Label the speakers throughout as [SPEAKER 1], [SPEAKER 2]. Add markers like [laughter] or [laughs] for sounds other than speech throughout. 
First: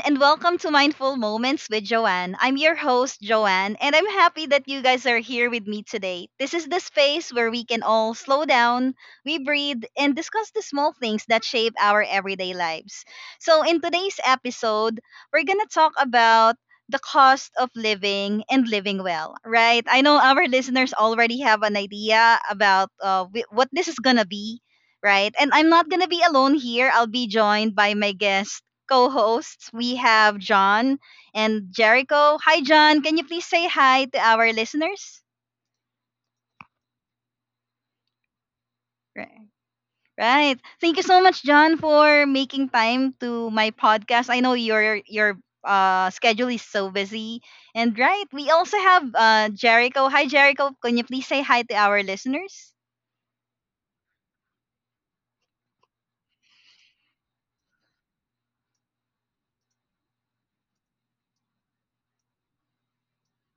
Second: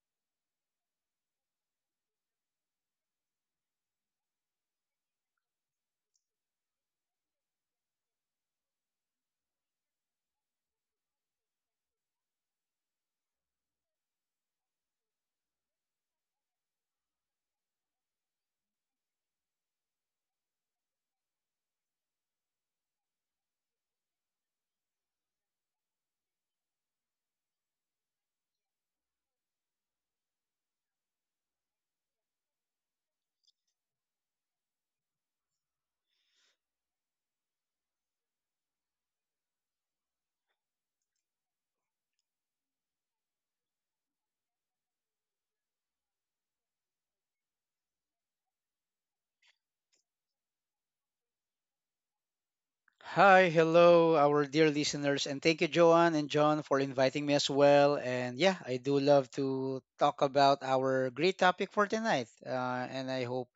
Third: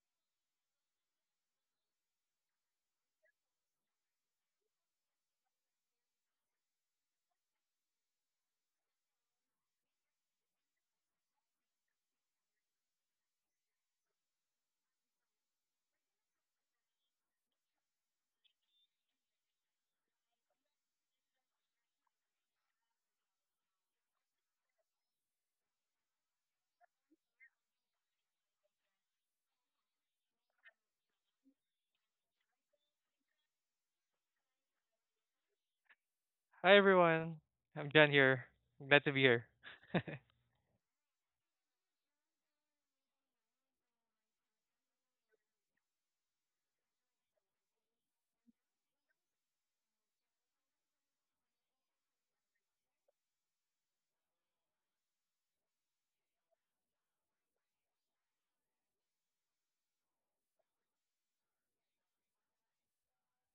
[SPEAKER 1] and welcome to Mindful Moments with Joanne. I'm your host, Joanne, and I'm happy that you guys are here with me today. This is the space where we can all slow down, we breathe, and discuss the small things that shape our everyday lives. So, in today's episode, we're going to talk about the cost of living and living well, right? I know our listeners already have an idea about what this is going to be. Right. And I'm not going to be alone here. I'll be joined by my guest, co-hosts, we have John and Jericho. Hi, John. Can you please say hi to our listeners?
[SPEAKER 2] Hi everyone. I'm John here. I'm glad to be
[SPEAKER 1] Right.
[SPEAKER 2] here.
[SPEAKER 1] Right. Thank you so much, John, for making time to my podcast. I know your schedule is so busy. And right, we also have Jericho. Hi, Jericho. Can you please say hi to our listeners?
[SPEAKER 3] Hi, hello, our dear listeners, and thank you, Joanne and John, for inviting me as well. And yeah, I do love to talk about our great topic for tonight. And I hope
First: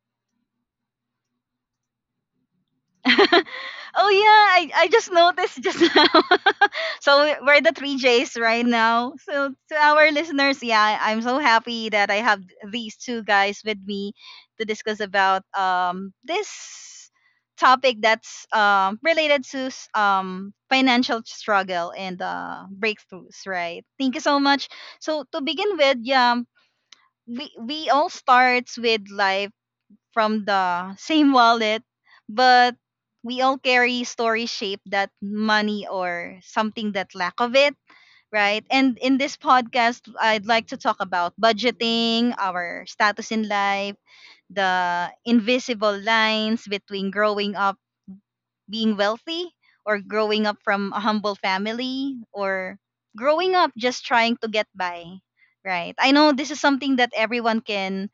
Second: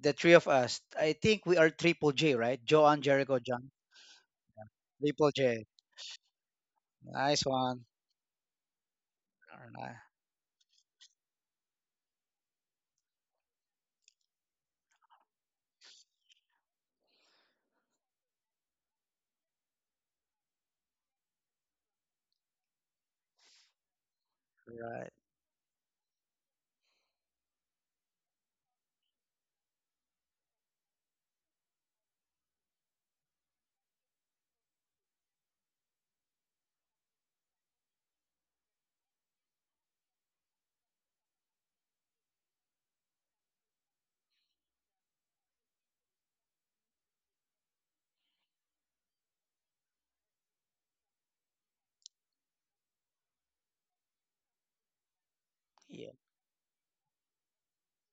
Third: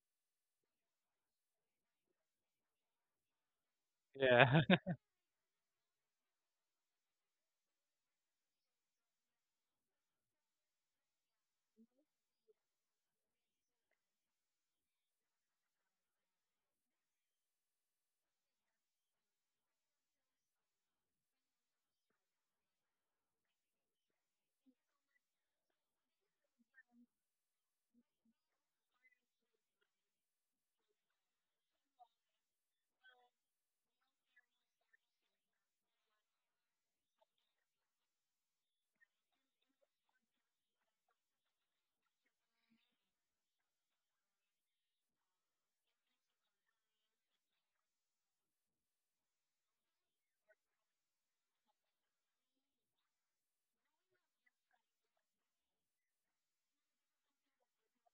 [SPEAKER 3] the three of us, I think we are triple J, right? Joanne,
[SPEAKER 1] [laughs] Oh
[SPEAKER 3] Jericho,
[SPEAKER 1] yeah,
[SPEAKER 3] John,
[SPEAKER 2] Yeah.
[SPEAKER 1] I,
[SPEAKER 2] [laughs]
[SPEAKER 1] I just
[SPEAKER 3] triple
[SPEAKER 1] noticed
[SPEAKER 3] J.
[SPEAKER 1] just now. [laughs] So
[SPEAKER 3] Nice
[SPEAKER 1] we're the
[SPEAKER 3] one.
[SPEAKER 1] three J's right now. So to
[SPEAKER 3] All
[SPEAKER 1] our listeners, yeah, I'm so happy that I have these two guys with me to discuss about this topic that's related to financial struggle and breakthroughs, right? Thank you so much.
[SPEAKER 3] right.
[SPEAKER 1] So to begin with, yeah, we all starts with life from the same wallet, but we all carry story shape that money or something that lack of it, right? And in this podcast, I'd like to talk about budgeting, our status in life, the invisible lines between growing up being wealthy or growing up from a humble family or growing up just trying to get by, right?
[SPEAKER 3] Yeah.
[SPEAKER 1] I know this is something that everyone can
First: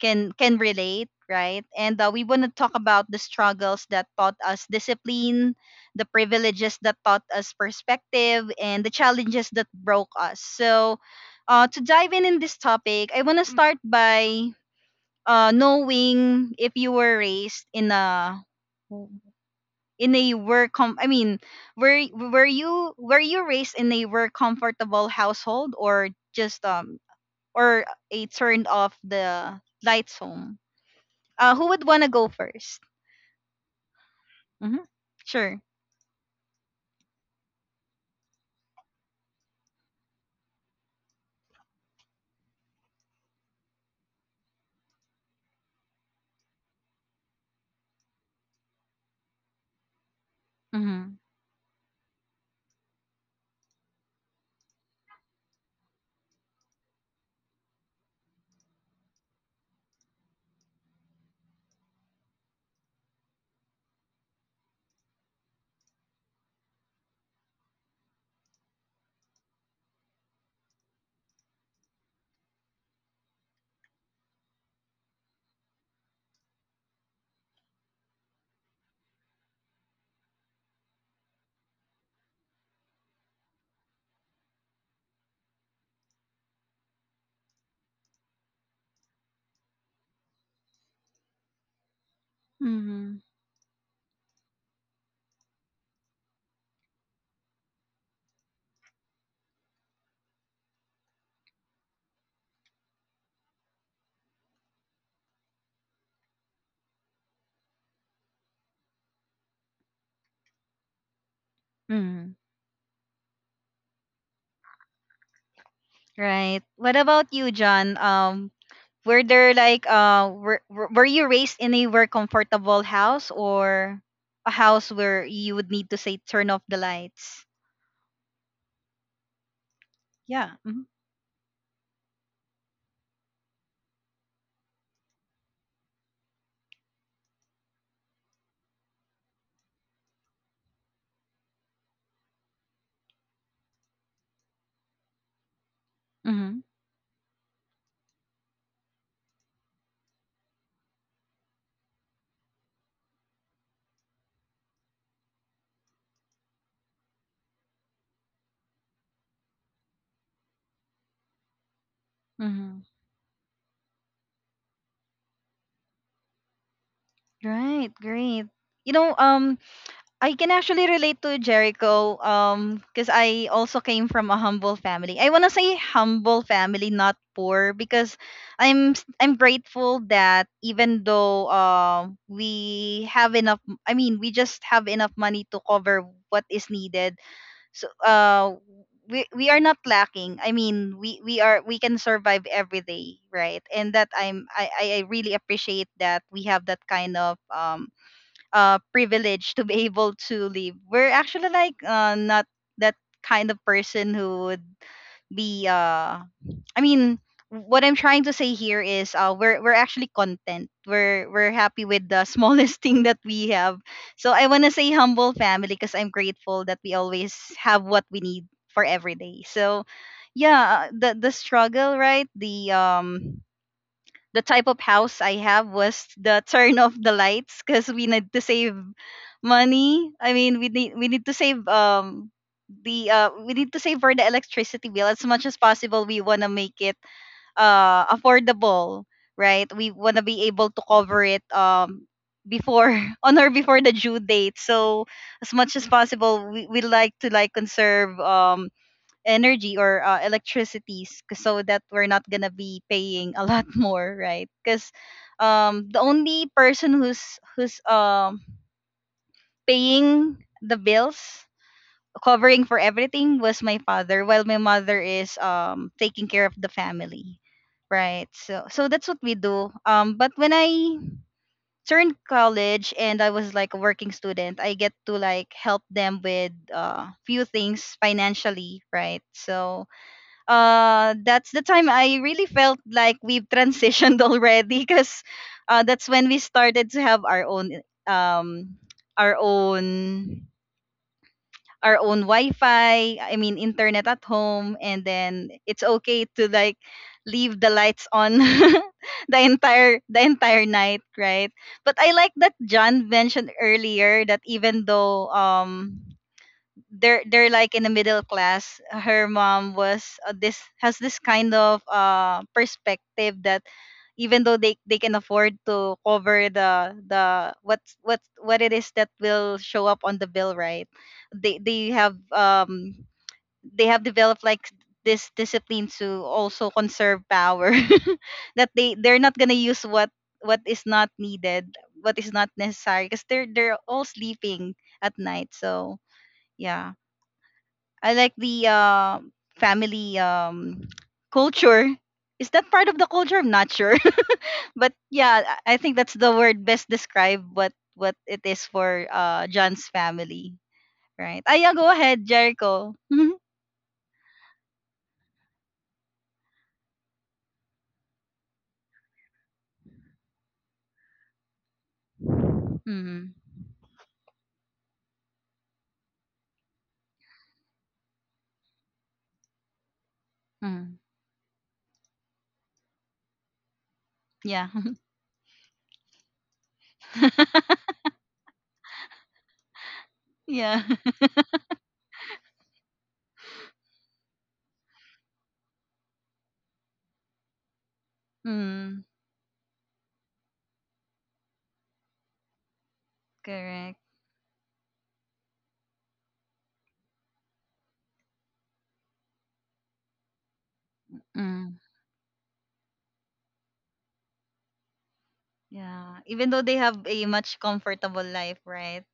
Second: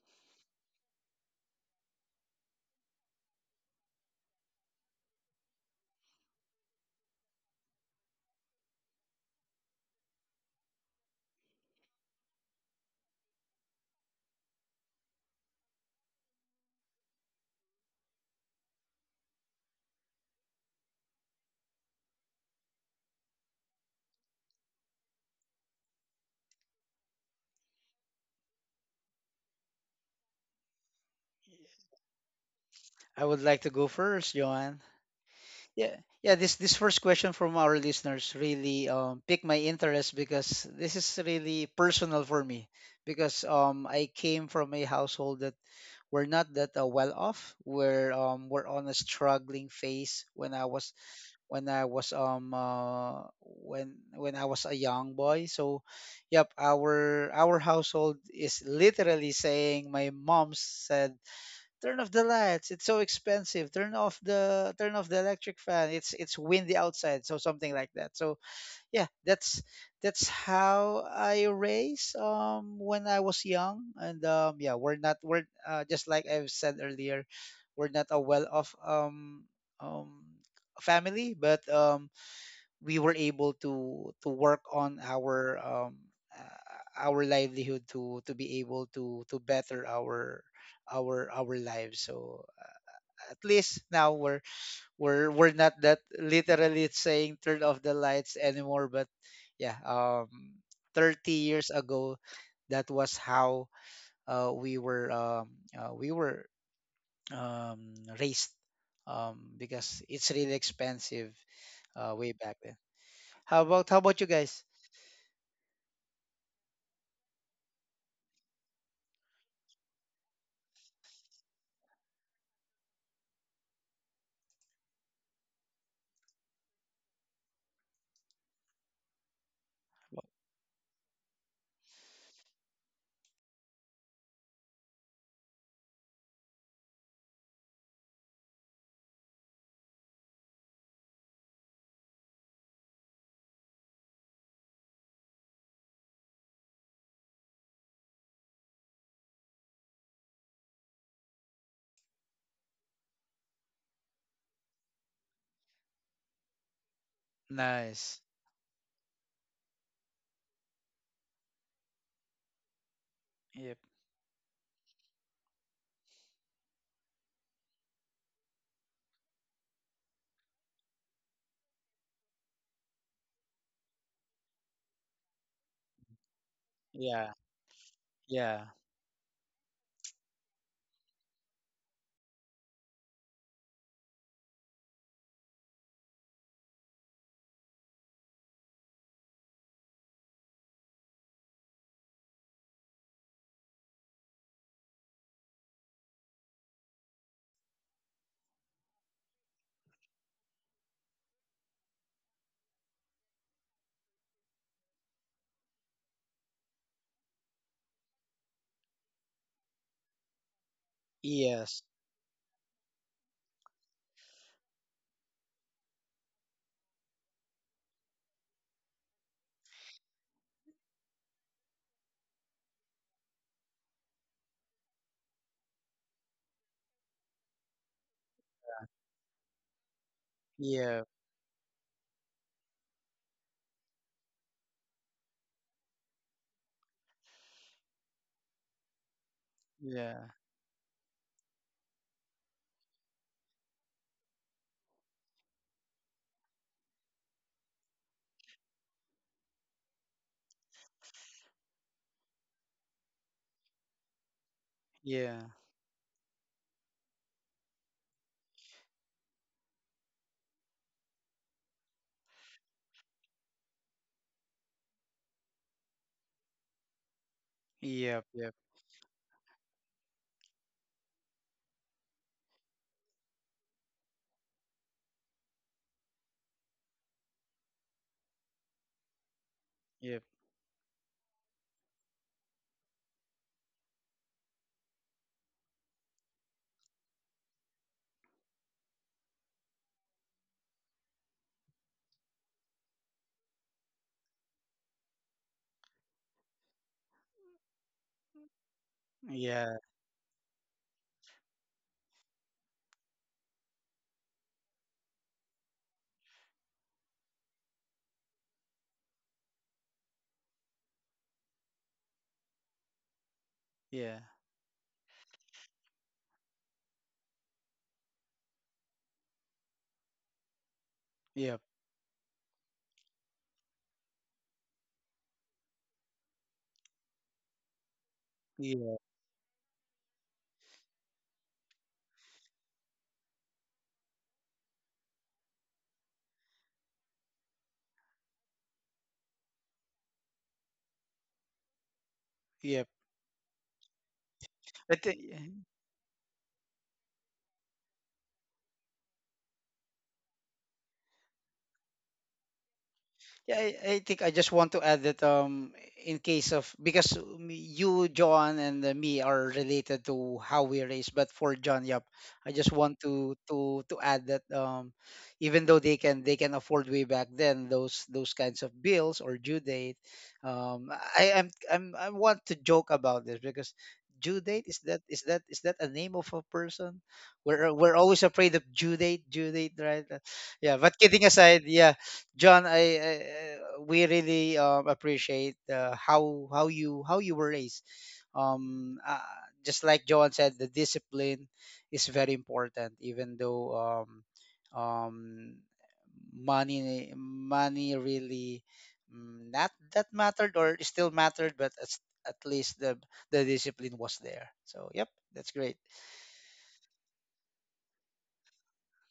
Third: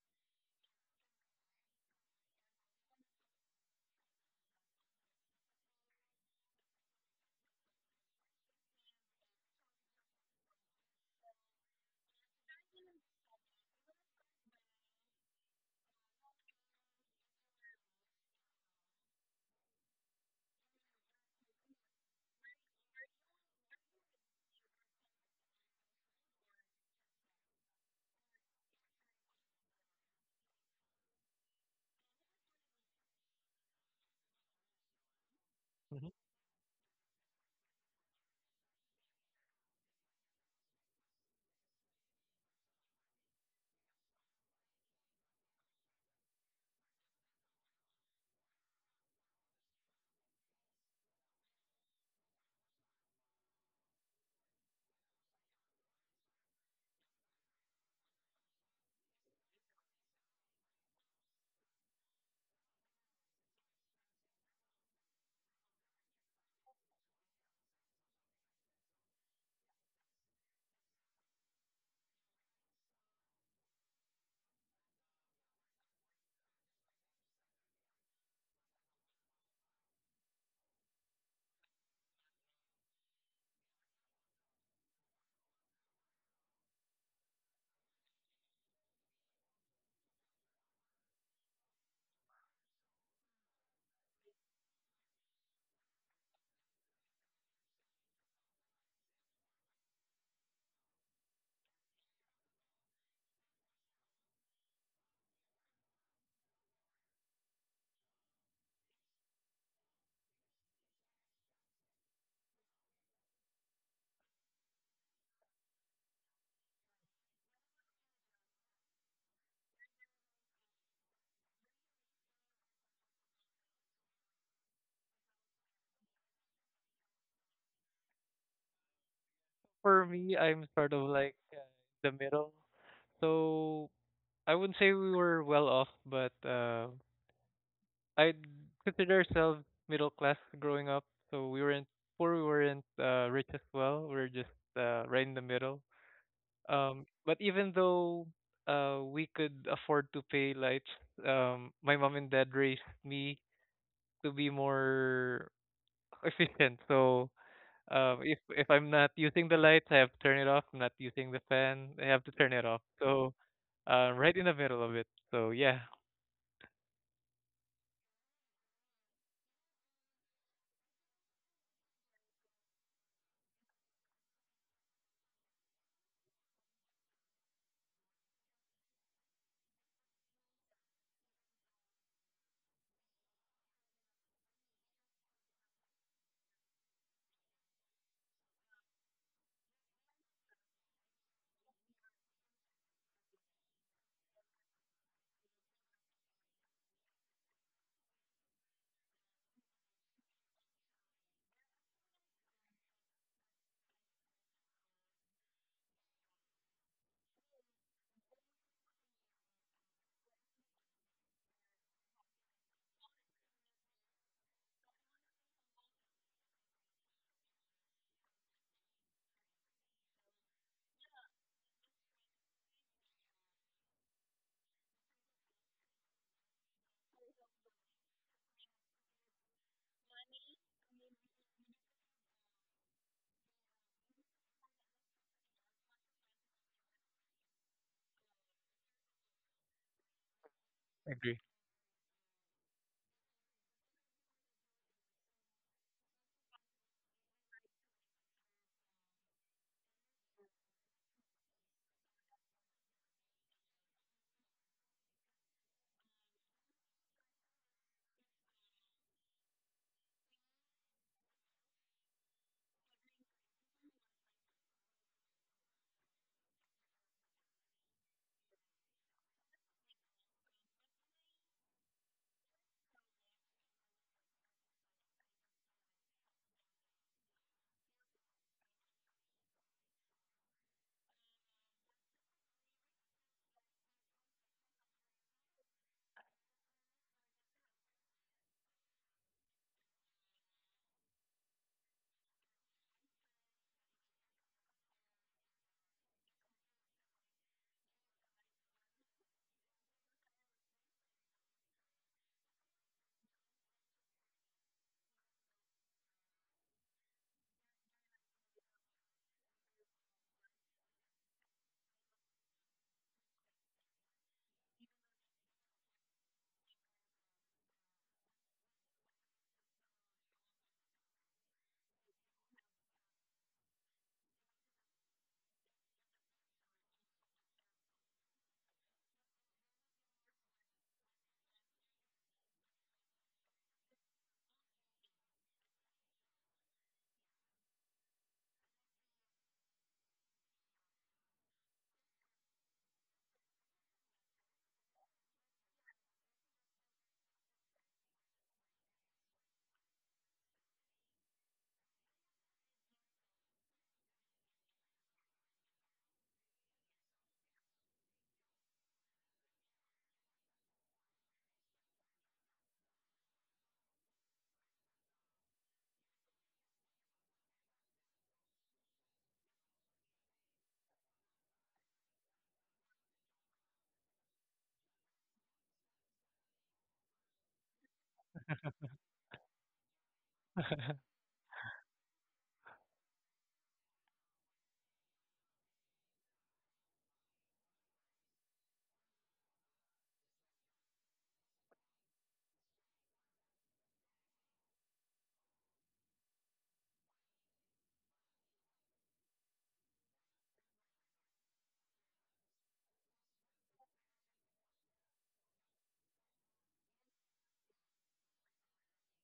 [SPEAKER 1] can relate, right? And we want to talk about the struggles that taught us discipline, the privileges that taught us perspective, and the challenges that broke us. So to dive in this topic, I want to start by knowing if you were raised in a were com I mean, were you, were you raised in a were comfortable household or just or a turned off the lights home? Who would wanna go first?
[SPEAKER 3] I would like to go first, Joanne.
[SPEAKER 1] Mm-hmm. Sure.
[SPEAKER 3] Yeah,
[SPEAKER 2] Mhm.
[SPEAKER 3] yeah. This first question from our listeners really piqued my interest because this is really personal for me because I came from a household that we're not that well off. We're on a struggling phase when
[SPEAKER 1] Mm-hmm.
[SPEAKER 3] I was when I was a young boy. So, yep, our household is literally saying, my mom said, turn off the lights, it's so expensive, turn off the, turn off the electric fan, it's windy outside, so something like that. So yeah, that's how I raise when I was young. And yeah, we're not we're just like I've said earlier, we're not a well off um family, but we were able to work on our livelihood, to be able to better our our lives. So
[SPEAKER 1] Mm-hmm.
[SPEAKER 3] at least now we're not that literally saying turn off the lights anymore. But yeah, 30 years ago, that was how uh, we were um, we were um, raised, because it's really expensive
[SPEAKER 1] Mm-hmm.
[SPEAKER 3] way back then. How about you guys?
[SPEAKER 1] Right. What about you, John? Were there like were you raised in a were comfortable house or a house where you would need to say turn off the lights?
[SPEAKER 2] For me,
[SPEAKER 1] Yeah.
[SPEAKER 2] I'm
[SPEAKER 1] Mm-hmm.
[SPEAKER 2] sort of like the middle. So I wouldn't say we were well off, but I consider ourselves middle class growing up. So we weren't poor, we weren't rich as well. We were just right in the middle. But even though we could afford to pay lights, my mom and dad raised me to be more [laughs] efficient. So,
[SPEAKER 3] Nice.
[SPEAKER 2] if I'm not using the lights, I have to turn it off. I'm not using the fan, I have to turn it off.
[SPEAKER 1] Mm-hmm.
[SPEAKER 2] So,
[SPEAKER 3] Yep.
[SPEAKER 2] right in the middle of it. So yeah,
[SPEAKER 1] Right, great. You know, I can actually relate to Jericho, because I also came from a humble family. I wanna say humble family, not
[SPEAKER 3] Yeah.
[SPEAKER 1] poor, because
[SPEAKER 3] Yeah.
[SPEAKER 1] I'm grateful that even though we have enough, I mean, we just have enough money to cover what is needed. So we are not lacking. I mean, we are, we can survive every day, right? And that I'm I really appreciate that we have that kind of privilege to be able to live. We're actually like not that kind of person who would be I mean, what I'm trying to say here is we're actually content. We're happy
[SPEAKER 3] Yes.
[SPEAKER 1] with the smallest [laughs] thing that we have. So I wanna say humble family because I'm grateful that we always have what we need for every day. So yeah, the struggle, right? The type of house I have was the turn off the lights because we need to save money. I mean,
[SPEAKER 3] Yeah.
[SPEAKER 1] we need to save the we need to save for the electricity bill as much as possible. We wanna make it affordable, right? We wanna
[SPEAKER 3] Yeah.
[SPEAKER 1] be able to cover
[SPEAKER 2] agree.
[SPEAKER 1] it before [laughs] on or before the due date. So as much as possible, we like to like conserve energy or electricities so that we're not gonna be paying a lot [laughs] more, right? Because
[SPEAKER 3] Yeah.
[SPEAKER 1] the only person who's paying the bills, covering for everything, was my father, while my mother is taking care of the family,
[SPEAKER 3] Yep.
[SPEAKER 1] right?
[SPEAKER 3] Yep.
[SPEAKER 1] So so that's what we do. Um, but when I turned college and I was like a working student, I get to like help them with few things financially, right? So
[SPEAKER 3] Yep.
[SPEAKER 1] that's the time I really felt like we've transitioned [laughs] already, because that's when we started to have um our own our own Wi-Fi, I mean internet at home, and then it's okay to like leave the lights on [laughs]
[SPEAKER 3] Yeah.
[SPEAKER 1] the entire night, right? But I like that John mentioned earlier that even though they're like in the middle class, her mom was this has this kind of perspective that
[SPEAKER 3] Yeah.
[SPEAKER 1] even though they can afford to cover the what it is that will show up on the bill, right? They
[SPEAKER 3] Yep.
[SPEAKER 1] they have developed like this discipline to also conserve power [laughs] that
[SPEAKER 3] Yeah.
[SPEAKER 1] they're not gonna use what is not needed, what is not necessary, because they're all sleeping at night. So yeah, I like the family [tsk] culture. Is that
[SPEAKER 3] Yep.
[SPEAKER 1] part of the culture? I'm not sure, [laughs] but
[SPEAKER 3] I think.
[SPEAKER 1] yeah, I think that's the word best describe what it is for John's family, right? Ah, yeah, go ahead, Jericho. [laughs]
[SPEAKER 3] Yeah, I think I just want to add that, in case of, because you, John, and me are related to how we raise. But for John, yep, I just want
[SPEAKER 1] Hmm.
[SPEAKER 3] to to add that, even though they can afford way back then those kinds of bills or due date, um,
[SPEAKER 1] Hmm.
[SPEAKER 3] I I want to joke about this because due date,
[SPEAKER 1] Yeah.
[SPEAKER 3] is that a name of a person?
[SPEAKER 1] [laughs]
[SPEAKER 3] We're always afraid of due date, right? Yeah,
[SPEAKER 1] Yeah.
[SPEAKER 3] but
[SPEAKER 1] [laughs]
[SPEAKER 3] kidding aside, yeah, John, we really appreciate how you how you were raised. Um,
[SPEAKER 1] Mm,
[SPEAKER 3] uh, just like John said, the discipline is very important. Even though
[SPEAKER 1] correct.
[SPEAKER 3] um, um, money really, not that mattered, or it still mattered,
[SPEAKER 1] Mm,
[SPEAKER 3] but at least the discipline was there. So yep, that's great.
[SPEAKER 1] yeah, even though they have a much comfortable life, right?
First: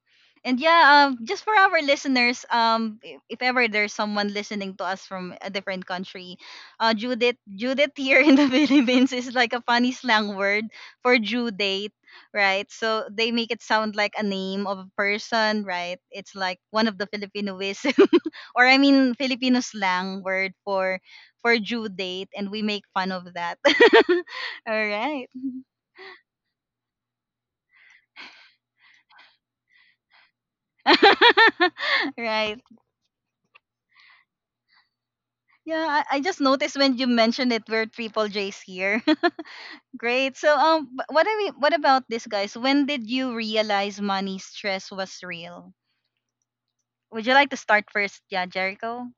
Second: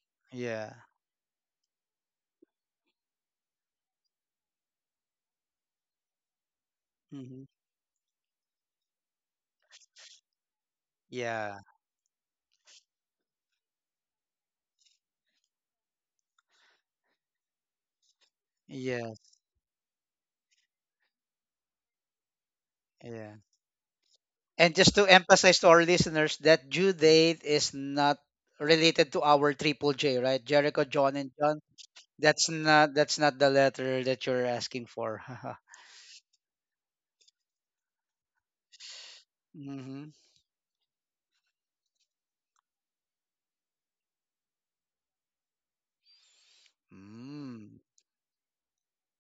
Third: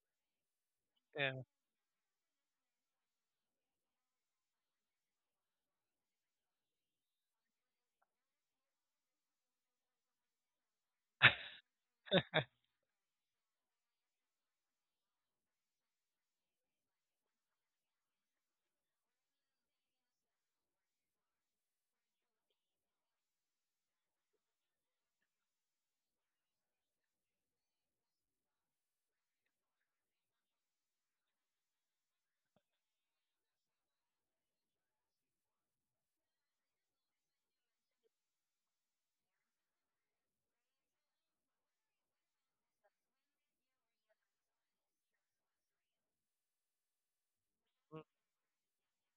[SPEAKER 1] And
[SPEAKER 3] Yeah.
[SPEAKER 1] yeah,
[SPEAKER 2] Yeah.
[SPEAKER 1] just for our listeners, if ever there's someone listening to us from a different country, Judith,
[SPEAKER 3] Hmm.
[SPEAKER 1] Judith here in the [laughs] Philippines is like a funny slang word for due
[SPEAKER 2] [laughs]
[SPEAKER 3] Yeah.
[SPEAKER 1] date, right? So they make it sound like a name of a person, right? It's like one of the Filipinoism, [laughs] or I
[SPEAKER 3] Yeah.
[SPEAKER 1] mean Filipino slang word for due date, and we make fun of
[SPEAKER 3] Yeah.
[SPEAKER 1] that. [laughs] All
[SPEAKER 3] And just to
[SPEAKER 1] right.
[SPEAKER 3] emphasize to our listeners that due date is not related to our triple J, right? Jericho, John, and
[SPEAKER 1] [laughs]
[SPEAKER 3] John. That's
[SPEAKER 1] Right.
[SPEAKER 3] not that's not the letter that you're asking for. [laughs]
[SPEAKER 1] Yeah, I just noticed when you mentioned it, we're triple J's here. [laughs]
[SPEAKER 3] mm-hmm.
[SPEAKER 1] Great. So, what I mean, what about this, guys? When did you realize money stress was real? Would you like to
[SPEAKER 3] Mm.
[SPEAKER 1] start first? Yeah, Jericho.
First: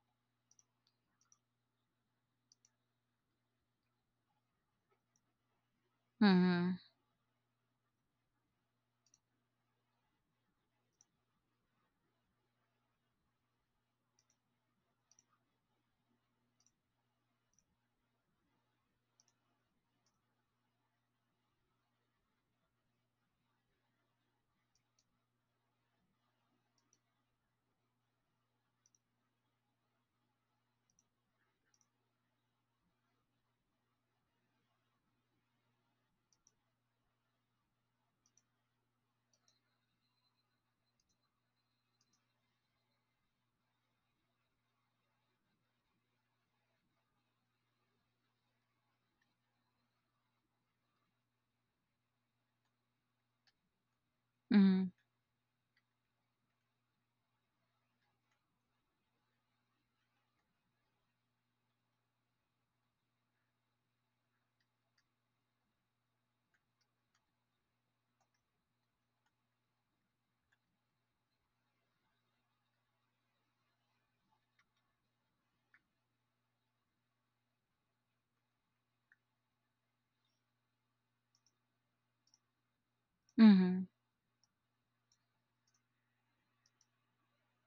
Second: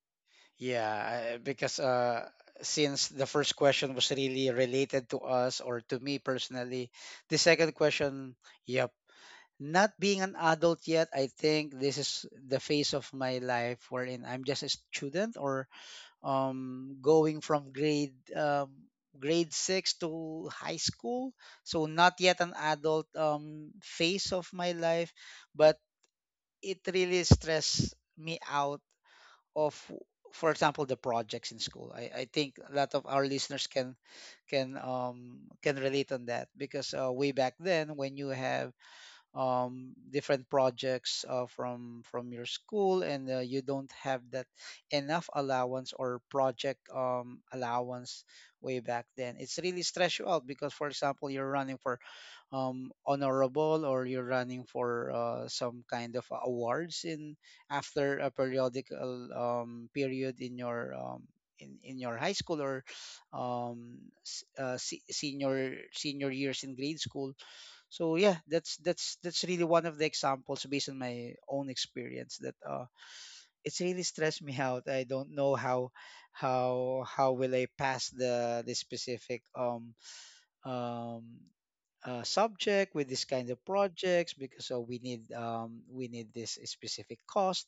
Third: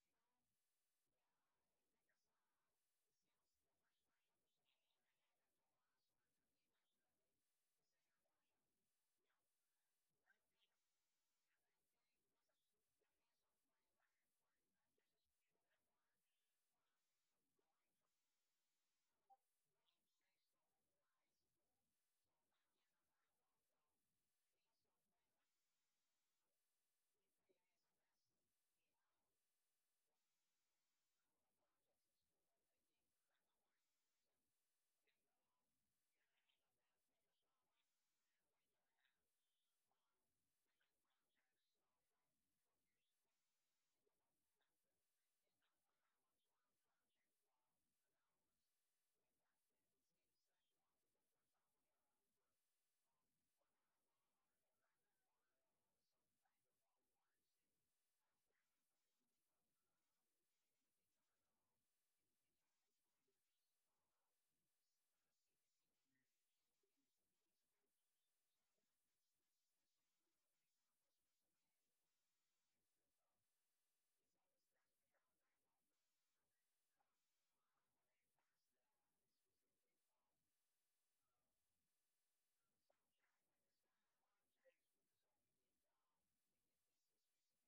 [SPEAKER 3] Because since the first question was really related to us or to me
[SPEAKER 1] Mm-hmm.
[SPEAKER 3] personally, the second question, yep. Not being an adult yet, I think this is the phase of my life wherein I'm just a student, or going from grade six to high school. So not yet an adult phase of my life, but it really stressed me out of, for example, the projects in school. I think a lot of our listeners can can relate on that because way back then, when you have different projects from your school and you don't have that enough allowance or project allowance way back then, it's really stress you out. Because, for example, you're running for honorable, or you're running
[SPEAKER 1] Mm-hmm.
[SPEAKER 3] for some kind of awards in after a periodical period in your in your high school or senior senior years in grade school. So yeah, that's really one of the examples based on my own experience, that it's really stressed me [laughs] out. I don't know how how will I pass the specific um subject with this kind of projects, because we need this specific cost.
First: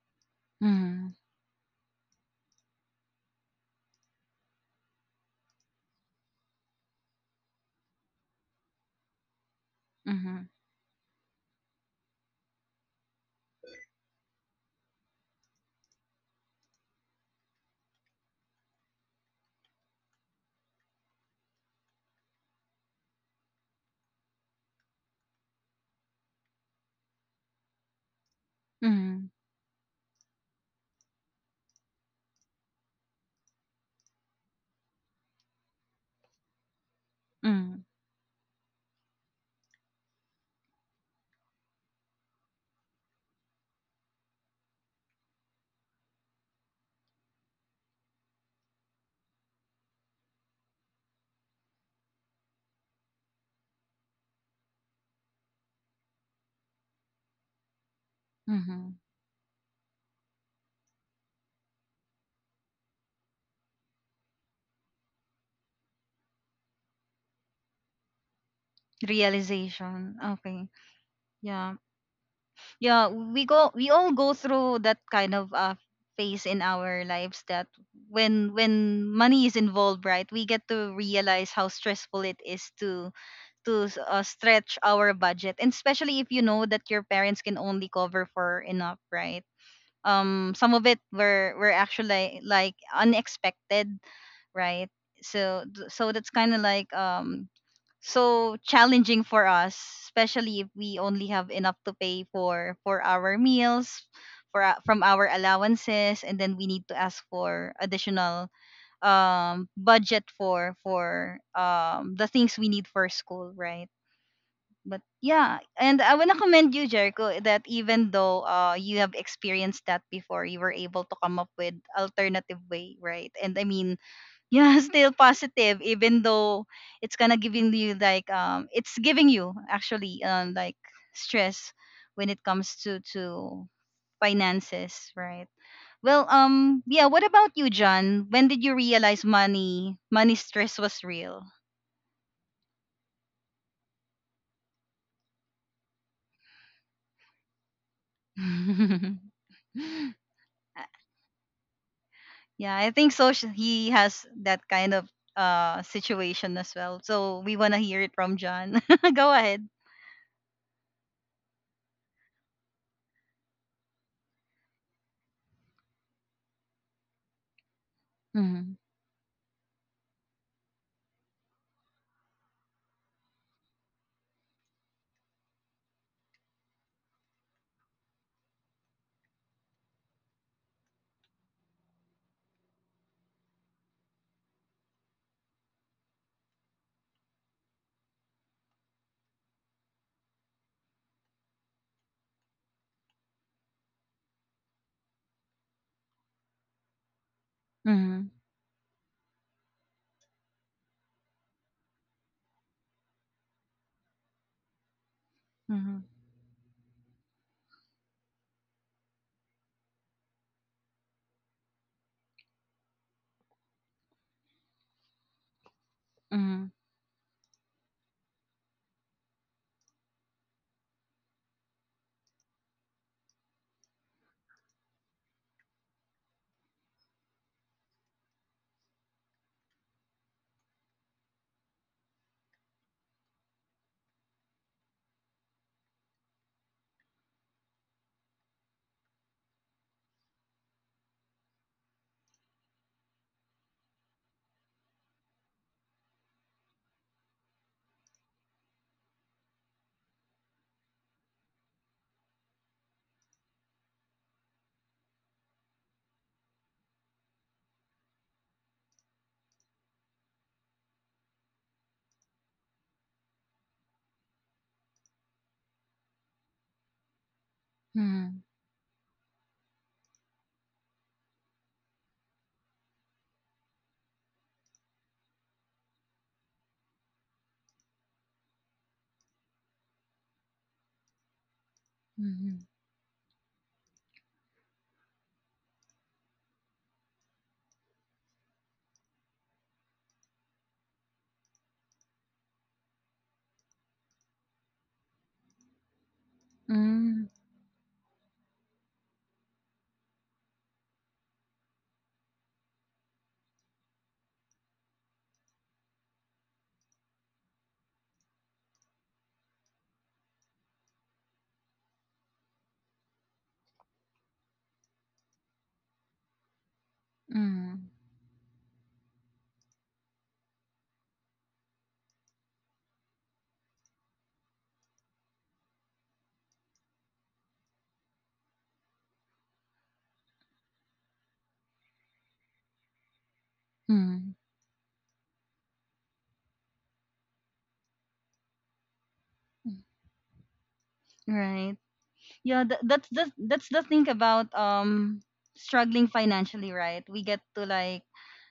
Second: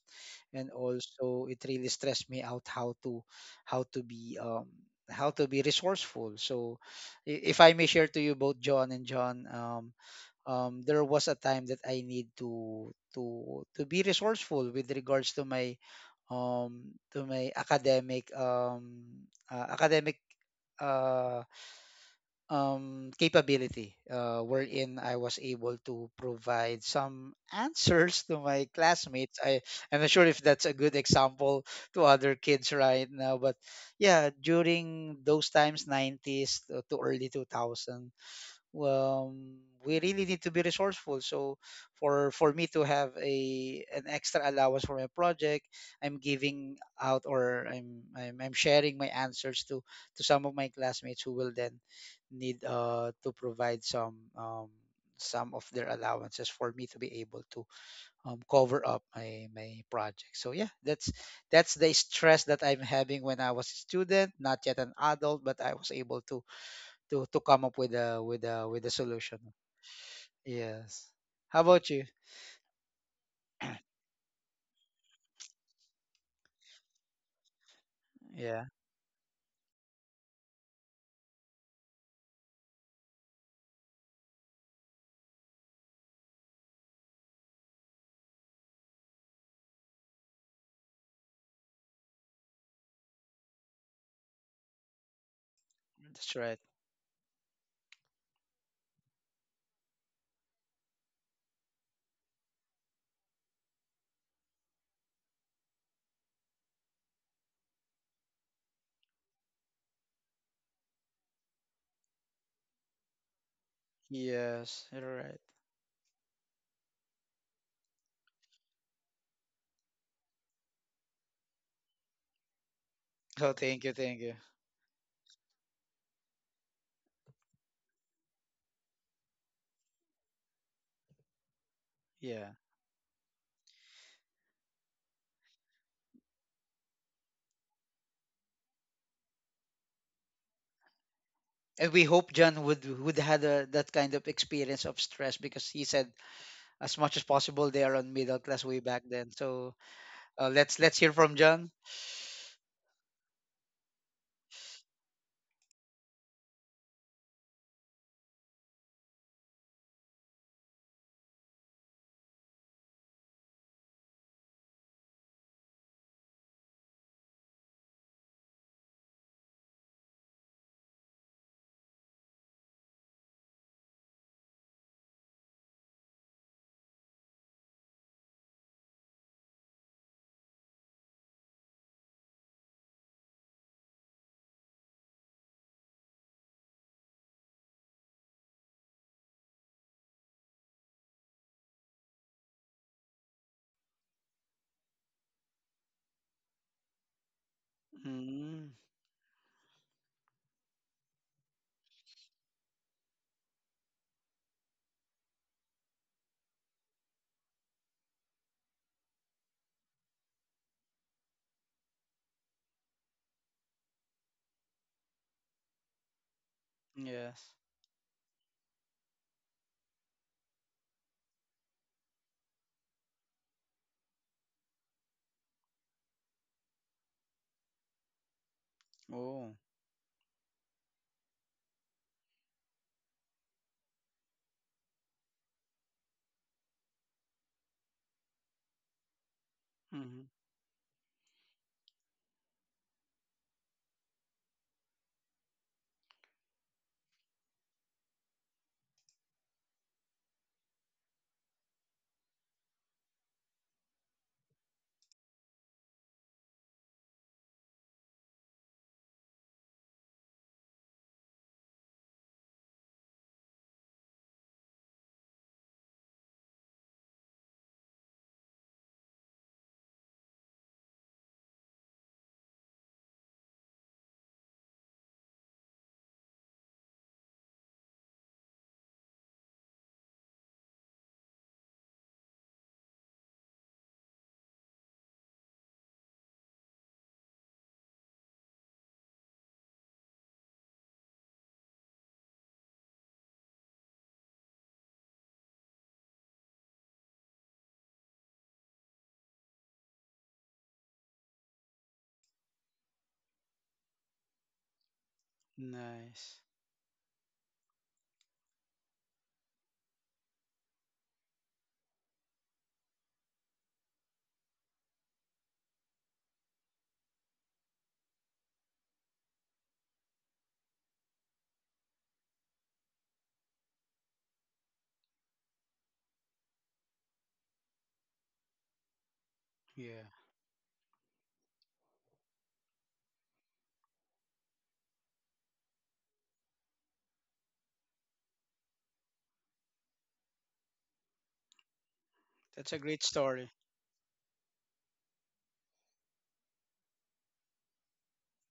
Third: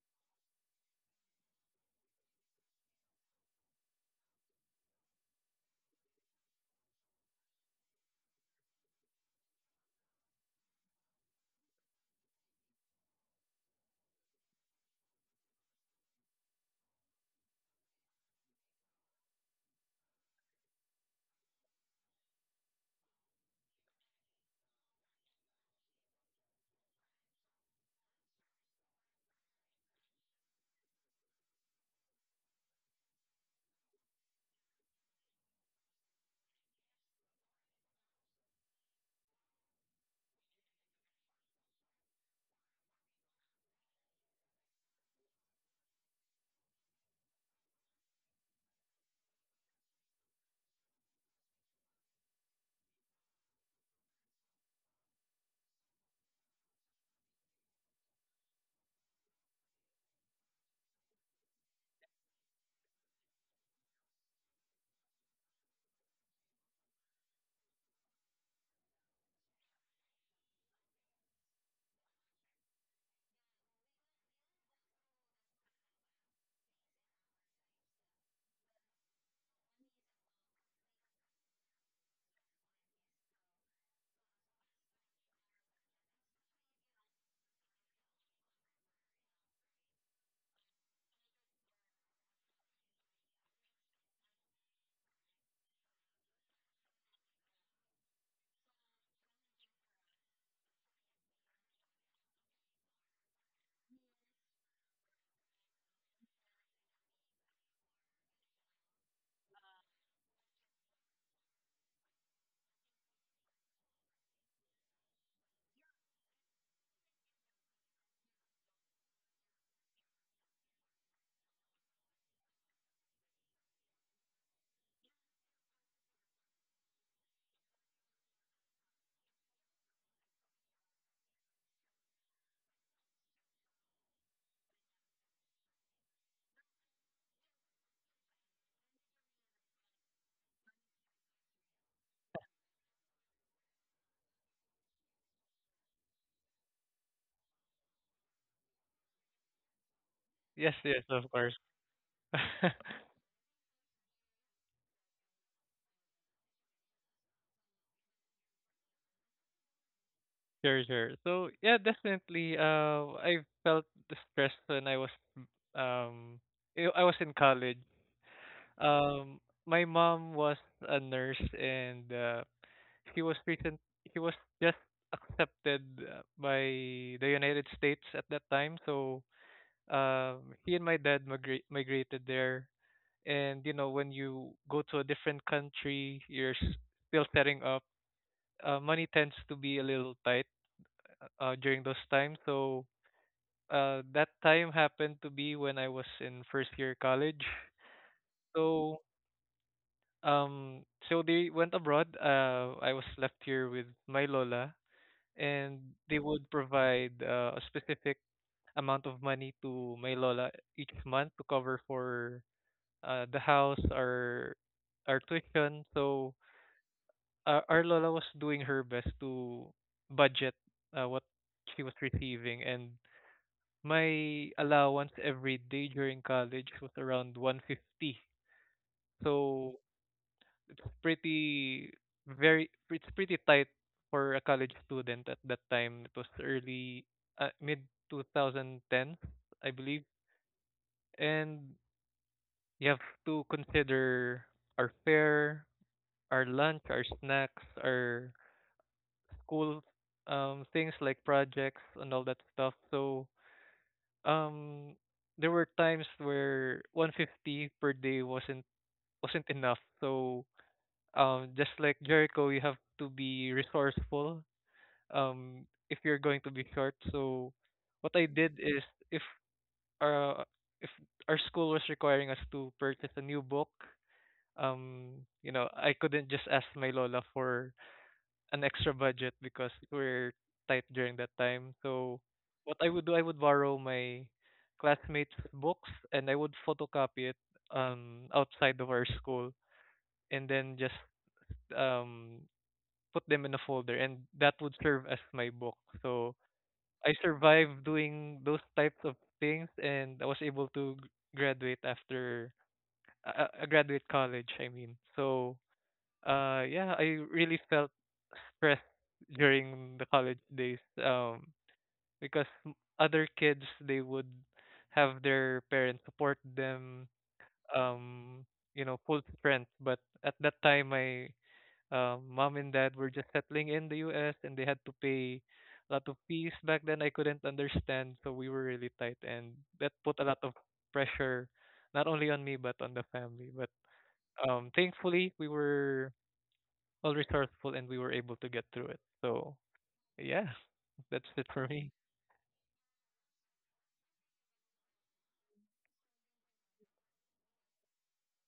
[SPEAKER 3] And
[SPEAKER 1] Mm-hmm.
[SPEAKER 3] also it really stressed me out how to how to be um how to be resourceful. So if I may share to you, both John and John um
[SPEAKER 1] Mm-hmm.
[SPEAKER 3] um, there was a time that I need to to be resourceful with regards to my academic uh capability, wherein I was able to provide some answers to my
[SPEAKER 1] Mm-hmm.
[SPEAKER 3] classmates. I I'm not sure if that's a good example to other kids right now, but yeah, during those times, 90s to early
[SPEAKER 1] Mm-hmm.
[SPEAKER 3] 2000s, um, we really need to be resourceful. So for me to have a an extra allowance for my project, I'm giving out, or I'm sharing my answers to some of my classmates, who will then need to provide some of their allowances for me to be able to cover
[SPEAKER 1] Mm-hmm.
[SPEAKER 3] up my my project. So yeah, that's the stress that I'm having when I was a student, not yet an adult, but I was able to to come up with a with a solution.
[SPEAKER 1] Realization. Okay.
[SPEAKER 3] Yes. How
[SPEAKER 1] Yeah.
[SPEAKER 3] about you?
[SPEAKER 1] Yeah, we go, we all go through that kind of phase in our lives that
[SPEAKER 3] Yeah,
[SPEAKER 1] when money is involved, right? We get to realize how stressful it is to stretch our budget, and especially if you know that your parents can only cover for enough, right? Um, some of it were actually like unexpected, right? So that's
[SPEAKER 3] that's
[SPEAKER 1] kind of
[SPEAKER 3] right.
[SPEAKER 1] like so challenging for us, especially if we only have enough to pay for our meals, for from our allowances, and then we need to ask for additional budget for the things we need for school, right?
[SPEAKER 3] Yes,
[SPEAKER 1] But
[SPEAKER 3] you're right.
[SPEAKER 1] yeah, and I wanna commend you, Jericho, that even though you have experienced that before, you were able to come up with alternative way, right?
[SPEAKER 3] Oh,
[SPEAKER 1] And I
[SPEAKER 3] thank you,
[SPEAKER 1] mean
[SPEAKER 3] thank you.
[SPEAKER 1] yeah, [laughs] still positive even though it's kind of giving you like it's giving you actually like stress when it
[SPEAKER 3] Yeah.
[SPEAKER 1] comes to finances, right? Well, um, yeah, what about you, John? When did you realize money stress was real?
[SPEAKER 3] And we hope John would had a, that kind of experience of stress, because he said as much as possible they are on middle class way back
[SPEAKER 1] [laughs]
[SPEAKER 3] then. So
[SPEAKER 2] Yes,
[SPEAKER 1] Uh,
[SPEAKER 3] let's
[SPEAKER 2] yes,
[SPEAKER 3] hear
[SPEAKER 2] of
[SPEAKER 3] from
[SPEAKER 2] course.
[SPEAKER 3] John.
[SPEAKER 2] [laughs]
[SPEAKER 1] yeah, I think so he has that kind of situation as well, so we want to hear it from John. [laughs] Go ahead.
[SPEAKER 2] Sure, sure. So yeah, definitely. I felt the stress when um, I was in college.
[SPEAKER 1] Mm-hmm.
[SPEAKER 2] Um, my mom was a nurse, and she was recent. He was just accepted by the United States at that time. So he and my dad migrated there. And when you go to a different country, you're still setting up. Money tends to be a little tight during those times. So that time happened to be when I was in first year college.
[SPEAKER 1] Mm-hmm.
[SPEAKER 3] Mm,
[SPEAKER 2] So um, they went abroad. I was left here with my lola, and
[SPEAKER 1] Mm-hmm.
[SPEAKER 2] they would provide a specific amount of money to my lola each month to cover for the house, our tuition. So
[SPEAKER 3] yes.
[SPEAKER 2] our lola was doing her best to budget what she was receiving, and my allowance every day during college was around 150.
[SPEAKER 3] Oh.
[SPEAKER 2] So it's pretty it's pretty tight for a college student at that time. It was early mid 2010, I believe,
[SPEAKER 3] Hmm.
[SPEAKER 2] and you have to consider our fare, our lunch, our snacks, our school things like projects and all that stuff. So um there were times where 150 per day wasn't enough. So just like Jericho, you have to be resourceful if you're going to be short. So what I
[SPEAKER 1] Mm-hmm.
[SPEAKER 2] did is, uh if our school was requiring us to purchase a new book, I couldn't just ask my lola for an extra budget because we're tight during that time. So
[SPEAKER 1] Mm-hmm.
[SPEAKER 2] what I would do, I would borrow my classmates' books and I would photocopy it outside of our school and then just um put them in a folder, and that would serve as my book. So I
[SPEAKER 1] Mm,
[SPEAKER 2] survived doing those types of things, and I was able to graduate after graduate college, I mean. So
[SPEAKER 3] Nice.
[SPEAKER 2] yeah, I really felt stress during the college days because other kids, they would have their parents support them,
[SPEAKER 1] mm,
[SPEAKER 2] um full strength. But at that time, my mom and dad were just settling in the US and they had to pay a lot of fees back then I couldn't understand, so we were really tight, and that
[SPEAKER 3] Yeah.
[SPEAKER 2] put a lot of pressure not only on me but on the family. But
[SPEAKER 1] mm,
[SPEAKER 2] thankfully, we were all resourceful, and we were able to get through it. So yeah, that's it for
[SPEAKER 1] right.
[SPEAKER 2] me.
[SPEAKER 1] Yeah,
[SPEAKER 3] That's
[SPEAKER 1] that,
[SPEAKER 3] a great story.
[SPEAKER 1] that's the thing about struggling financially, right? We get to like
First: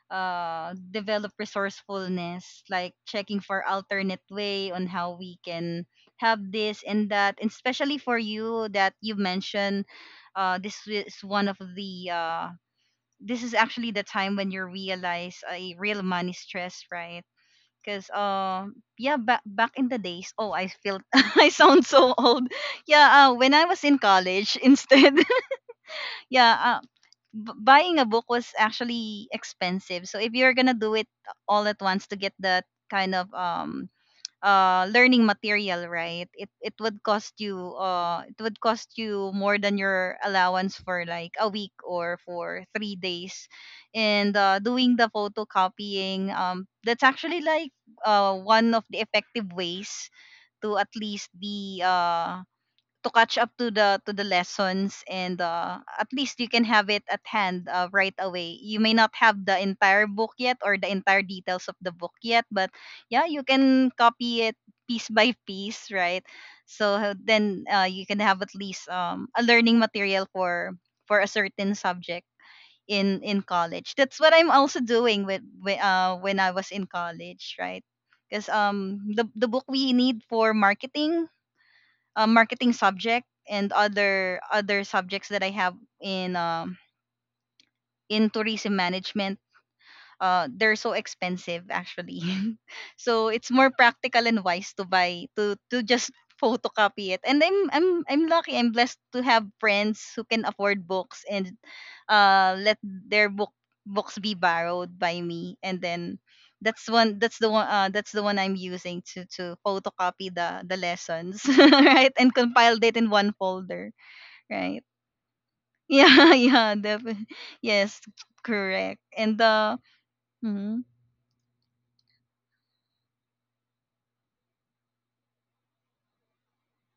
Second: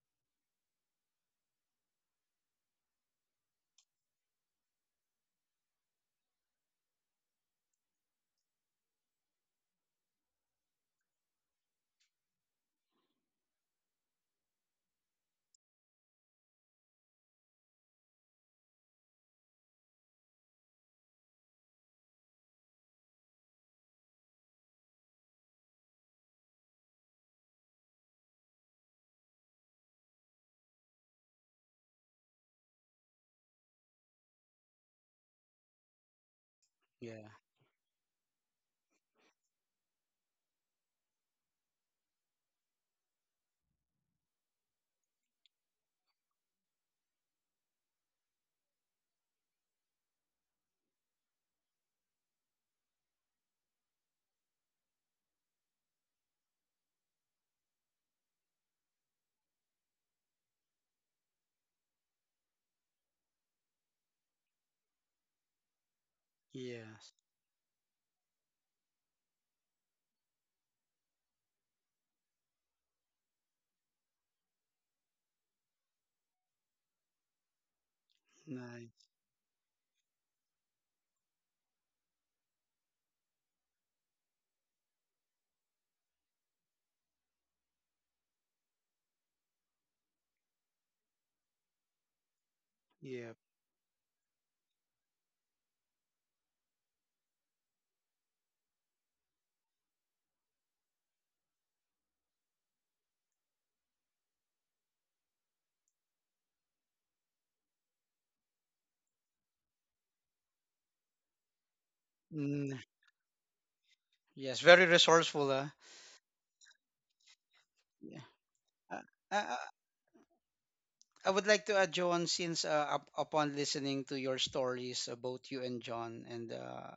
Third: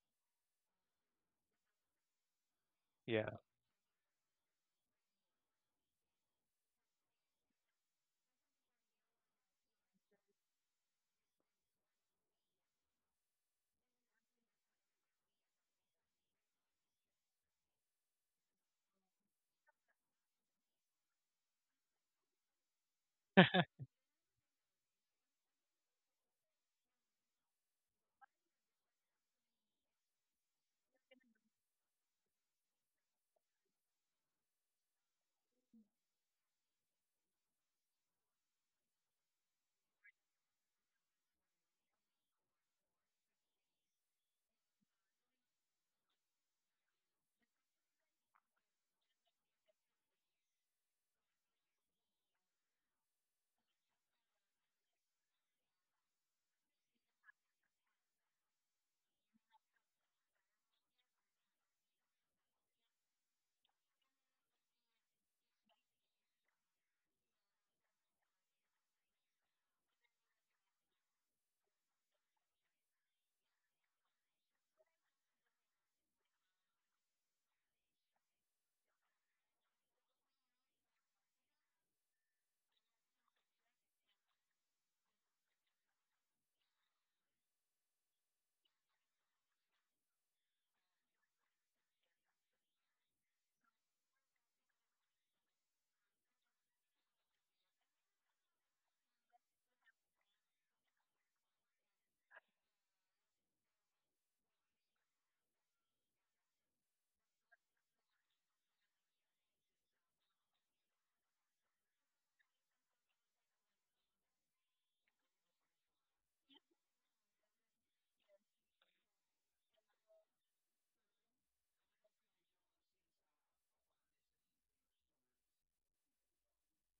[SPEAKER 1] develop resourcefulness, like
[SPEAKER 2] Yeah.
[SPEAKER 1] checking for alternate way on how we can have this and that, and especially for you that you mentioned, this is one of the this is actually the time when you realize a real money stress, right? Cause yeah, back in the days, oh, I feel [laughs] I sound so old. Yeah, when
[SPEAKER 2] [laughs]
[SPEAKER 1] I was in college [laughs] instead [laughs] yeah, buying a book was actually expensive, so if you're gonna do it all at once to get that kind of learning material, right, it would
[SPEAKER 3] Yeah.
[SPEAKER 1] cost you, it would cost you more than your allowance for like a week or for 3 days. And uh, doing the photocopying, that's actually like uh, one of the effective ways to at least be uh, to catch up to the lessons and at least you can have it at hand right away. You may not have the entire book yet or the entire details of the book yet, but yeah, you can copy it piece by piece, right? So
[SPEAKER 3] Yes.
[SPEAKER 1] then you can have at least a learning material for a certain subject in college. That's what I'm also doing with when I was in college, right? Because um,
[SPEAKER 3] Nice.
[SPEAKER 1] the book we need for marketing, marketing subject and other subjects that I have in um, in tourism management uh, they're so expensive actually. [laughs] So
[SPEAKER 3] Yeah.
[SPEAKER 1] it's more practical and wise to buy to just photocopy it. And I'm lucky, I'm blessed to have friends who can afford books and uh, let their books be borrowed by me. And then that's one that's the one that's the one I'm using to photocopy the lessons [laughs] right, and
[SPEAKER 3] Mm,
[SPEAKER 1] compiled it in one folder,
[SPEAKER 3] yes.
[SPEAKER 1] right.
[SPEAKER 3] Very resourceful, huh?
[SPEAKER 1] [laughs] Yeah, yeah, definitely. Yes,
[SPEAKER 3] Yeah. Uh,
[SPEAKER 1] correct. And
[SPEAKER 3] I,
[SPEAKER 1] mm-hmm,
[SPEAKER 3] I would like to add, John, since upon listening to your stories, both you and John, and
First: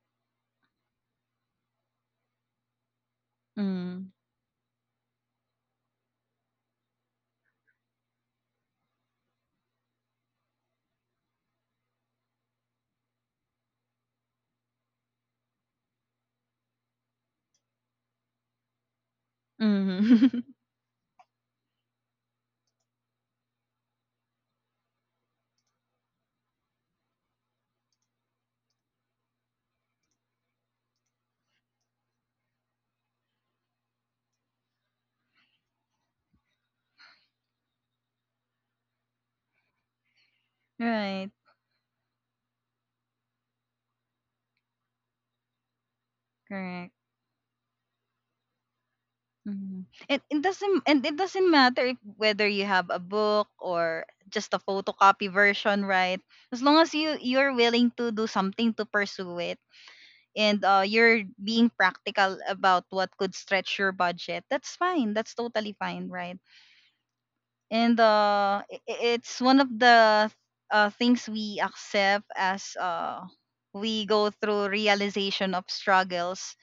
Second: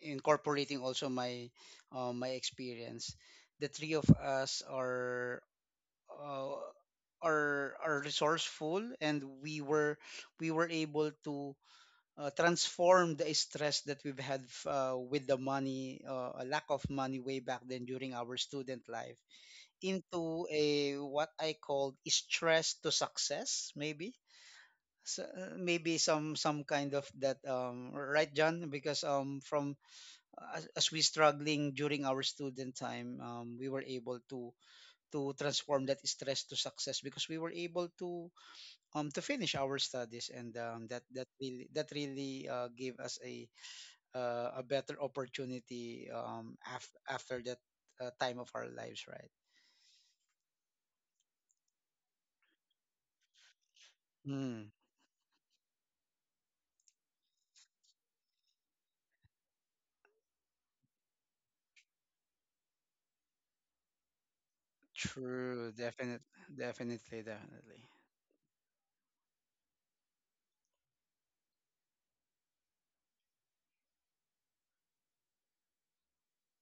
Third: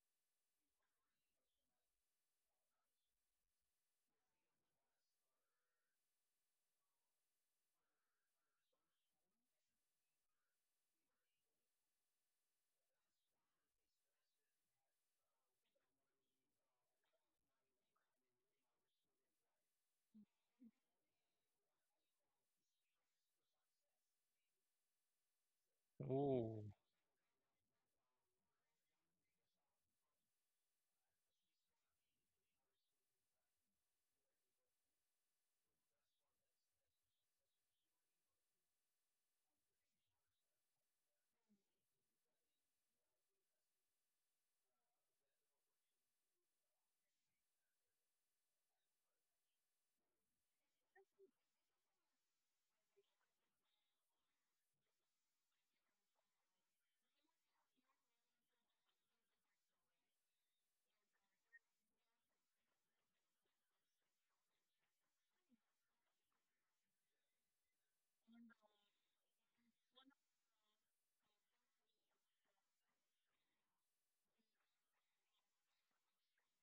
[SPEAKER 3] incorporating also my my experience, the three of
[SPEAKER 1] mm-hmm.
[SPEAKER 3] us are uh, are resourceful, and we were able to transform the stress that we've had with the money, a lack of money way back then during our student life,
[SPEAKER 1] Mhm.
[SPEAKER 3] into
[SPEAKER 1] [laughs]
[SPEAKER 3] a what I call stress to success, maybe. So, maybe
[SPEAKER 2] Ooh.
[SPEAKER 3] some kind of that, right, John? Because from as we struggling during our student time, we were able to transform that stress to success, because we were able to finish our studies. And that that
[SPEAKER 1] Right.
[SPEAKER 3] really gave us a better opportunity
[SPEAKER 1] Correct.
[SPEAKER 3] after after that time of our lives, right?
[SPEAKER 1] Mhm. And it doesn't matter if, whether you have a book or just a
[SPEAKER 3] Hmm.
[SPEAKER 1] photocopy version, right? As long as you're willing to do something to pursue it and you're being practical about what could stretch your budget, that's fine. That's
[SPEAKER 3] True,
[SPEAKER 1] totally fine,
[SPEAKER 3] definite,
[SPEAKER 1] right?
[SPEAKER 3] definitely, definitely.
[SPEAKER 1] And it's one of the things we accept as we go through realization of struggles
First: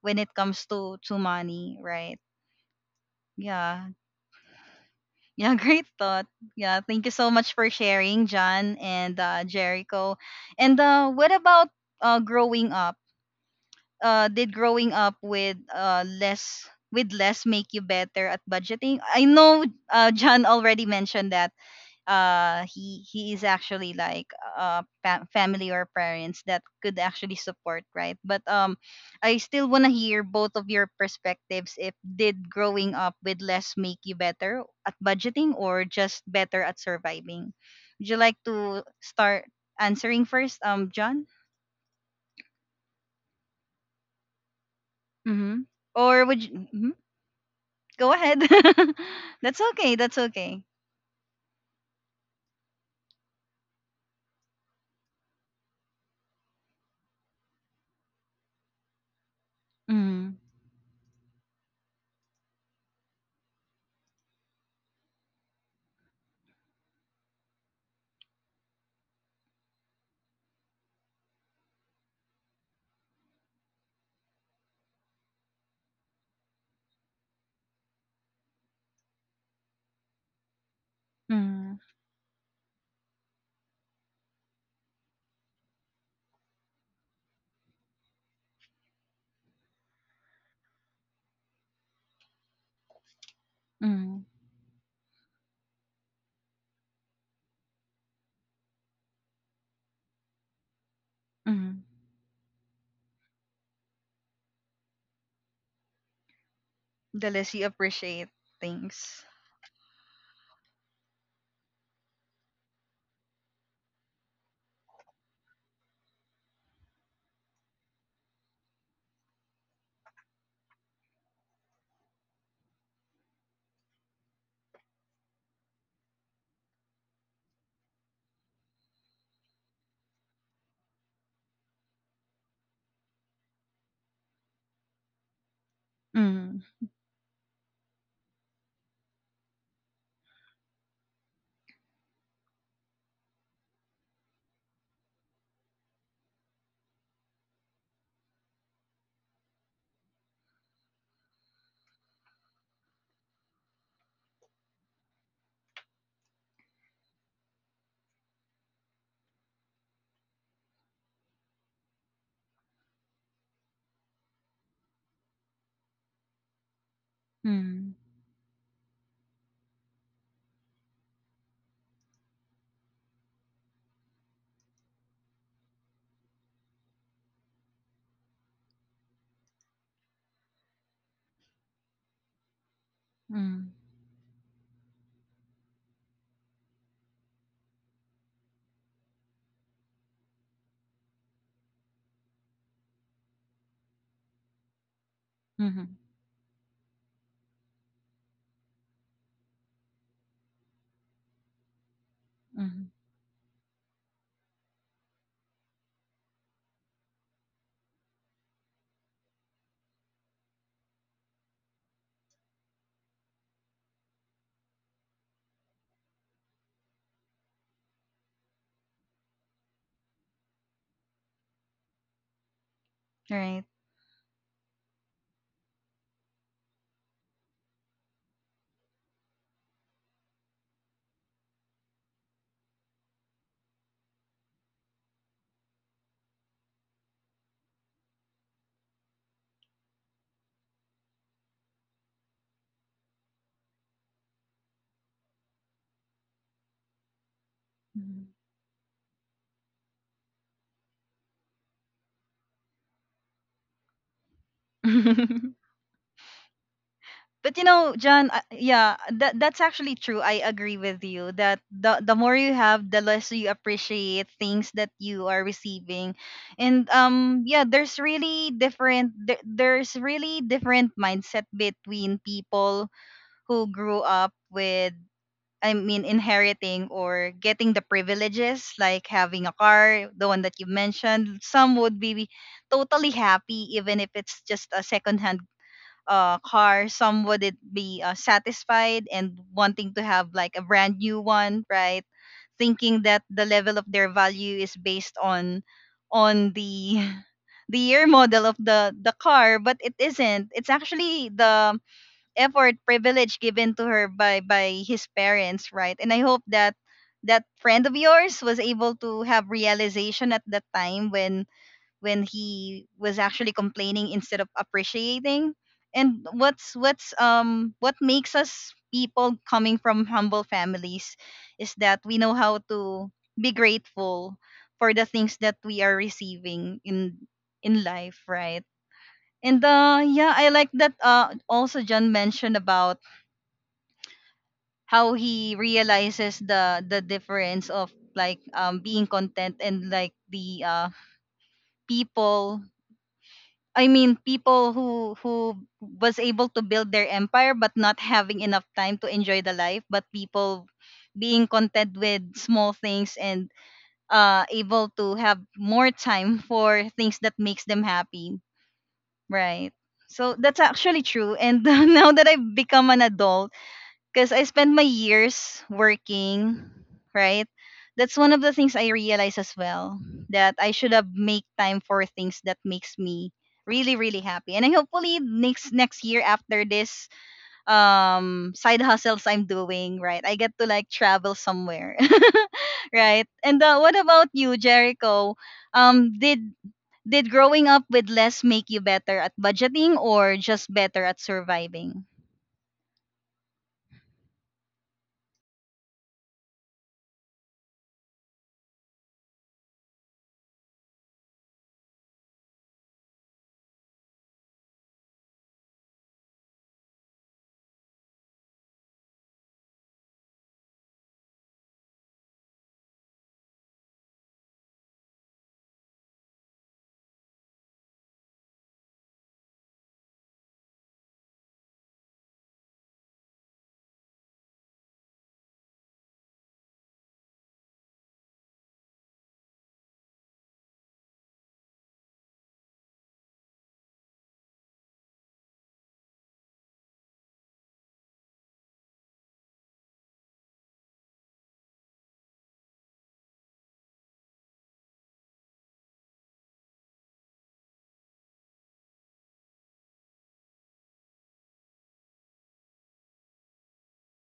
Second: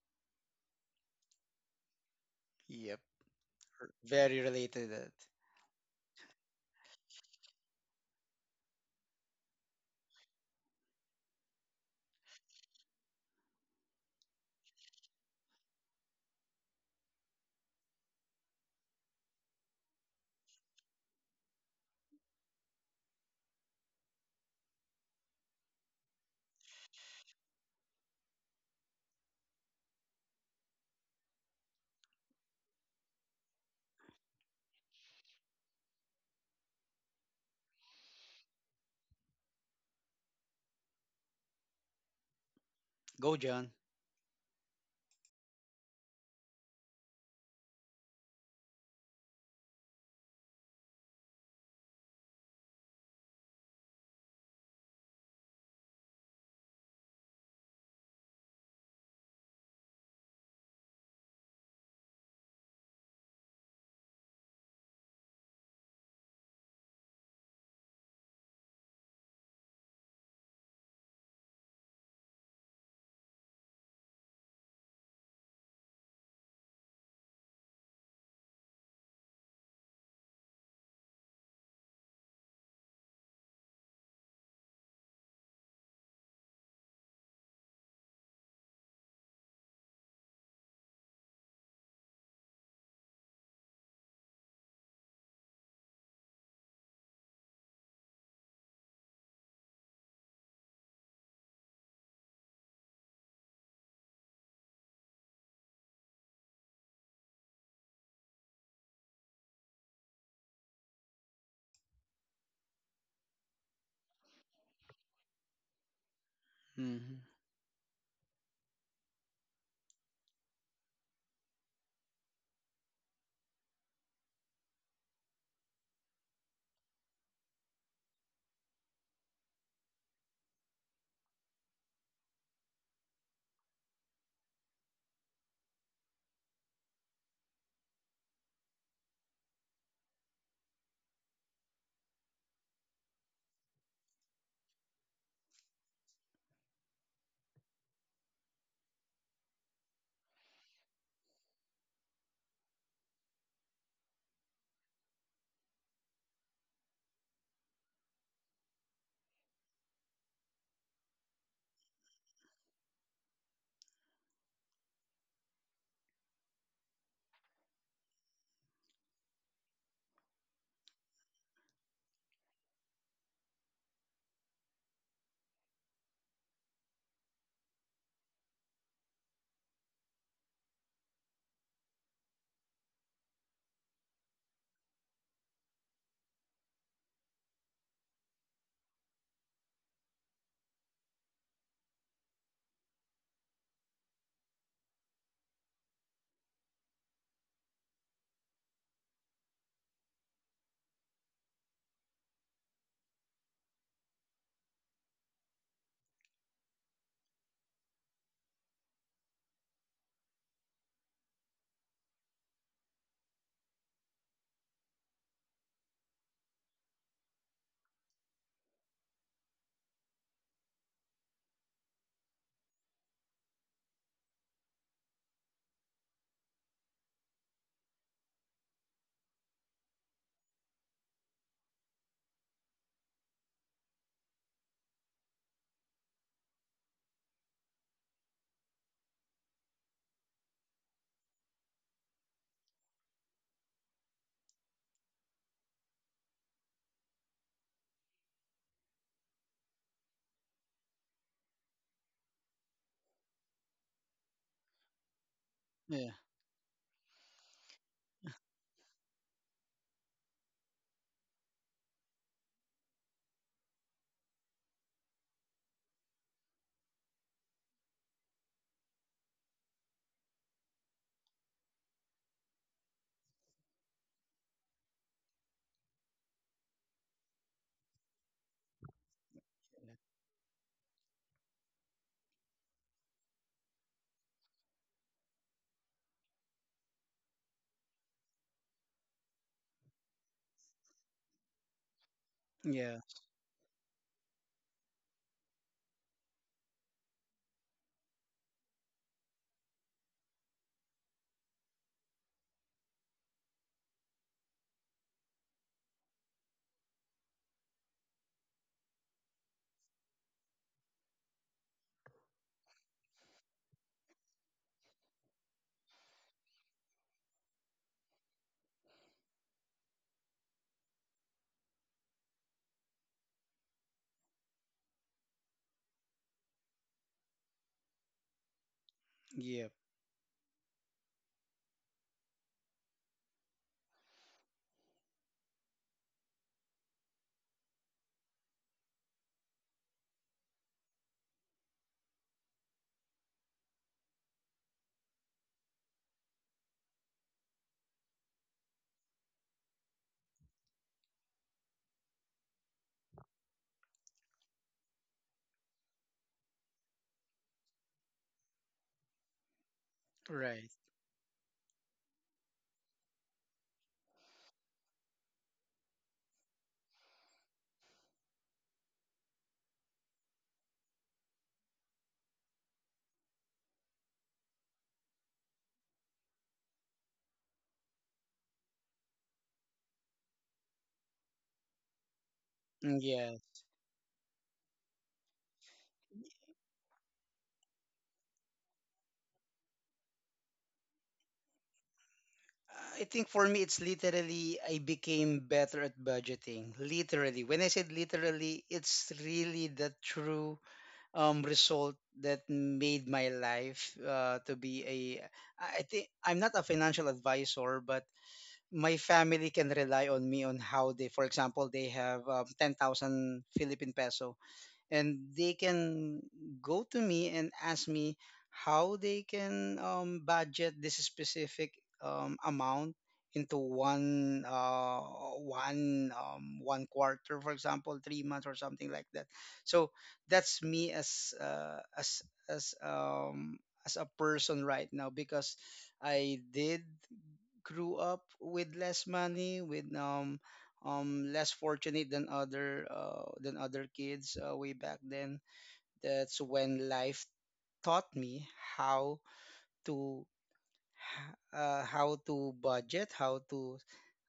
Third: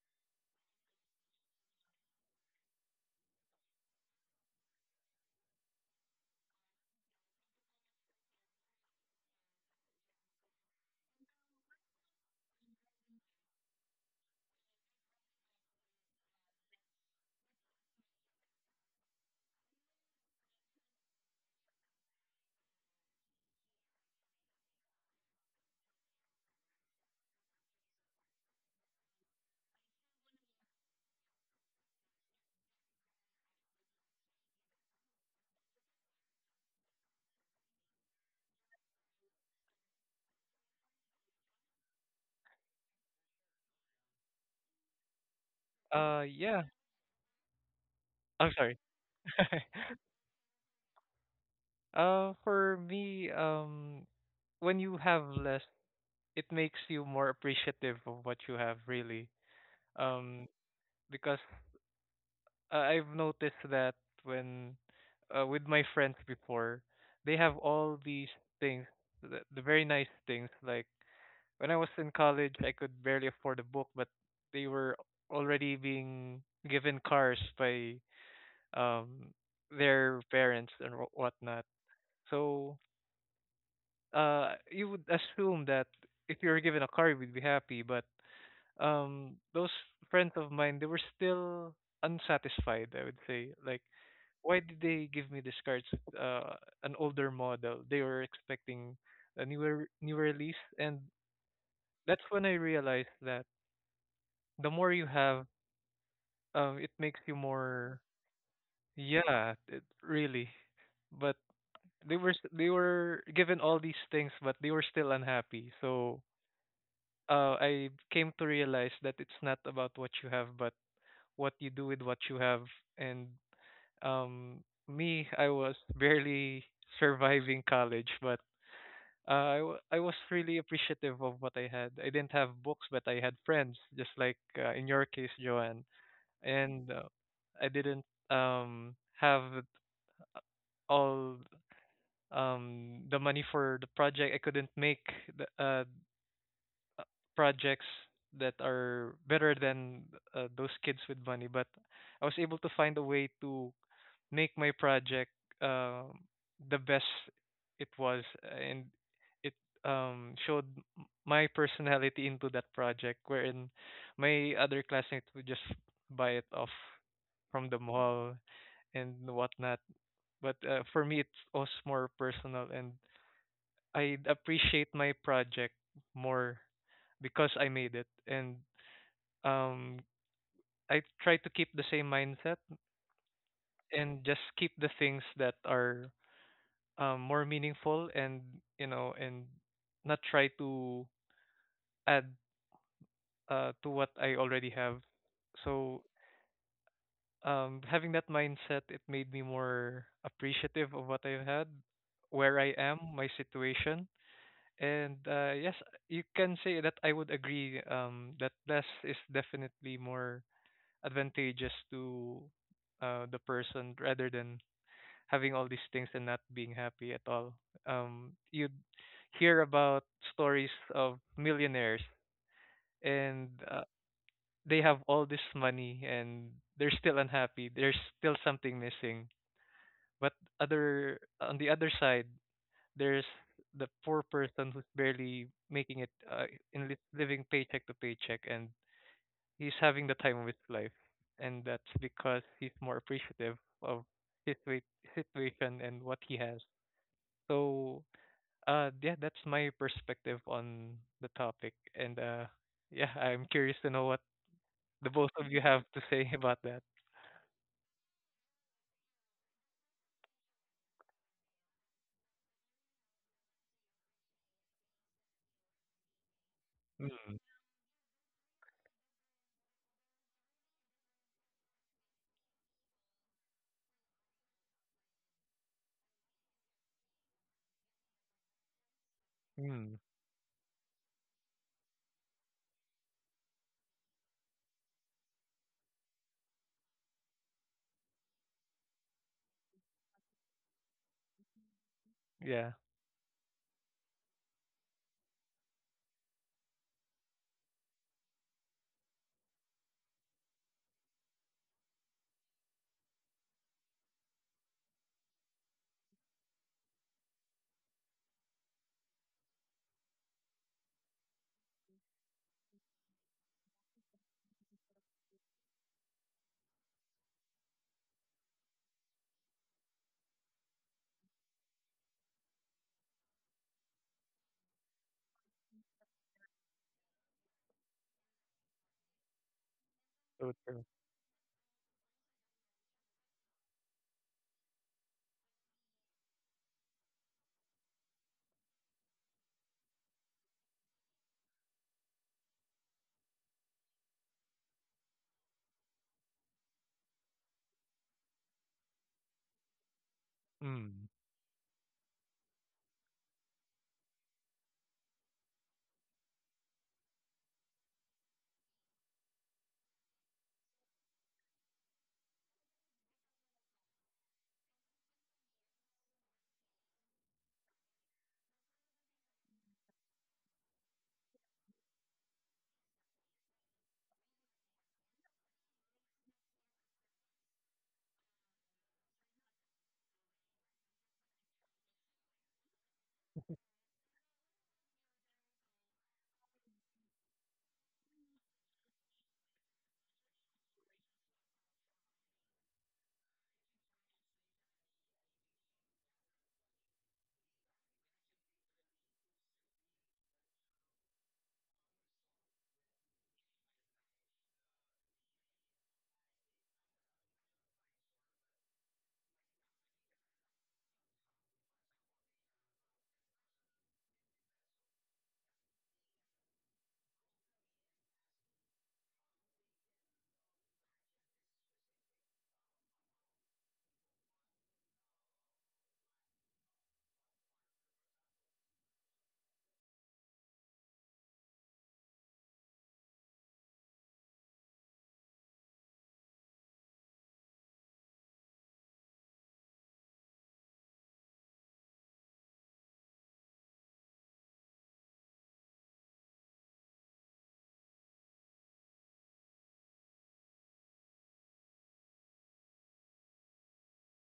[SPEAKER 1] when it comes to money, right?
[SPEAKER 3] Yep,
[SPEAKER 1] Yeah.
[SPEAKER 3] very related to that.
[SPEAKER 1] Yeah, [laughs] great thought. Yeah, thank you so much for sharing, John and Jericho. And what about growing up? Did growing up with less with less make you better at budgeting? I know John already mentioned that, uh, he is actually like uh, family or parents that could actually support, right? But um, I still want to hear both of your perspectives if, did growing up with less make you better at budgeting or just better at surviving? Would you like to start answering first, um, John?
[SPEAKER 3] Go, John.
[SPEAKER 1] Mm-hmm. Or would
[SPEAKER 2] Yeah.
[SPEAKER 1] you, mhm, go ahead.
[SPEAKER 2] I'm sorry.
[SPEAKER 1] [laughs] That's okay,
[SPEAKER 2] [laughs]
[SPEAKER 1] that's okay.
[SPEAKER 2] For me, when you have less, it makes you more appreciative of what you have, really.
[SPEAKER 1] Mm-hmm.
[SPEAKER 2] Um, because I've noticed that when with my friends before, they have all these things, the very nice things, like, when I was in college, I could barely afford a book, but they were already being given cars by um their parents and whatnot.
[SPEAKER 1] Mm-hmm.
[SPEAKER 2] So you would assume that if you were given a car, you would be happy. But those friends of mine, they were still unsatisfied. I would say, like,
[SPEAKER 1] Mm-hmm.
[SPEAKER 2] why did they give me this car? It's an older model. They were expecting a newer release, and that's when I realized that the more you have, it makes
[SPEAKER 1] The
[SPEAKER 2] you
[SPEAKER 1] less you
[SPEAKER 2] more.
[SPEAKER 1] appreciate things.
[SPEAKER 2] Yeah, it really. But they were given all these things, but they were still unhappy. So
[SPEAKER 3] Hmm.
[SPEAKER 2] I came to realize that it's not about what you have, but what you do with what you have. And um, me, I was [laughs] barely surviving college, but I was really appreciative of what I had. I didn't have books, but I had friends, just like in your case, Joanne. And I didn't have all the money for the project. I couldn't make the uh, projects that are better than those kids with money, but I was able to find a way to make my project um the best it was, and it showed my personality into that project, wherein my other classmates would just buy it off from the
[SPEAKER 1] Mm,
[SPEAKER 2] mall and whatnot. But for me, it's also more personal, and I appreciate my project more because I made it. And um I try to keep the same mindset
[SPEAKER 1] mm,
[SPEAKER 2] and just keep the things that are more meaningful and, and not try to add to what I already have.
[SPEAKER 1] mhm,
[SPEAKER 2] So having that mindset, it made me more appreciative of what I've had, where I
[SPEAKER 1] mhm.
[SPEAKER 2] am, my situation, and yes, you can say that I would agree that less is definitely more advantageous to the person rather than having all these things and not being happy at all. You'd hear about stories of millionaires, and
[SPEAKER 1] Right.
[SPEAKER 2] they have all this money, and they're still unhappy. There's still something missing. But other on the other side, there's the poor person who's barely making it, living paycheck to paycheck, and he's having the time of his life, and that's because he's more appreciative of his situation and what he has. So
[SPEAKER 1] Mhm.
[SPEAKER 2] Yeah, that's my perspective on the topic, and yeah, I'm curious to know what the both of you
[SPEAKER 1] [laughs]
[SPEAKER 2] have to
[SPEAKER 3] Yeah,
[SPEAKER 2] say [laughs] about that.
[SPEAKER 1] But you know, John, yeah, that that's actually true. I agree with you that the more you have, the less you appreciate things that you are receiving. And
[SPEAKER 2] Mm.
[SPEAKER 1] yeah, there's really different, there's really different mindset between people who grew up with, I mean, inheriting or getting the privileges, like having a
[SPEAKER 2] Mm.
[SPEAKER 1] car, the one that you mentioned. Some would be totally happy, even if it's just a secondhand car. Some would it be satisfied and wanting to have like a brand new one, right?
[SPEAKER 2] Yeah,
[SPEAKER 3] yeah,
[SPEAKER 1] Thinking that the level of their value is based on the [laughs] the year model of the car, but it isn't. It's actually the effort privilege given to her by his parents, right? And I hope that that friend of yours was able to have realization at that time, when he was actually complaining instead of appreciating. And what makes us people coming from humble families is that we know how to be grateful for the things that we are receiving in life, right? And
[SPEAKER 3] yep,
[SPEAKER 1] uh, yeah,
[SPEAKER 2] so
[SPEAKER 1] I like
[SPEAKER 2] true.
[SPEAKER 1] that uh, also John mentioned about how he realizes the difference of like um, being content, and like the uh, people, I mean people who was able to build their empire but not having enough time to enjoy the life, but people
[SPEAKER 2] Mm.
[SPEAKER 1] being content with small things and uh, able to have more time for things that makes them happy, right? So that's
[SPEAKER 3] right.
[SPEAKER 1] actually true. And [laughs] now that I've become an adult, because I spent my years working, right? That's one of the things I realized as well, that I should have make time for things that makes me really really happy. And I hopefully next year, after this um, side hustles I'm doing, right, I get to like travel somewhere. [laughs]
[SPEAKER 3] Mm,
[SPEAKER 1] Right?
[SPEAKER 3] yeah.
[SPEAKER 1] And what about you, Jericho? Um, did growing up with less make you better at budgeting or just better at surviving?
[SPEAKER 3] I think for me, it's literally I became better at budgeting. Literally, when I said literally, it's really the true result that made my life to be a. I think I'm not a financial advisor, but my family can rely on me on how they, for example, they have 10,000 Philippine peso, and they can go to me and ask me how they can budget this specific amount into one one quarter, for example, 3 months or something like that. So that's me as as um a person right now, because I did grew up with less money, with less fortunate than other kids way back then. That's when life taught me how to how to budget,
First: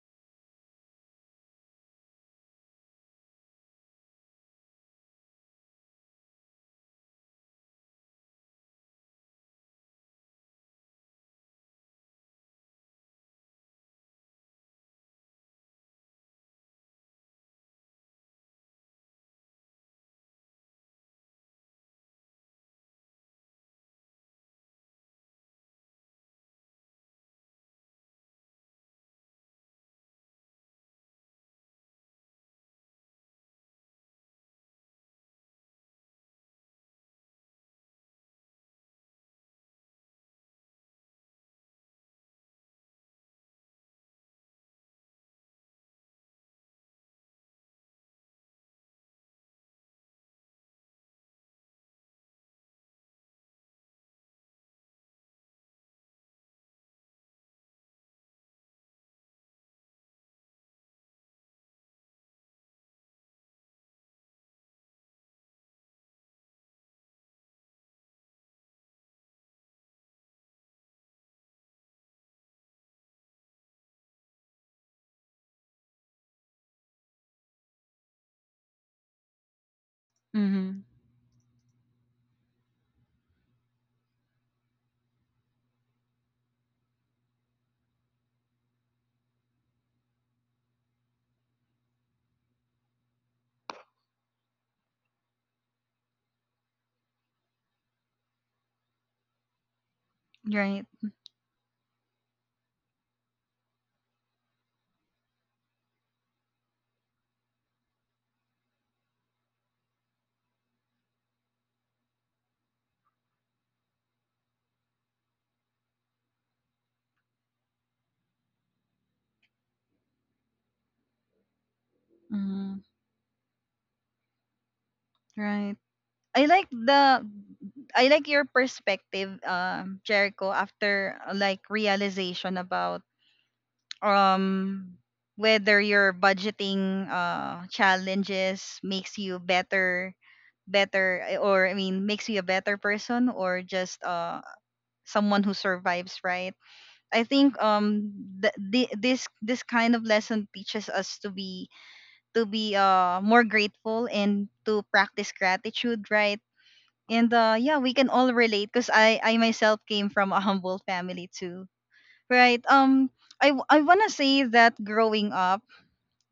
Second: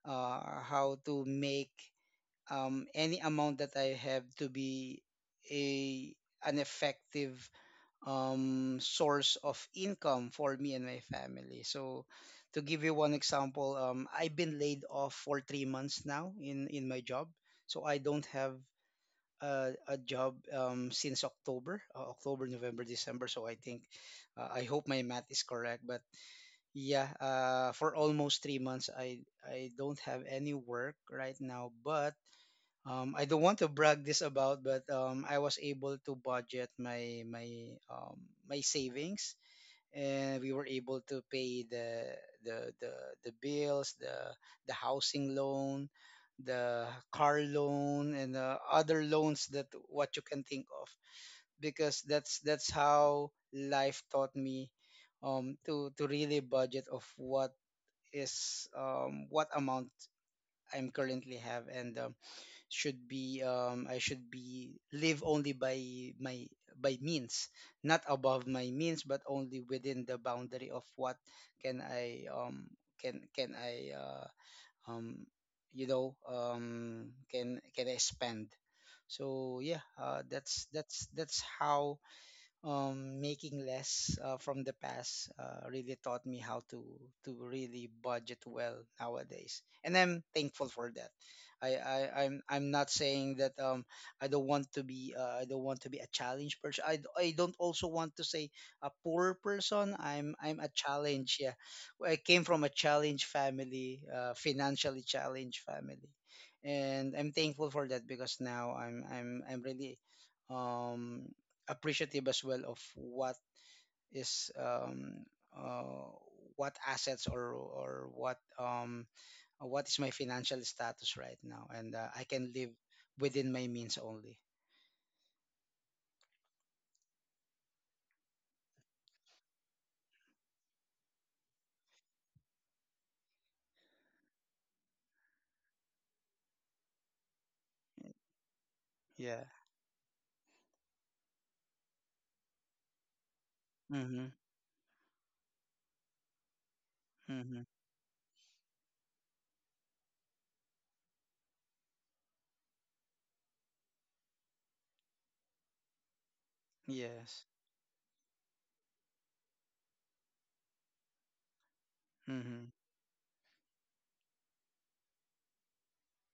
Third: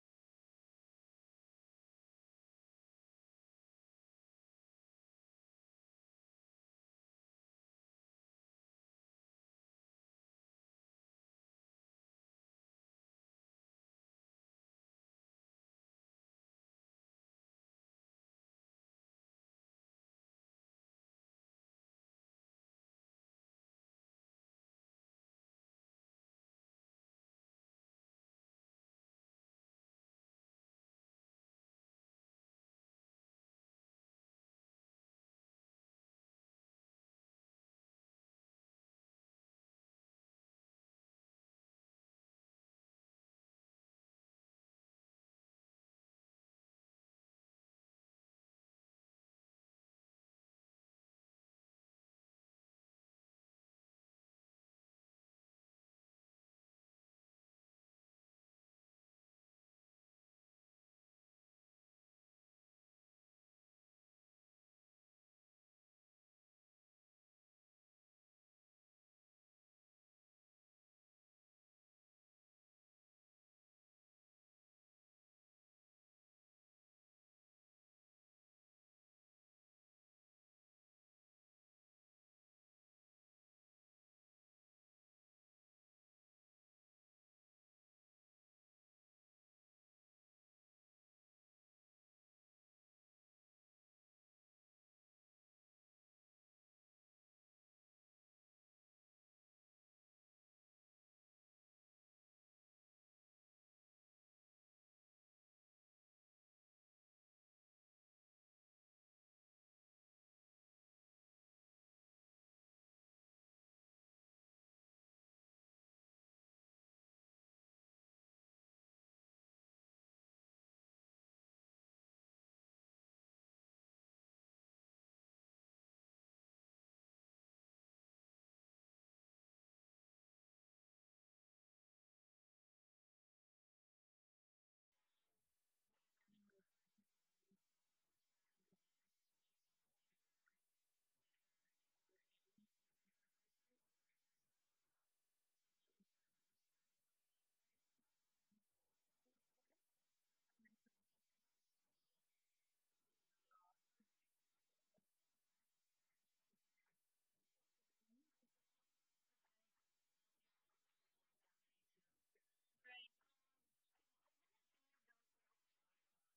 [SPEAKER 3] how to make any amount that I have to be a an effective source of income for me and my family. So, to give you one example, I've been laid off for 3 months now in my job. So I don't have a job since October, October, November, December. So I think, I hope my math is correct, but yeah, for almost 3 months, I don't have any work right now. But I don't want to brag this about, but I was able to budget um, my savings, and we were able to pay the the, the bills, the housing loan, the car loan, and the other loans that what you can think of. Because that's how life taught me, to really budget of what is, what amount I'm currently have. And should be, I should be live only by my by means, not above my means, but only within the boundary of what can I can can I uh, um you know, can I spend. So yeah,
[SPEAKER 1] Mm-hmm.
[SPEAKER 3] that's how making less from the past really taught me how to really budget well nowadays, and I'm thankful for that. I'm not saying that I don't want to be a challenge person. I don't also want to say a poor person. I'm a
[SPEAKER 1] Right.
[SPEAKER 3] challenge. Yeah. Well, I came from a challenge family, financially challenged family, and I'm thankful for that because now I'm really um appreciative as well of is um, uh, what assets or what is my financial status right now, and I can live
[SPEAKER 1] Mm-hmm.
[SPEAKER 3] within my means only.
[SPEAKER 1] Right. I like the I like your perspective, Jericho, after like realization about um, whether your budgeting uh, challenges makes you
[SPEAKER 3] Yeah.
[SPEAKER 1] better, better or I mean makes you a better person, or just
[SPEAKER 3] Mm-hmm.
[SPEAKER 1] uh, someone who survives, right? I think
[SPEAKER 3] Mm-hmm.
[SPEAKER 1] um, this this kind of lesson teaches us to be, to be uh, more grateful and to practice gratitude, right? And
[SPEAKER 3] Yes.
[SPEAKER 1] uh, yeah, we can all relate because I myself came from a [laughs] humble family too,
[SPEAKER 3] Mm-hmm.
[SPEAKER 1] right? I I wanna say that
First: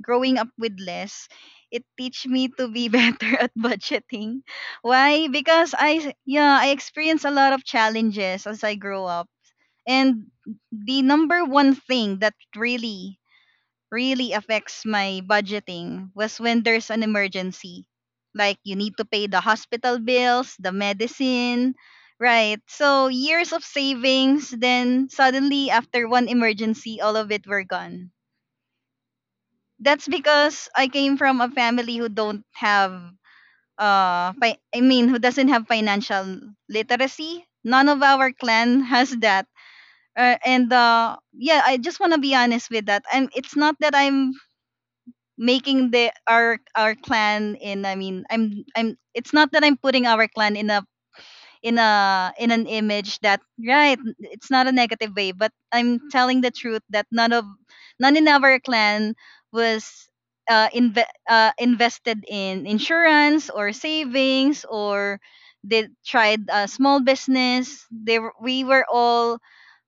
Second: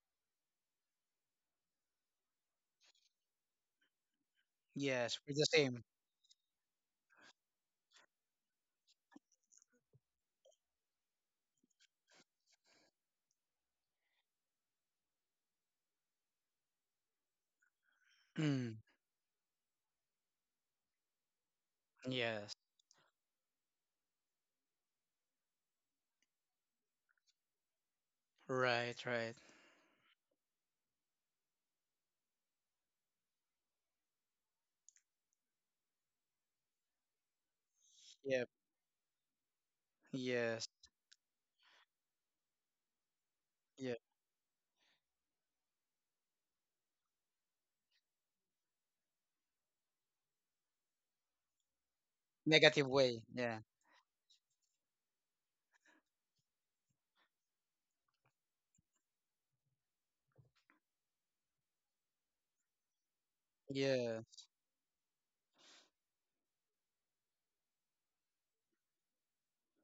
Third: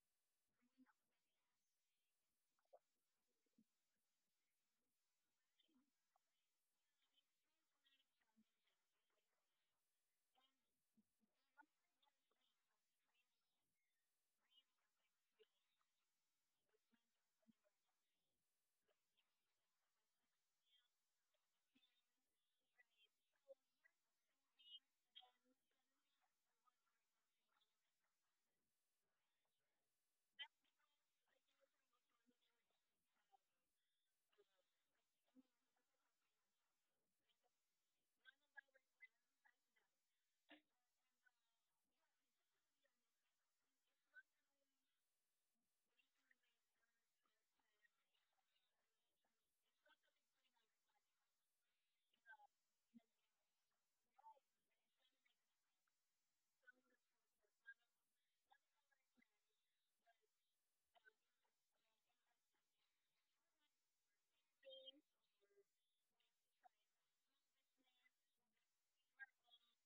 [SPEAKER 1] growing up with less, it teach me to be [laughs] better at budgeting.
[SPEAKER 3] Yes.
[SPEAKER 1] Why?
[SPEAKER 3] We're the
[SPEAKER 1] Because
[SPEAKER 3] same.
[SPEAKER 1] yeah, I experienced a lot of challenges as I grow up. And the number one thing that really, really affects my budgeting was when there's an emergency. Like you
[SPEAKER 3] Mm.
[SPEAKER 1] need to pay the hospital bills, the medicine,
[SPEAKER 3] Yes.
[SPEAKER 1] right? So years of savings, then suddenly after one emergency, all of it were gone.
[SPEAKER 3] Right. Right.
[SPEAKER 1] That's because I came from a family who don't have uh, I mean who doesn't have financial literacy. None of our
[SPEAKER 3] Yep.
[SPEAKER 1] clan [laughs] has that and
[SPEAKER 3] Yes.
[SPEAKER 1] uh, yeah, I just want to be honest with that. I'm, it's not that
[SPEAKER 3] Yep.
[SPEAKER 1] I'm making the our clan in, I mean, I'm it's not that I'm putting our clan in a in an
[SPEAKER 3] Negative
[SPEAKER 1] image
[SPEAKER 3] way.
[SPEAKER 1] that,
[SPEAKER 3] Yeah.
[SPEAKER 1] right, it's not a negative way, but I'm telling the truth that none in our clan was uh, invested in insurance or
[SPEAKER 3] Yeah.
[SPEAKER 1] savings, or they tried a small business. They were- we were all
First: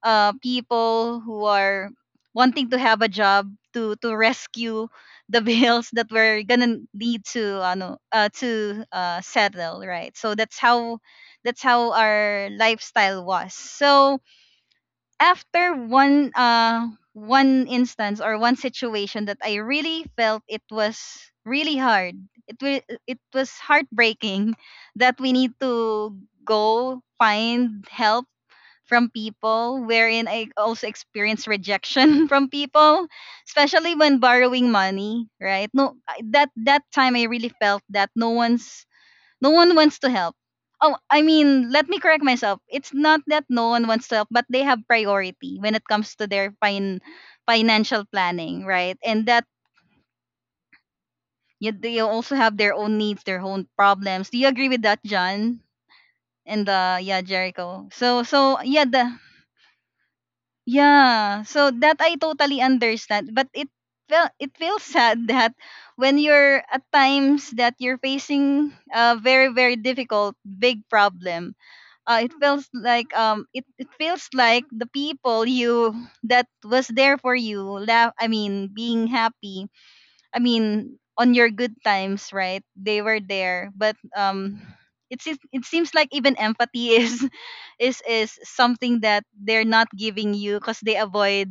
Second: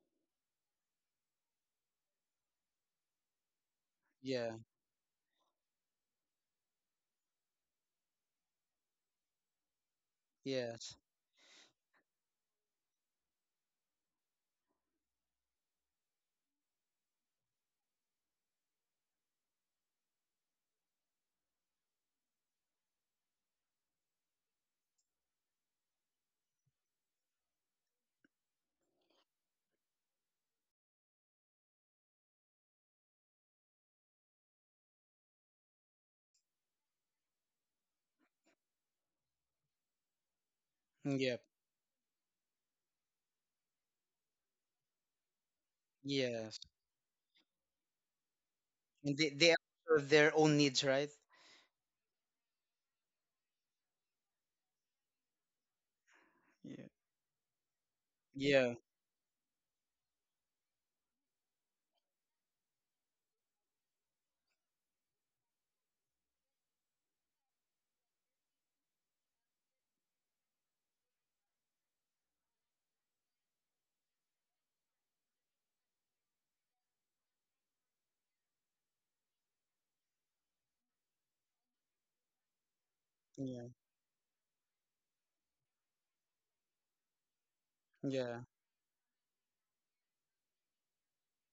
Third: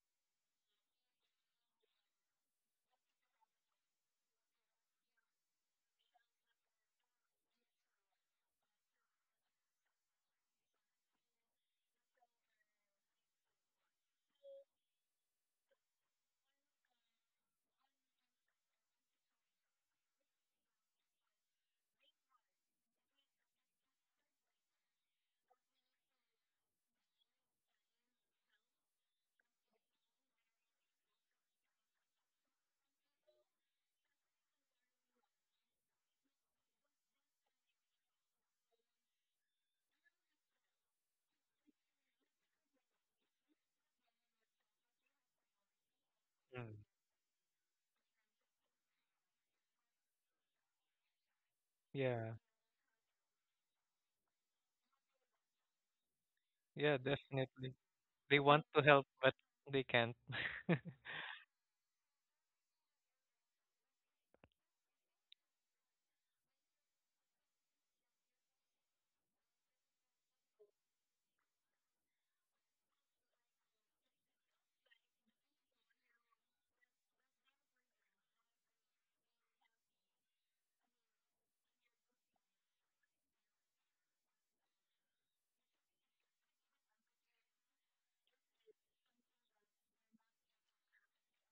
[SPEAKER 1] uh, people who are wanting to have a job to
[SPEAKER 3] Yeah.
[SPEAKER 1] rescue the [laughs] bills that we're gonna need to ano, to settle, right? So that's
[SPEAKER 3] Yes.
[SPEAKER 1] how, that's how our lifestyle was. So after one uh, one instance or one situation that I really felt it was really hard, it was heartbreaking [laughs] that we need to go find help from people, wherein I also experienced rejection [laughs] from people, especially when borrowing money, right? No, that that time I really felt that no one's, no one wants to help. Oh, I
[SPEAKER 3] Yep.
[SPEAKER 1] mean, let me correct myself. It's not that no one wants to help, but they have priority when it comes to their
[SPEAKER 3] Yes.
[SPEAKER 2] Mm.
[SPEAKER 1] financial planning, right?
[SPEAKER 3] And
[SPEAKER 1] And
[SPEAKER 3] they,
[SPEAKER 1] that
[SPEAKER 3] they have their own needs, right?
[SPEAKER 1] you, they
[SPEAKER 2] Yeah,
[SPEAKER 1] also have their own needs, their own problems. Do you agree with that, John? And
[SPEAKER 3] Yeah.
[SPEAKER 2] yeah,
[SPEAKER 1] yeah,
[SPEAKER 2] definitely.
[SPEAKER 1] Jericho. So,
[SPEAKER 2] They
[SPEAKER 1] so
[SPEAKER 2] want
[SPEAKER 3] Yeah.
[SPEAKER 2] to
[SPEAKER 1] yeah,
[SPEAKER 2] help,
[SPEAKER 1] the
[SPEAKER 2] but they can't. [laughs]
[SPEAKER 1] yeah. So that I totally understand, but it felt, it feels sad [laughs] that when you're at times that you're facing a very very difficult big problem, it feels like um, it feels like the people you that was there for you laugh, I mean being happy, I mean on your good times, right, they were
[SPEAKER 3] Yeah,
[SPEAKER 1] there. But um, it seems, it seems like even empathy is [laughs] is
[SPEAKER 3] yeah,
[SPEAKER 1] something that they're not giving you, because they avoid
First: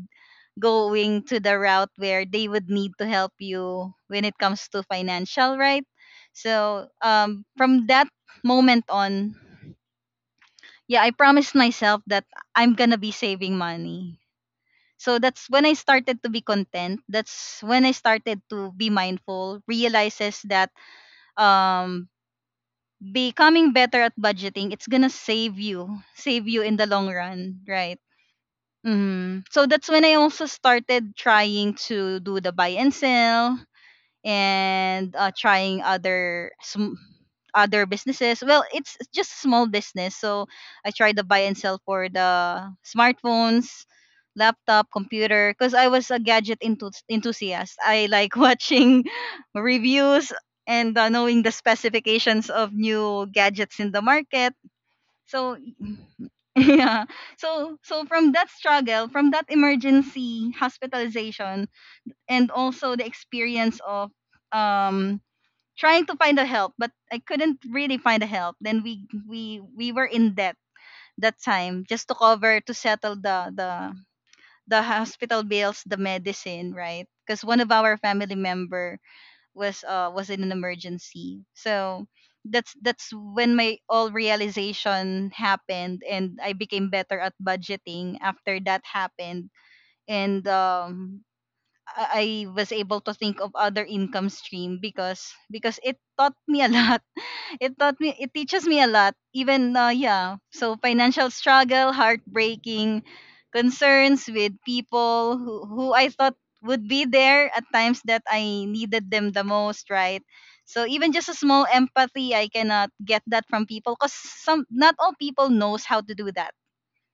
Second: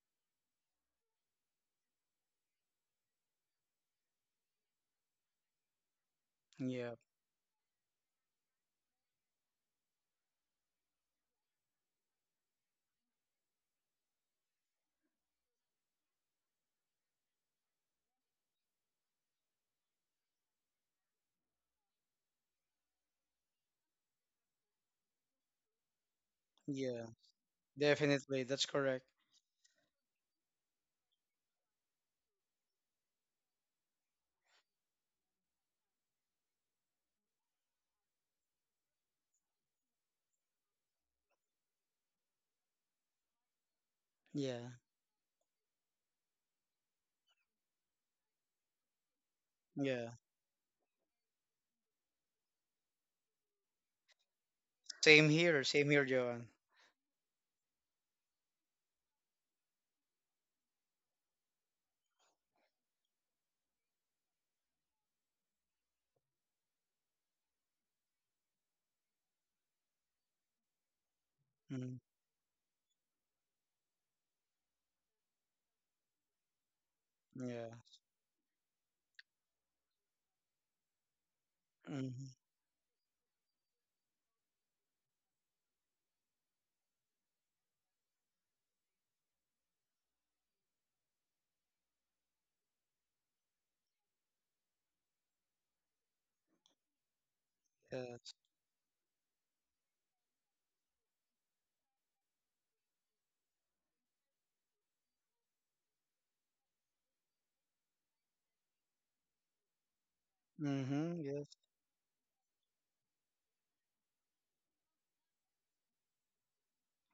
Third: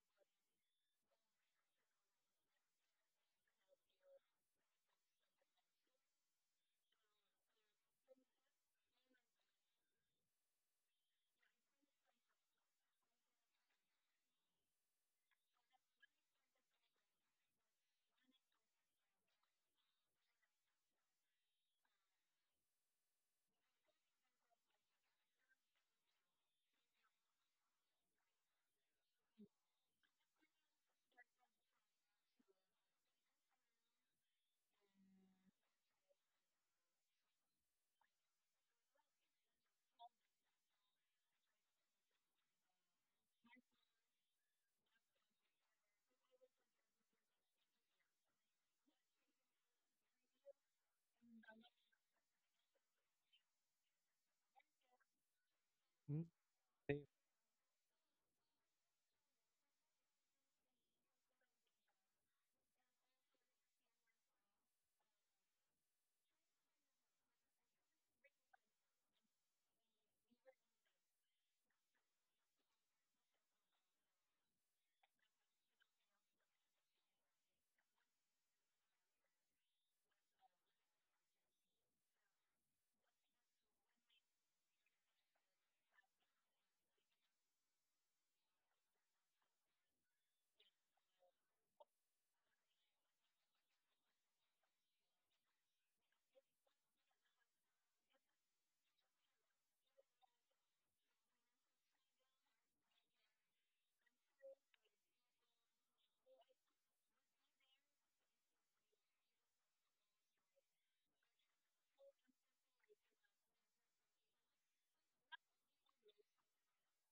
[SPEAKER 1] going to the route where they would need to help you when it comes to financial, right? So
[SPEAKER 3] yeah,
[SPEAKER 1] um, from that moment on, yeah, I promised myself that I'm gonna be saving money. So that's when I started to be content. That's when I started to be mindful, realizes that um, becoming better at budgeting, it's gonna save you in the
[SPEAKER 3] yeah.
[SPEAKER 1] long run, right?
[SPEAKER 3] Definitely, that's correct.
[SPEAKER 1] Mm. So that's when I also started trying to do the buy and sell and trying other other businesses. Well, it's just small business. So I tried to buy and sell for the smartphones,
[SPEAKER 3] Yeah,
[SPEAKER 1] laptop, computer, because I was a gadget enthusiast. I like [laughs] watching
[SPEAKER 3] yeah.
[SPEAKER 1] reviews and knowing the specifications of new gadgets in the market. So
[SPEAKER 3] Same here,
[SPEAKER 2] Mm,
[SPEAKER 3] Joan.
[SPEAKER 1] [laughs]
[SPEAKER 2] they-
[SPEAKER 1] yeah. So so from that struggle, from that emergency hospitalization, and also the experience of um, trying to find a help, but I couldn't really find a help. Then we were in debt that time,
[SPEAKER 3] Mm,
[SPEAKER 1] just to cover to settle the hospital bills, the medicine, right? Because one of
[SPEAKER 3] yeah.
[SPEAKER 1] our family member was uh, was in an emergency. So
[SPEAKER 3] Mm-hmm.
[SPEAKER 1] that's when my all realization happened, and I became better at budgeting after that happened. And um, I was able to think of other income stream, because it taught me a [laughs] lot. It taught me,
[SPEAKER 3] Yes.
[SPEAKER 1] it teaches me a lot, even yeah, so financial struggle, heartbreaking, concerns with people who I thought would be there at times that I needed them the most, right? So even
[SPEAKER 3] Mm-hmm.
[SPEAKER 1] just a
[SPEAKER 3] Yes.
[SPEAKER 1] small empathy I cannot get that from people, because some, not all people knows how to do that.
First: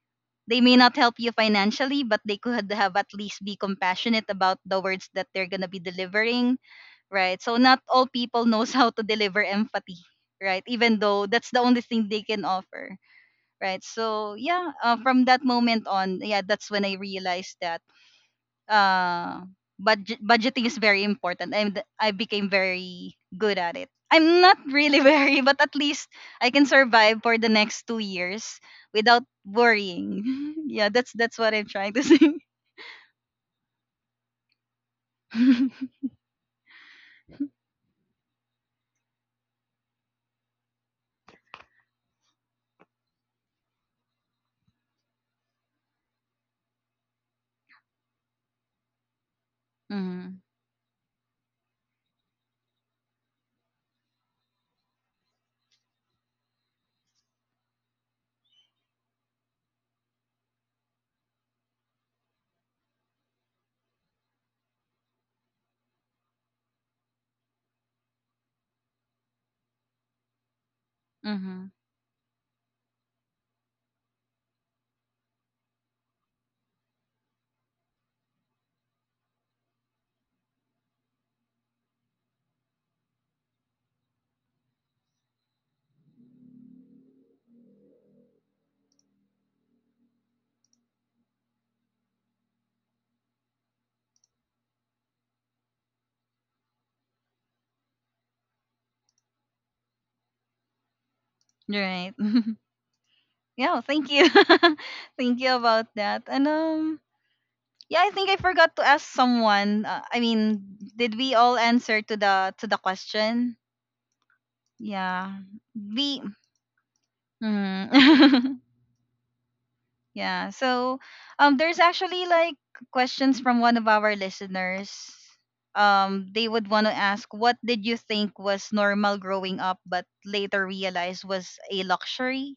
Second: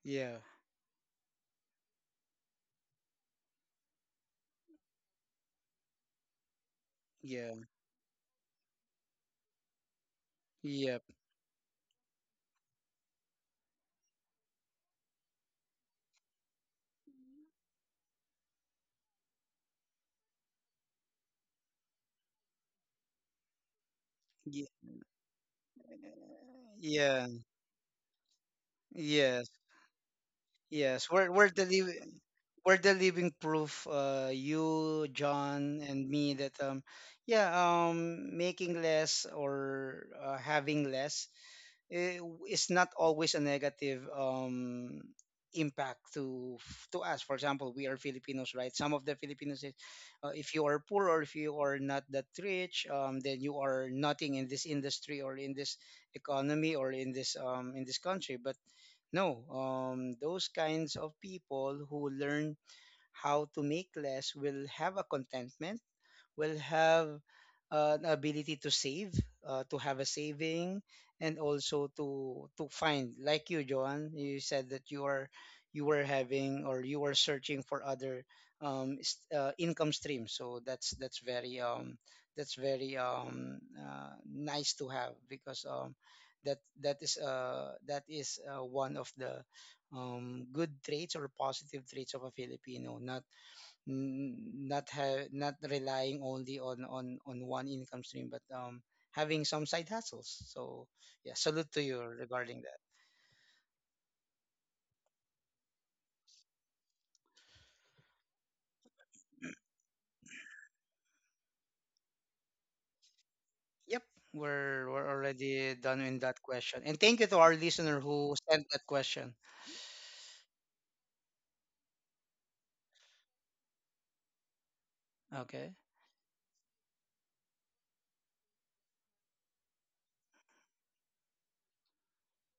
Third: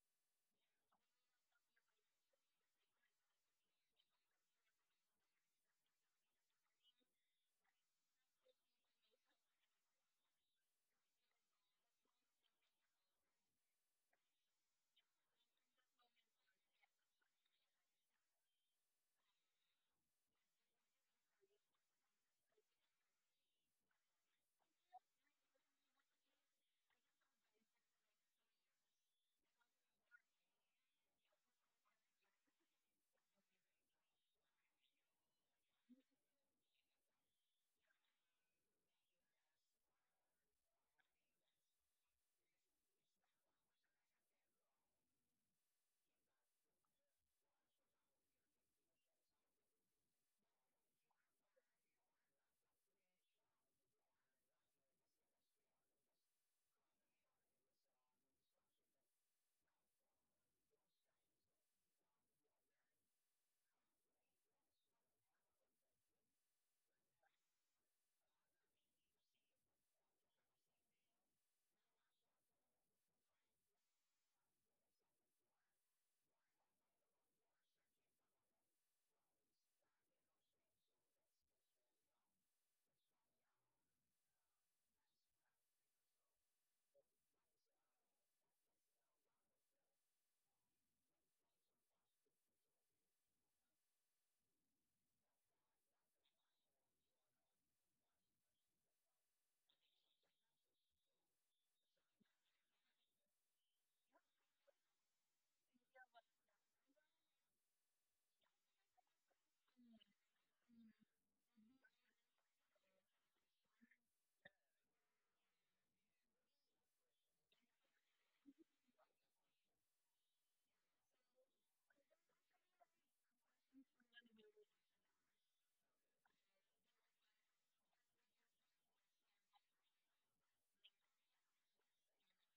[SPEAKER 3] Yeah.
[SPEAKER 1] They may not help you financially, but they could have at least be compassionate about the words that they're going to be delivering, right?
[SPEAKER 3] Yeah.
[SPEAKER 1] So not all people knows [laughs] how to deliver empathy, right? Even
[SPEAKER 3] Yep.
[SPEAKER 1] though that's the only thing they can offer, right? From that moment on, yeah, that's when I realized that uh, budgeting is very important, and I became very good at it. I'm not
[SPEAKER 3] Yeah.
[SPEAKER 1] really [laughs] very, but at least I can survive
[SPEAKER 3] Yeah.
[SPEAKER 1] for the next 2 years without
[SPEAKER 3] Yes.
[SPEAKER 1] worrying. [laughs] Yeah,
[SPEAKER 3] Yes.
[SPEAKER 1] that's that's what I'm trying to say. [laughs]
[SPEAKER 3] We're the living proof. You, John, and me that yeah, making less or having less, eh, is not always a negative impact to us. For example, we are Filipinos, right? Some of the Filipinos, is,
[SPEAKER 1] Mm-hmm.
[SPEAKER 3] If you are poor or if you are not that rich, then you are nothing in this industry or in this economy or in this country. But no, those kinds of people who learn how to make less will have a contentment, will have the ability to save, to have a saving, and
[SPEAKER 1] Mm-hmm.
[SPEAKER 3] also to find. Like you, Joan, you said that you were having or you were searching for other income streams. So that's very nice to have because that is one of the good traits or positive traits of a Filipino. N- Not have not relying only on one income stream, but having some side hustles. So, yeah, salute to you
[SPEAKER 1] Right. [laughs]
[SPEAKER 3] regarding that.
[SPEAKER 1] Yeah, thank you. [laughs] Thank you about that. And yeah, I think I forgot to ask someone. I mean, did we all answer to the question?
[SPEAKER 3] Yep, we're
[SPEAKER 1] Yeah.
[SPEAKER 3] already done in
[SPEAKER 1] We
[SPEAKER 3] that question, and thank you to our listener who
[SPEAKER 1] mm.
[SPEAKER 3] sent that question.
[SPEAKER 1] [laughs] Yeah. So there's actually questions from one of our listeners.
[SPEAKER 3] Okay.
[SPEAKER 1] They would want to ask, what did you think was normal growing up but later realized was a luxury?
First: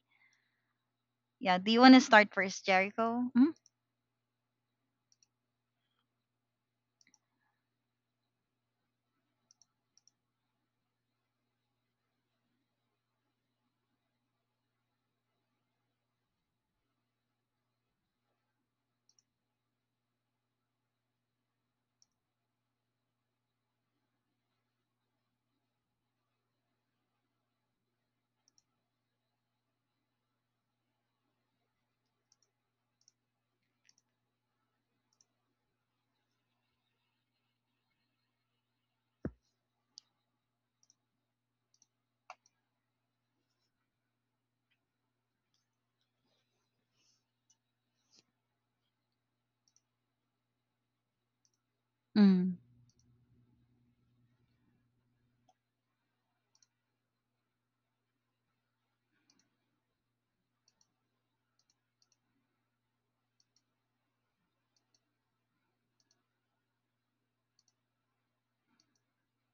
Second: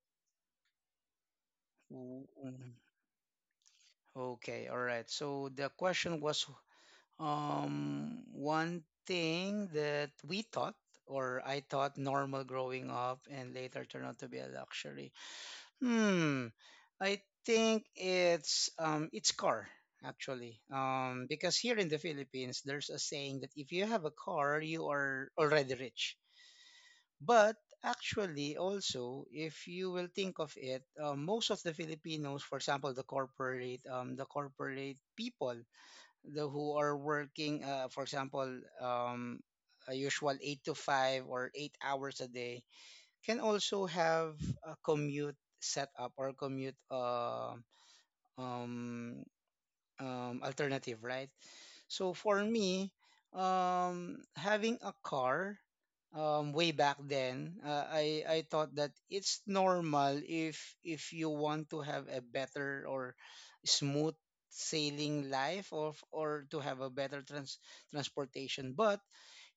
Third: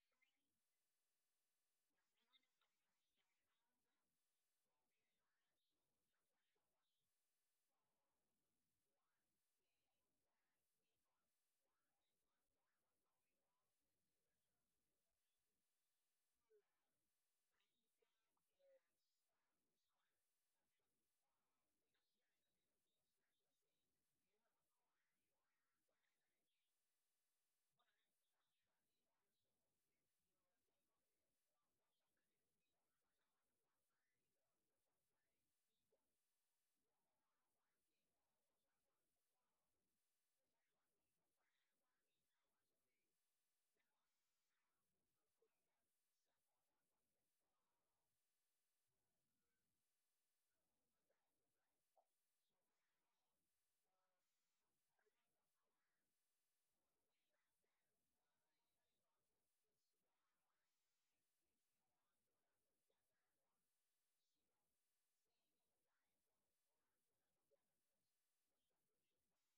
[SPEAKER 1] Yeah, do you want to
[SPEAKER 3] W-
[SPEAKER 1] start first,
[SPEAKER 3] mm,
[SPEAKER 1] Jericho? Mm?
[SPEAKER 3] okay, all right, so the question was one thing that we thought or I thought normal growing up and later turned out to be a luxury. Hmm. I think it's car, actually. Because here in the Philippines, there's a saying that if you have a car, you are already rich. But actually, also, if you will think of it, most of the Filipinos, for example the corporate people, the who are working, for example, um a usual 8 to 5 or 8 hours a day, can also have a commute setup or commute, um, alternative, right? So for
[SPEAKER 1] Mm.
[SPEAKER 3] me, having a car, way back then, I thought that it's normal if you want to have a better or smooth sailing life, or to have a better transportation, but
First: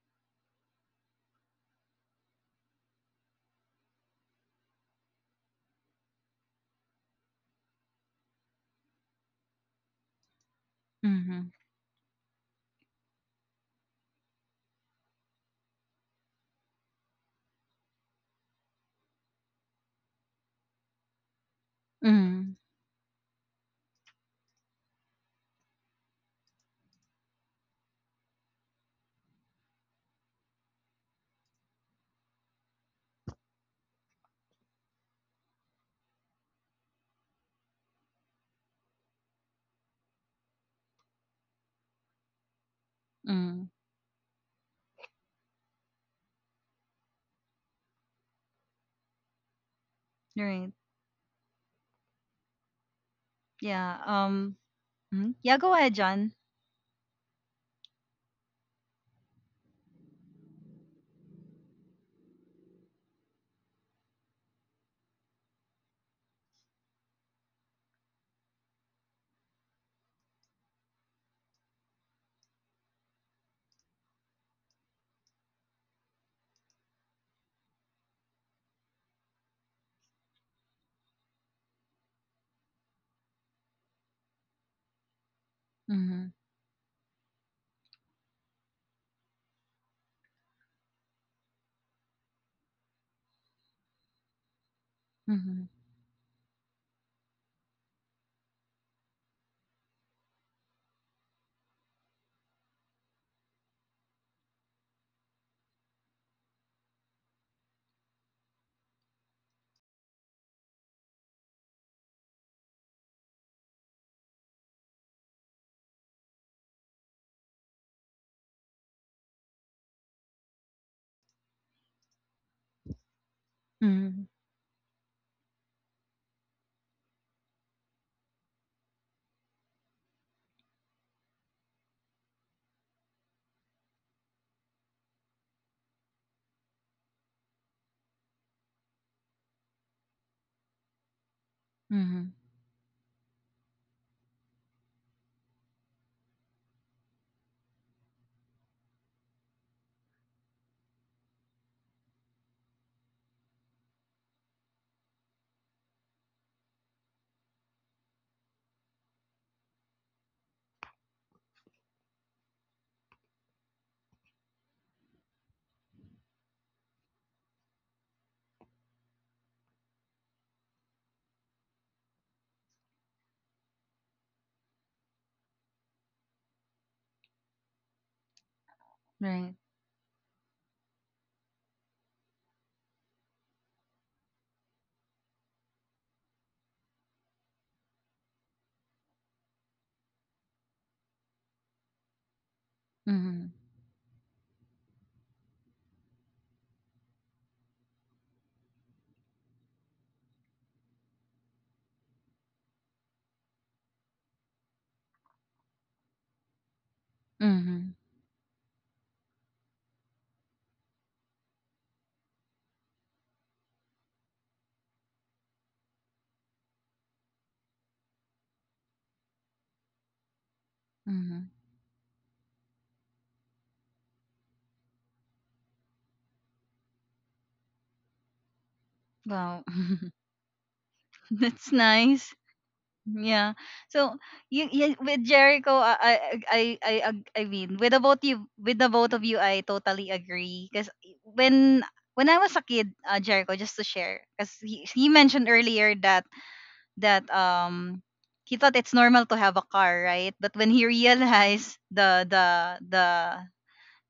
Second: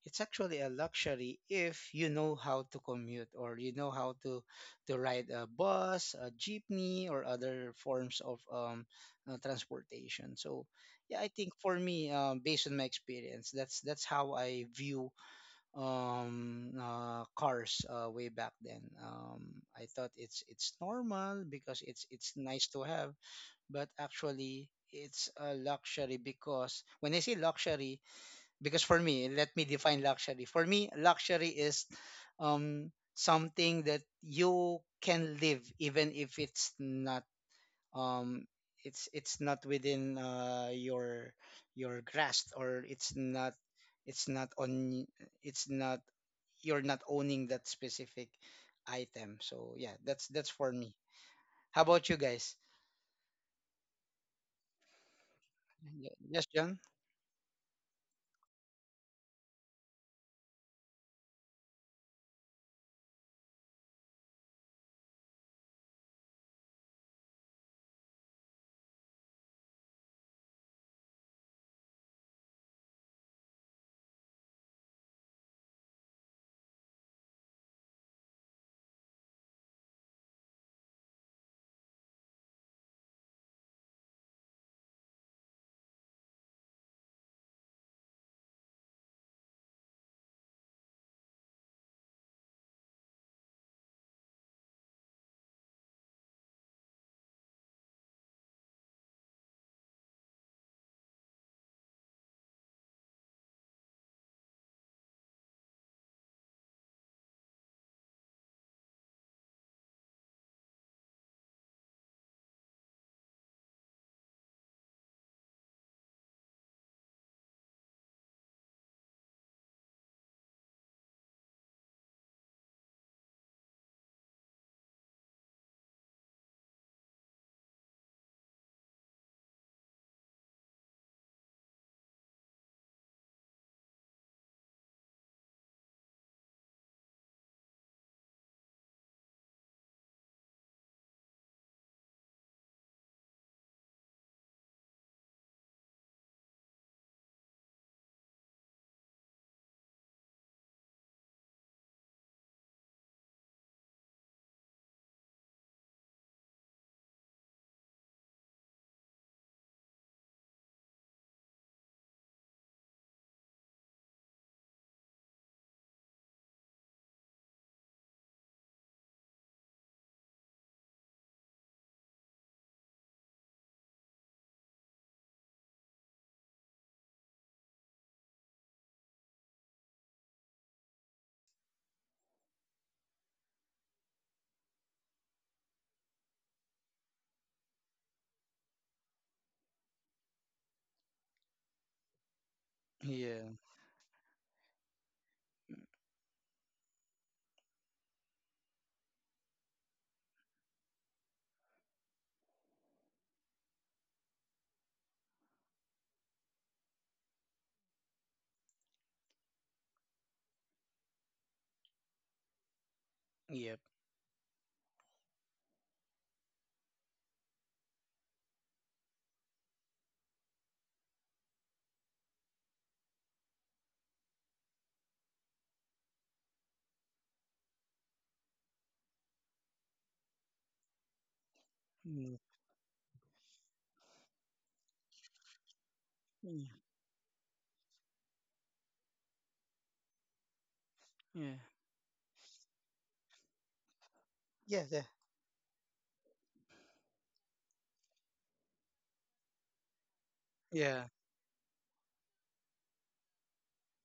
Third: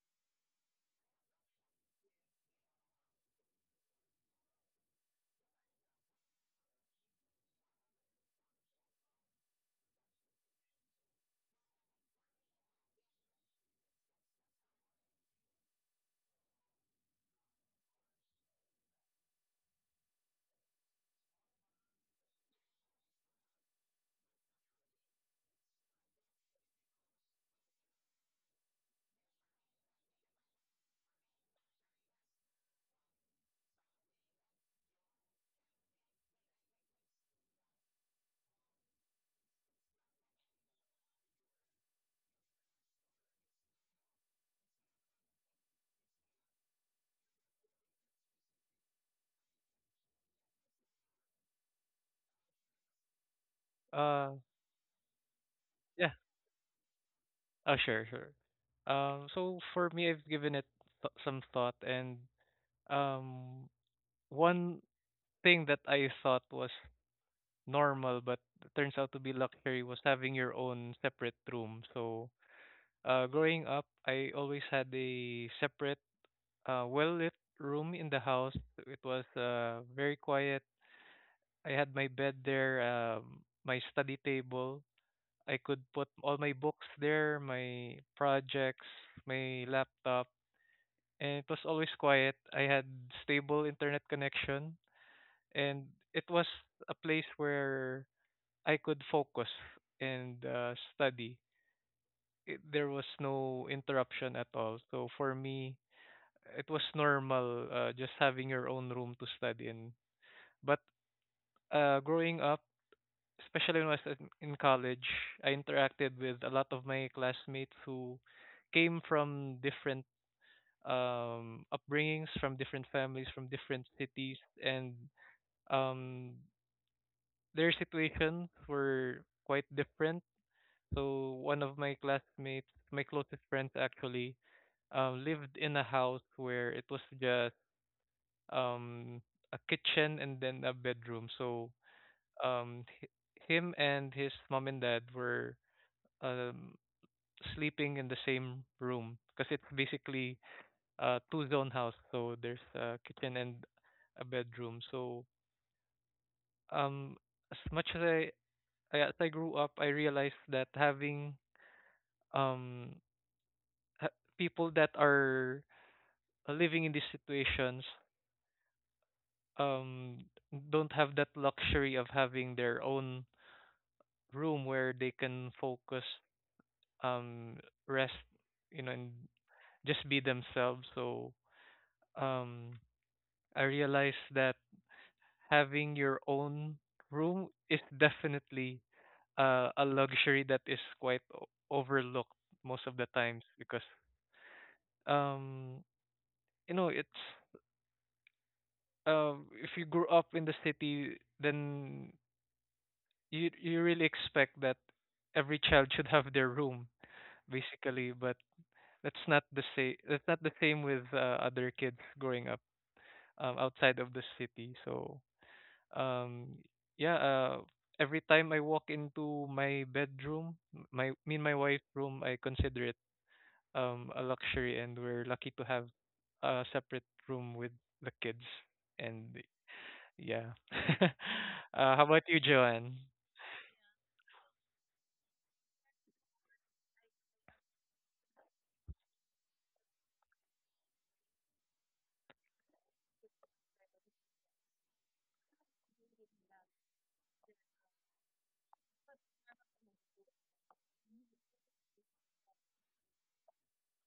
[SPEAKER 3] it's actually a luxury if you know how to commute or you know how to ride a bus, a jeepney, or other forms of transportation. So, yeah, I think
[SPEAKER 1] Mhm.
[SPEAKER 3] for me, based on my experience, that's how I view cars, way back then. I thought it's normal because it's
[SPEAKER 1] Mhm.
[SPEAKER 3] nice to have, but actually it's a luxury because when I say luxury, because for me, let me define luxury. For me, luxury is something that you can live even if it's not, um it's not within your grasp, or
[SPEAKER 1] Mm,
[SPEAKER 3] it's not on it's not, you're not owning that specific item. So, yeah, that's for
[SPEAKER 1] right.
[SPEAKER 3] me. How about you guys?
[SPEAKER 1] Yeah.
[SPEAKER 2] Uh,
[SPEAKER 1] Mhm. Yeah. Go ahead,
[SPEAKER 2] yeah.
[SPEAKER 1] John.
[SPEAKER 3] Yes, John.
[SPEAKER 2] Oh, sure, sure. So for me, I've given it th some thought, and um, one thing that I thought was normal but turns out to be luxury was having your own separate room. So, growing up, I always had a separate, well-lit room in the house. It was very quiet. I had my bed there, my study table. I could put
[SPEAKER 1] Mm-hmm.
[SPEAKER 2] all my books there, my projects, my laptop, and it was always quiet. I had stable internet connection,
[SPEAKER 1] Mm-hmm.
[SPEAKER 2] and it was a place where I could focus and study. There was no interruption at all. So for me, it was normal, just having your own room to study in. But growing up, especially when I was in college, I interacted with a lot of my classmates who came from different upbringings, from different families, from different
[SPEAKER 1] Mm-hmm.
[SPEAKER 2] cities, and um, their situations were quite different. So one of my classmates, my closest friends actually, lived in a house where it was just um a kitchen and then a bedroom. So
[SPEAKER 1] Mm-hmm.
[SPEAKER 2] um h- him and his mom and dad were um sleeping in the same room because it's basically a two zone house. So there's a kitchen and a bedroom. So um as much as I as I grew up, I realized that having um people that are living in these situations um don't have that luxury of having their own room where they can focus, um rest, you know, and
[SPEAKER 1] Right.
[SPEAKER 2] just be themselves. So um I realized that having your own room is definitely a luxury that is quite overlooked most of the times,
[SPEAKER 1] Mm-hmm.
[SPEAKER 3] Yeah.
[SPEAKER 2] because, um it's, if you grew up in the city, then you really expect that every child should have their room
[SPEAKER 1] Mm-hmm.
[SPEAKER 2] basically. But that's not the same with other kids growing up
[SPEAKER 3] Yep.
[SPEAKER 2] outside of the city. So um yeah, every time I walk into my bedroom, m- my me and
[SPEAKER 1] Mm-hmm.
[SPEAKER 2] my wife's room, I consider it a luxury, and we're lucky to have a separate room with the kids. And
[SPEAKER 1] Wow. [laughs]
[SPEAKER 2] yeah. [laughs]
[SPEAKER 1] That's
[SPEAKER 2] How about
[SPEAKER 1] nice.
[SPEAKER 3] Mm,
[SPEAKER 2] you, Joanne?
[SPEAKER 1] Yeah. So you with Jericho,
[SPEAKER 3] yeah, yeah,
[SPEAKER 1] I mean, with the both of you, I totally agree. Because
[SPEAKER 3] yeah.
[SPEAKER 1] when when I was a kid, Jericho, just to share, because he,
[SPEAKER 3] Yeah.
[SPEAKER 1] he mentioned earlier that that he thought it's normal to have a car, right? But when he
[SPEAKER 3] Yeah.
[SPEAKER 1] realized the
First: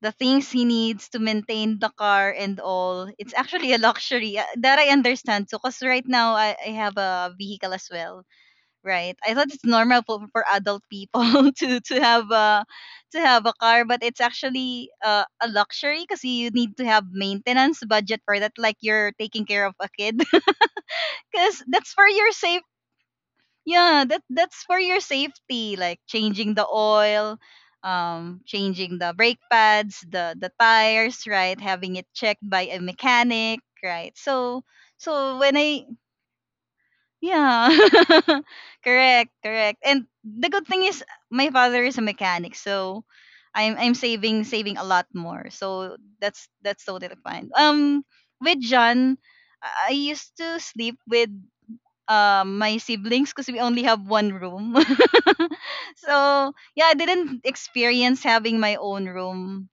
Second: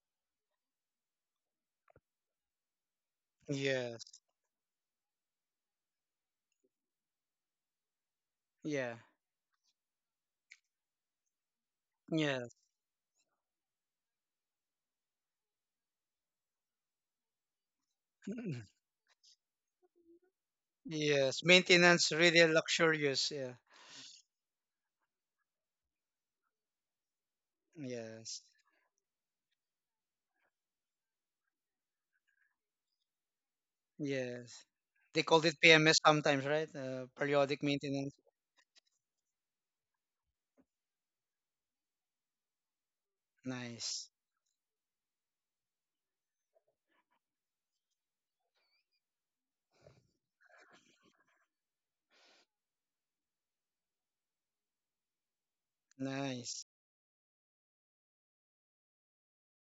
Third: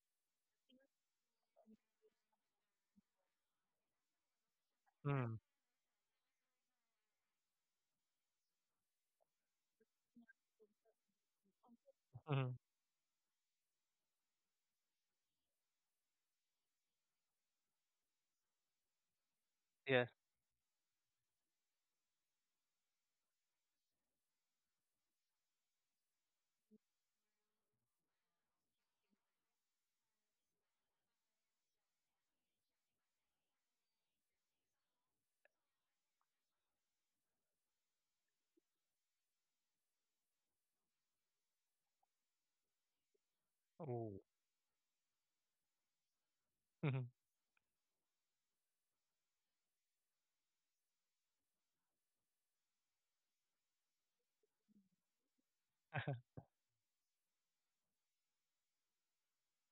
[SPEAKER 1] the things he needs to maintain the car and all, it's actually a
[SPEAKER 3] Yes.
[SPEAKER 1] luxury. That I
[SPEAKER 2] Hmm.
[SPEAKER 1] understand. So, cause right now I have a vehicle as well,
[SPEAKER 3] Yeah.
[SPEAKER 1] right? I thought it's normal for adult people [laughs] to have
[SPEAKER 2] Mm-hmm.
[SPEAKER 3] Yes.
[SPEAKER 1] a car, but it's actually a luxury because you need to have maintenance budget for that, like
[SPEAKER 3] [laughs]
[SPEAKER 1] you're taking care of a kid. [laughs]
[SPEAKER 3] Yes.
[SPEAKER 1] Because that's for
[SPEAKER 3] Maintenance,
[SPEAKER 1] your
[SPEAKER 3] really
[SPEAKER 1] safe
[SPEAKER 3] luxurious. Yeah.
[SPEAKER 1] Yeah, that's for your safety, like changing the oil,
[SPEAKER 3] Yes.
[SPEAKER 1] changing the brake pads, the tires, right? Having it checked by a mechanic, right? so
[SPEAKER 3] Yes. They
[SPEAKER 1] so
[SPEAKER 3] called
[SPEAKER 1] when
[SPEAKER 3] it
[SPEAKER 1] I
[SPEAKER 3] PMS sometimes, right? Periodic
[SPEAKER 1] Yeah.
[SPEAKER 3] maintenance.
[SPEAKER 1] [laughs] Correct, correct. And the good thing is my father is a mechanic, so I'm
[SPEAKER 3] Nice.
[SPEAKER 2] Yes.
[SPEAKER 1] saving a lot more, so that's
[SPEAKER 2] Mhm.
[SPEAKER 1] totally fine. With john I used to sleep with my siblings because we only have one room. [laughs] So
[SPEAKER 3] Nice.
[SPEAKER 1] yeah, I didn't experience having my own room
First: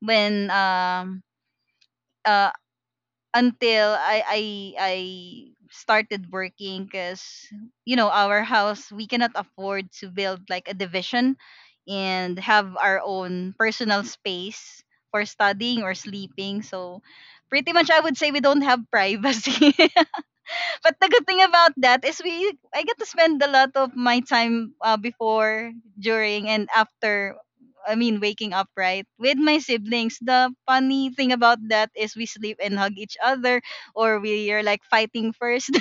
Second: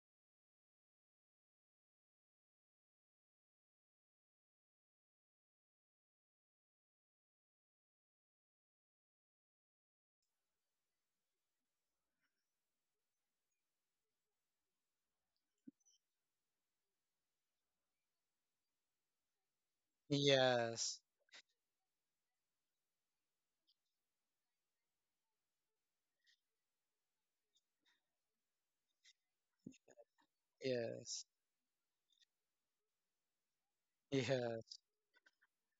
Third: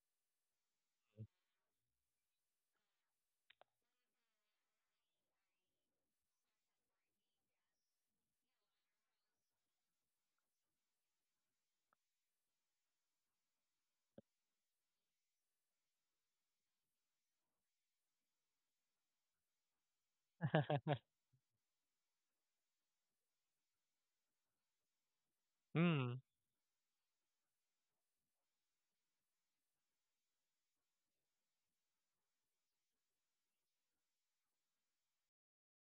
[SPEAKER 1] when uh until I started working, because you know, our house, we cannot afford to build like a division and have our own personal space for studying or sleeping. So pretty much I would say we don't have privacy. [laughs] But
[SPEAKER 3] Yes.
[SPEAKER 1] the
[SPEAKER 2] [laughs]
[SPEAKER 1] good thing about that is we I get to spend a lot of my time before,
[SPEAKER 2] Mm.
[SPEAKER 1] during, and after. I mean, waking up, right, with my siblings. The funny
[SPEAKER 3] Yes.
[SPEAKER 1] thing about that is we sleep and hug each other, or we are
[SPEAKER 3] Yeah.
[SPEAKER 1] like fighting first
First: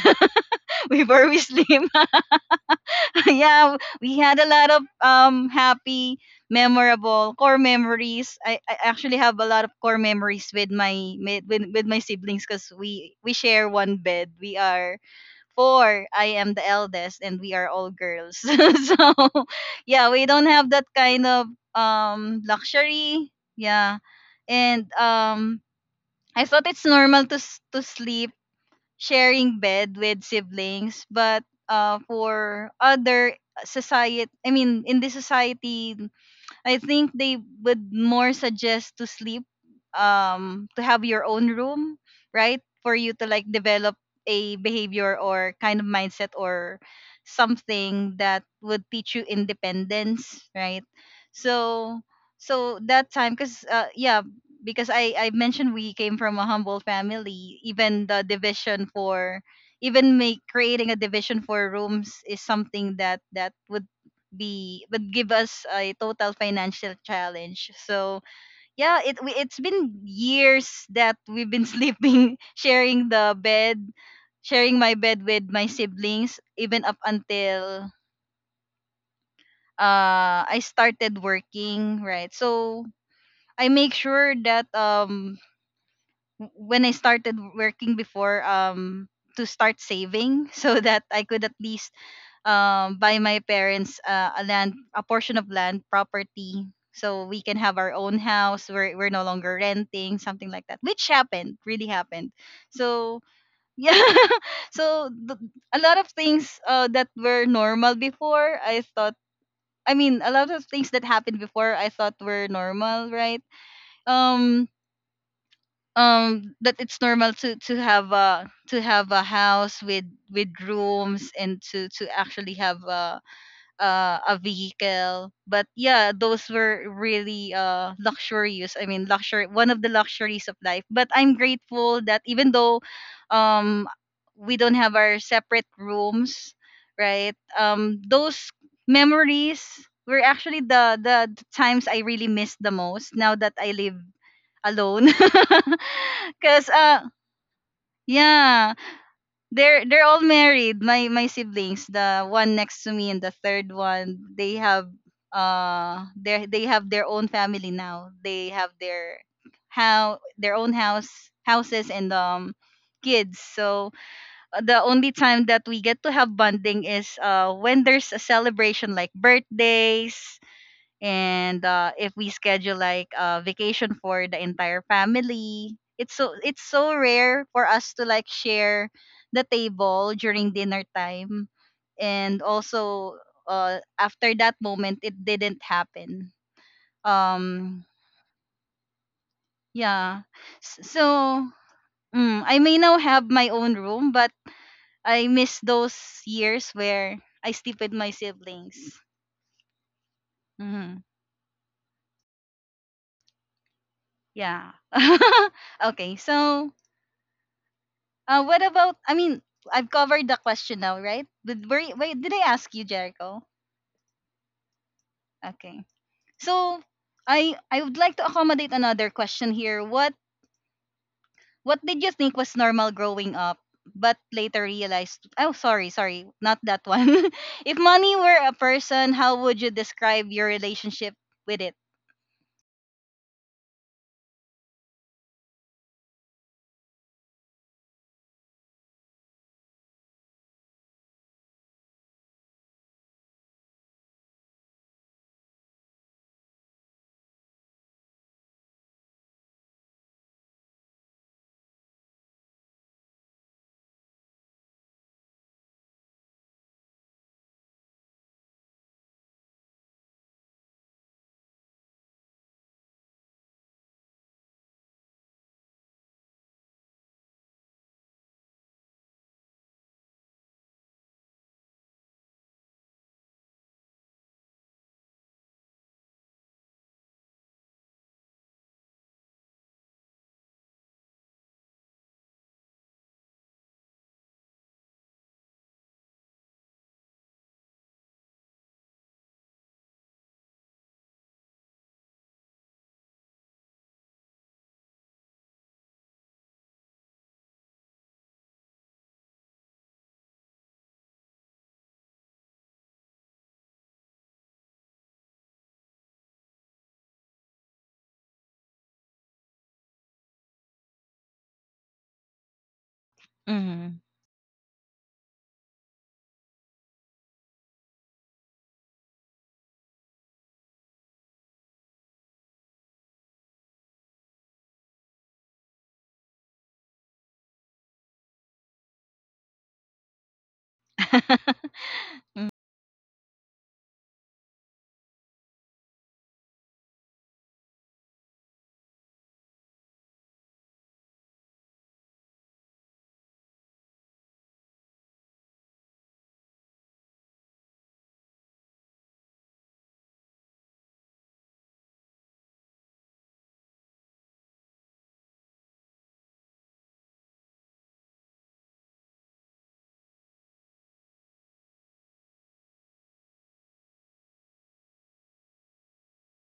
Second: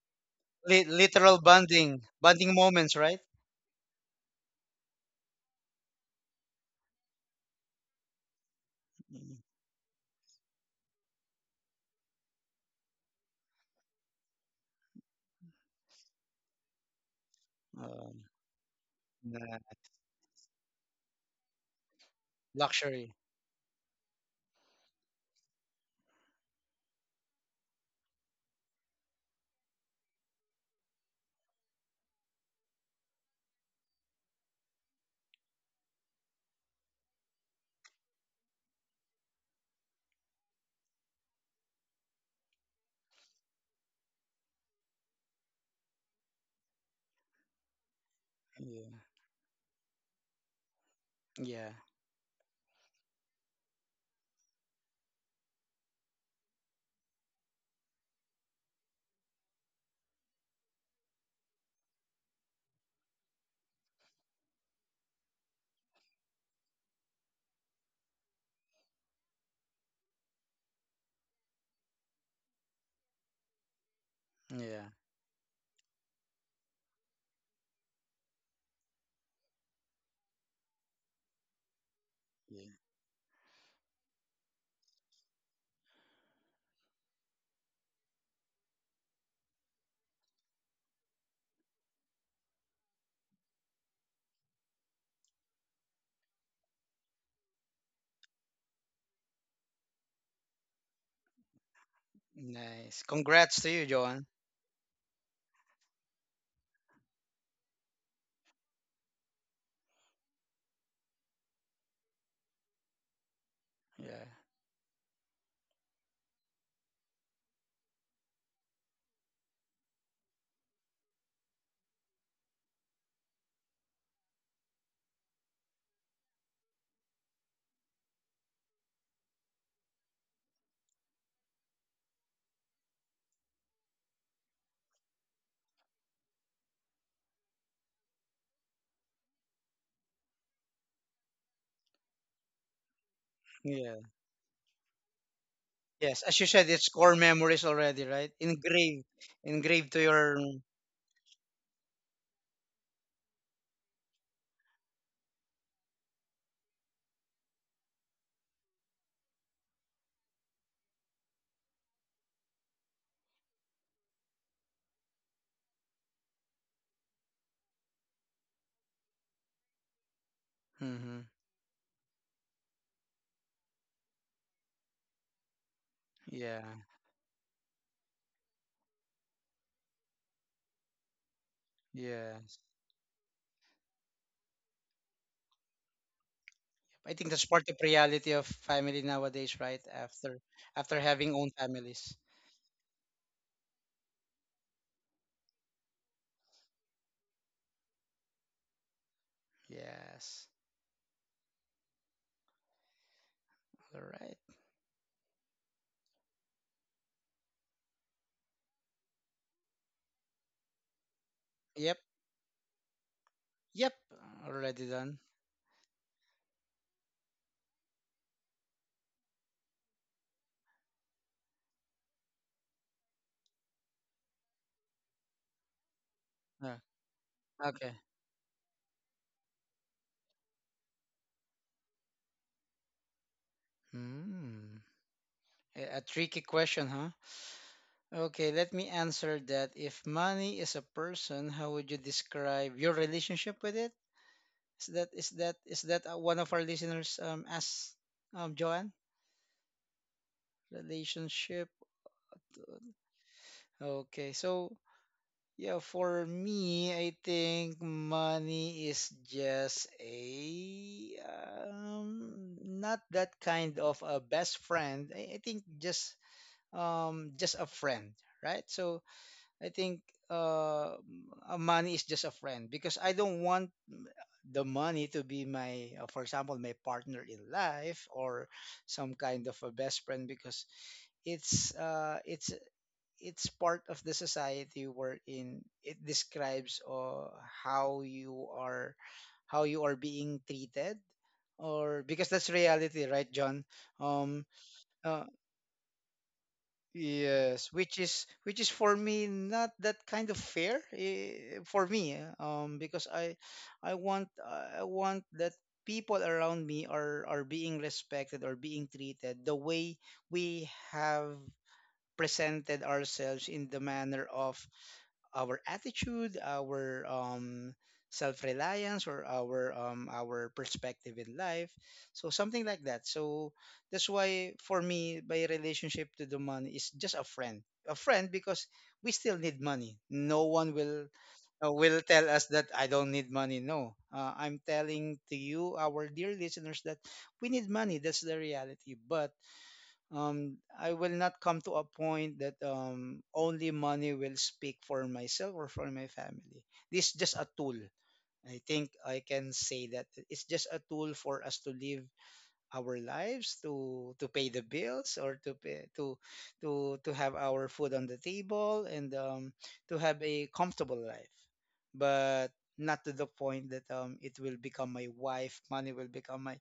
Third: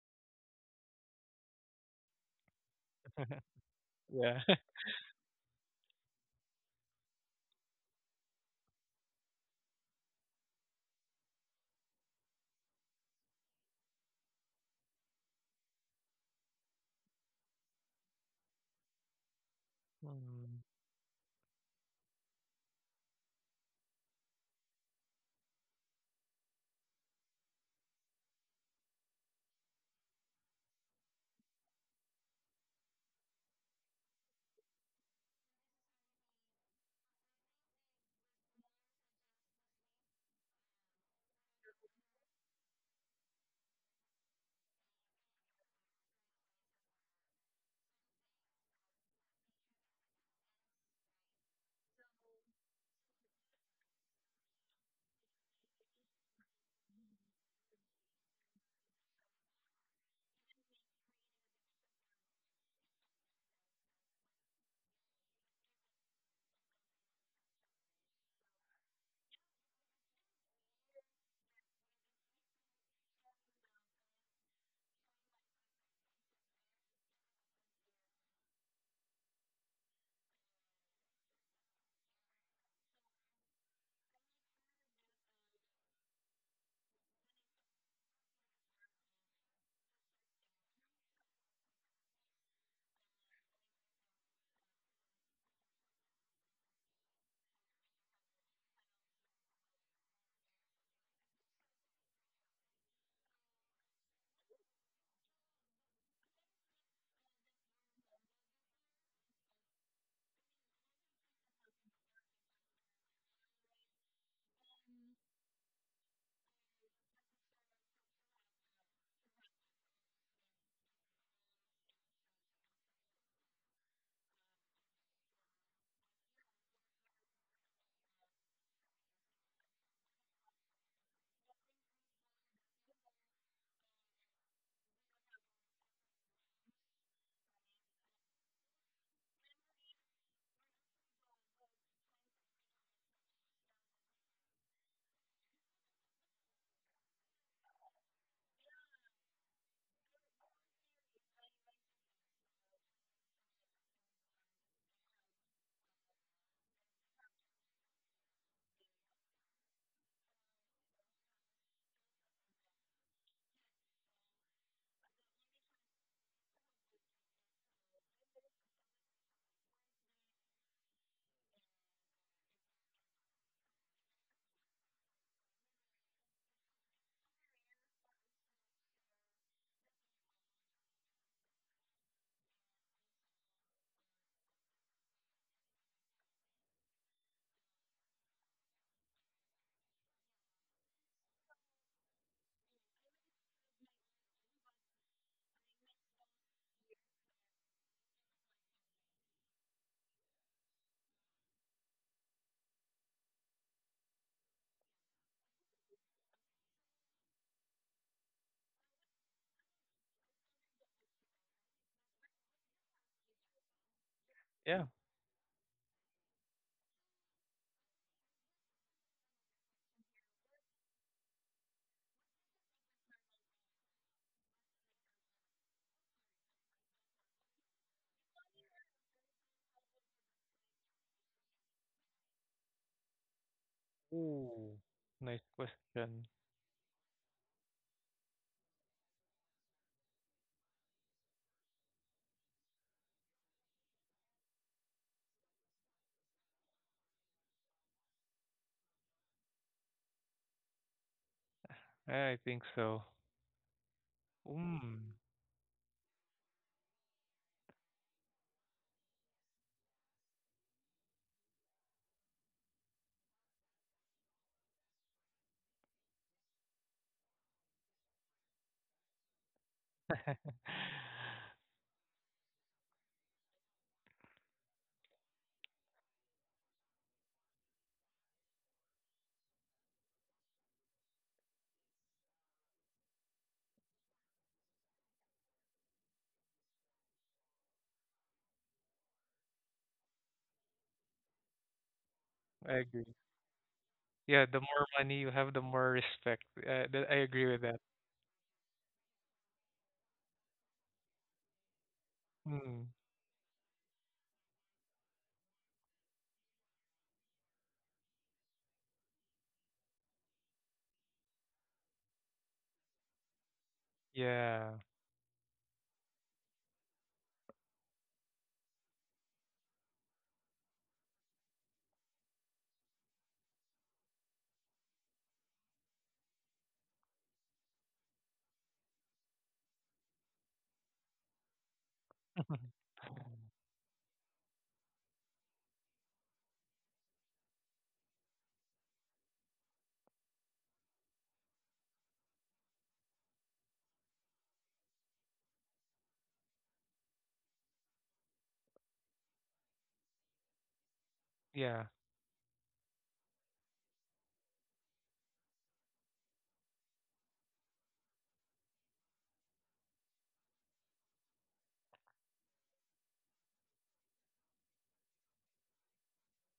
[SPEAKER 1] [laughs] before
[SPEAKER 3] Literal
[SPEAKER 1] we sleep.
[SPEAKER 3] bonding. Bonding moments, right?
[SPEAKER 1] [laughs]
[SPEAKER 2] [laughs]
[SPEAKER 1] Yeah, we had
[SPEAKER 2] Yeah.
[SPEAKER 1] a lot
[SPEAKER 2] [laughs]
[SPEAKER 1] of happy, memorable core memories. I actually
[SPEAKER 3] Mm.
[SPEAKER 1] have a lot of core memories with my with my siblings, because we share one bed. We are four. I am the eldest, and we are all
[SPEAKER 3] Um,
[SPEAKER 1] girls. [laughs] So,
[SPEAKER 3] nah.
[SPEAKER 1] yeah, we don't
[SPEAKER 2] Mm.
[SPEAKER 1] have that kind of
[SPEAKER 3] Luxury.
[SPEAKER 1] luxury. Yeah, and I thought it's normal to sleep sharing bed with siblings, but for other society, I mean, in this society, I think they would more suggest to sleep, to have your own room, right? For you to like develop a behavior or kind of mindset or something that would
[SPEAKER 3] Yeah.
[SPEAKER 1] teach you independence, right?
[SPEAKER 3] Yeah.
[SPEAKER 1] So, so that time, cause yeah, because I mentioned we came from a humble family. Even the division for even make creating a division for rooms is something that would be would give us a total financial challenge. So yeah, it's been years that we've been [laughs] sleeping, sharing the bed, sharing
[SPEAKER 3] Yeah.
[SPEAKER 1] my bed with my siblings, even up until I started working, right?
[SPEAKER 3] Yeah.
[SPEAKER 1] So I make sure that when I started working before to start saving, [laughs] so that I could at least buy my parents a land, a portion of land property, so we can have our own house, we're no longer renting, something like that, which happened really happened.
[SPEAKER 3] Nice.
[SPEAKER 1] so
[SPEAKER 3] Congrats to you,
[SPEAKER 1] yeah
[SPEAKER 3] Joan.
[SPEAKER 1] [laughs] so th- a lot of things that were normal before I thought I mean, a lot of things that happened before I thought were normal, right?
[SPEAKER 3] Yeah.
[SPEAKER 1] um that it's normal to have a house with rooms, and to actually have a vehicle. But yeah, those were really luxurious, I mean luxury, one of the luxuries of life. But I'm grateful that even though um we don't have our separate rooms, right, those memories were actually the times I really miss the most now that I
[SPEAKER 3] Yeah.
[SPEAKER 1] live alone. [laughs]
[SPEAKER 3] Yes, as you
[SPEAKER 1] because
[SPEAKER 3] said, it's core memories already, right?
[SPEAKER 1] Yeah,
[SPEAKER 3] Engraved,
[SPEAKER 1] they're
[SPEAKER 3] engraved to
[SPEAKER 1] all
[SPEAKER 3] your.
[SPEAKER 1] married, my siblings. The one next to me and the third one, they have they have their own family now, they have their how their own houses, and kids. So the only time that we get to have bonding is when there's a celebration, like birthdays,
[SPEAKER 3] Hmm.
[SPEAKER 1] and if we schedule like a vacation for the entire family. It's so,
[SPEAKER 3] Yeah,
[SPEAKER 1] it's so rare for us to like share the table during dinner time,
[SPEAKER 3] yeah.
[SPEAKER 1] and also, after that moment, it didn't happen.
[SPEAKER 3] I think that's part of
[SPEAKER 1] um
[SPEAKER 3] reality of family nowadays, right?
[SPEAKER 1] yeah
[SPEAKER 3] After, after
[SPEAKER 1] So,
[SPEAKER 3] having own families.
[SPEAKER 1] mm, I may now have my own room, but I miss those years where I sleep with my siblings.
[SPEAKER 3] Yes.
[SPEAKER 1] Hmm.
[SPEAKER 3] All right.
[SPEAKER 1] Yeah. [laughs] Okay, so, what about? I mean, I've covered the question now, right?
[SPEAKER 3] Yep.
[SPEAKER 1] Wait, did I ask you, Jericho?
[SPEAKER 3] Yep.
[SPEAKER 2] Yeah.
[SPEAKER 3] Already done.
[SPEAKER 1] Okay. So, I would like to accommodate another question here. What did you think was normal growing up, but later realized? Oh, sorry, sorry, not
[SPEAKER 3] Yeah.
[SPEAKER 1] that one. [laughs] If
[SPEAKER 3] Okay.
[SPEAKER 1] money were a person, how would you describe your relationship with it?
[SPEAKER 3] Hmm.
[SPEAKER 2] Ooh, nice
[SPEAKER 3] A
[SPEAKER 2] question.
[SPEAKER 3] tricky question, huh? Okay, let me answer that. If money is a person, how would you describe your relationship with it? Is that, one of our listeners asked, Joanne, relationship?
[SPEAKER 2] I think so.
[SPEAKER 3] Okay, so,
[SPEAKER 2] Mm.
[SPEAKER 3] yeah, for me, I think money is just a, not that kind of a best friend. I think, just a friend, right? So I think,
[SPEAKER 2] [laughs]
[SPEAKER 3] uh, money is just a friend because I don't want the money to be my, for example, my partner in life or some kind of a best friend because it's uh, it's it's part of the society wherein it describes, how you are how you are being treated, or because that's
[SPEAKER 2] I
[SPEAKER 3] reality,
[SPEAKER 2] agree.
[SPEAKER 3] right, John? Um,
[SPEAKER 2] Yeah, the more money
[SPEAKER 3] uh,
[SPEAKER 2] you have, the more respect. I agree with
[SPEAKER 3] Yes,
[SPEAKER 2] that.
[SPEAKER 3] which is, for me, not that kind of fair, for me,
[SPEAKER 2] Mm.
[SPEAKER 3] because I want, that people around me are being respected or being treated the way we have presented ourselves in the
[SPEAKER 1] Mm-hmm.
[SPEAKER 3] manner of
[SPEAKER 2] Yeah.
[SPEAKER 3] our attitude, our, self-reliance, or our, our perspective in life. So something like that. So that's why for me, my relationship to the money is just a friend, a friend, because we still need money. No one will tell us
[SPEAKER 1] [laughs]
[SPEAKER 3] that I
[SPEAKER 2] [laughs]
[SPEAKER 3] don't need money. No, I'm telling to you, our dear listeners, that we need money. That's the reality. But, I will not come to a point that, only money will speak for myself or for my family. This is just a tool. I think I can say that it's just a tool for us to
[SPEAKER 2] Yeah.
[SPEAKER 3] live our lives, to pay the bills, or to have our food on the table, and, to have a comfortable life, but not to the point that, it will become my wife. Money will become my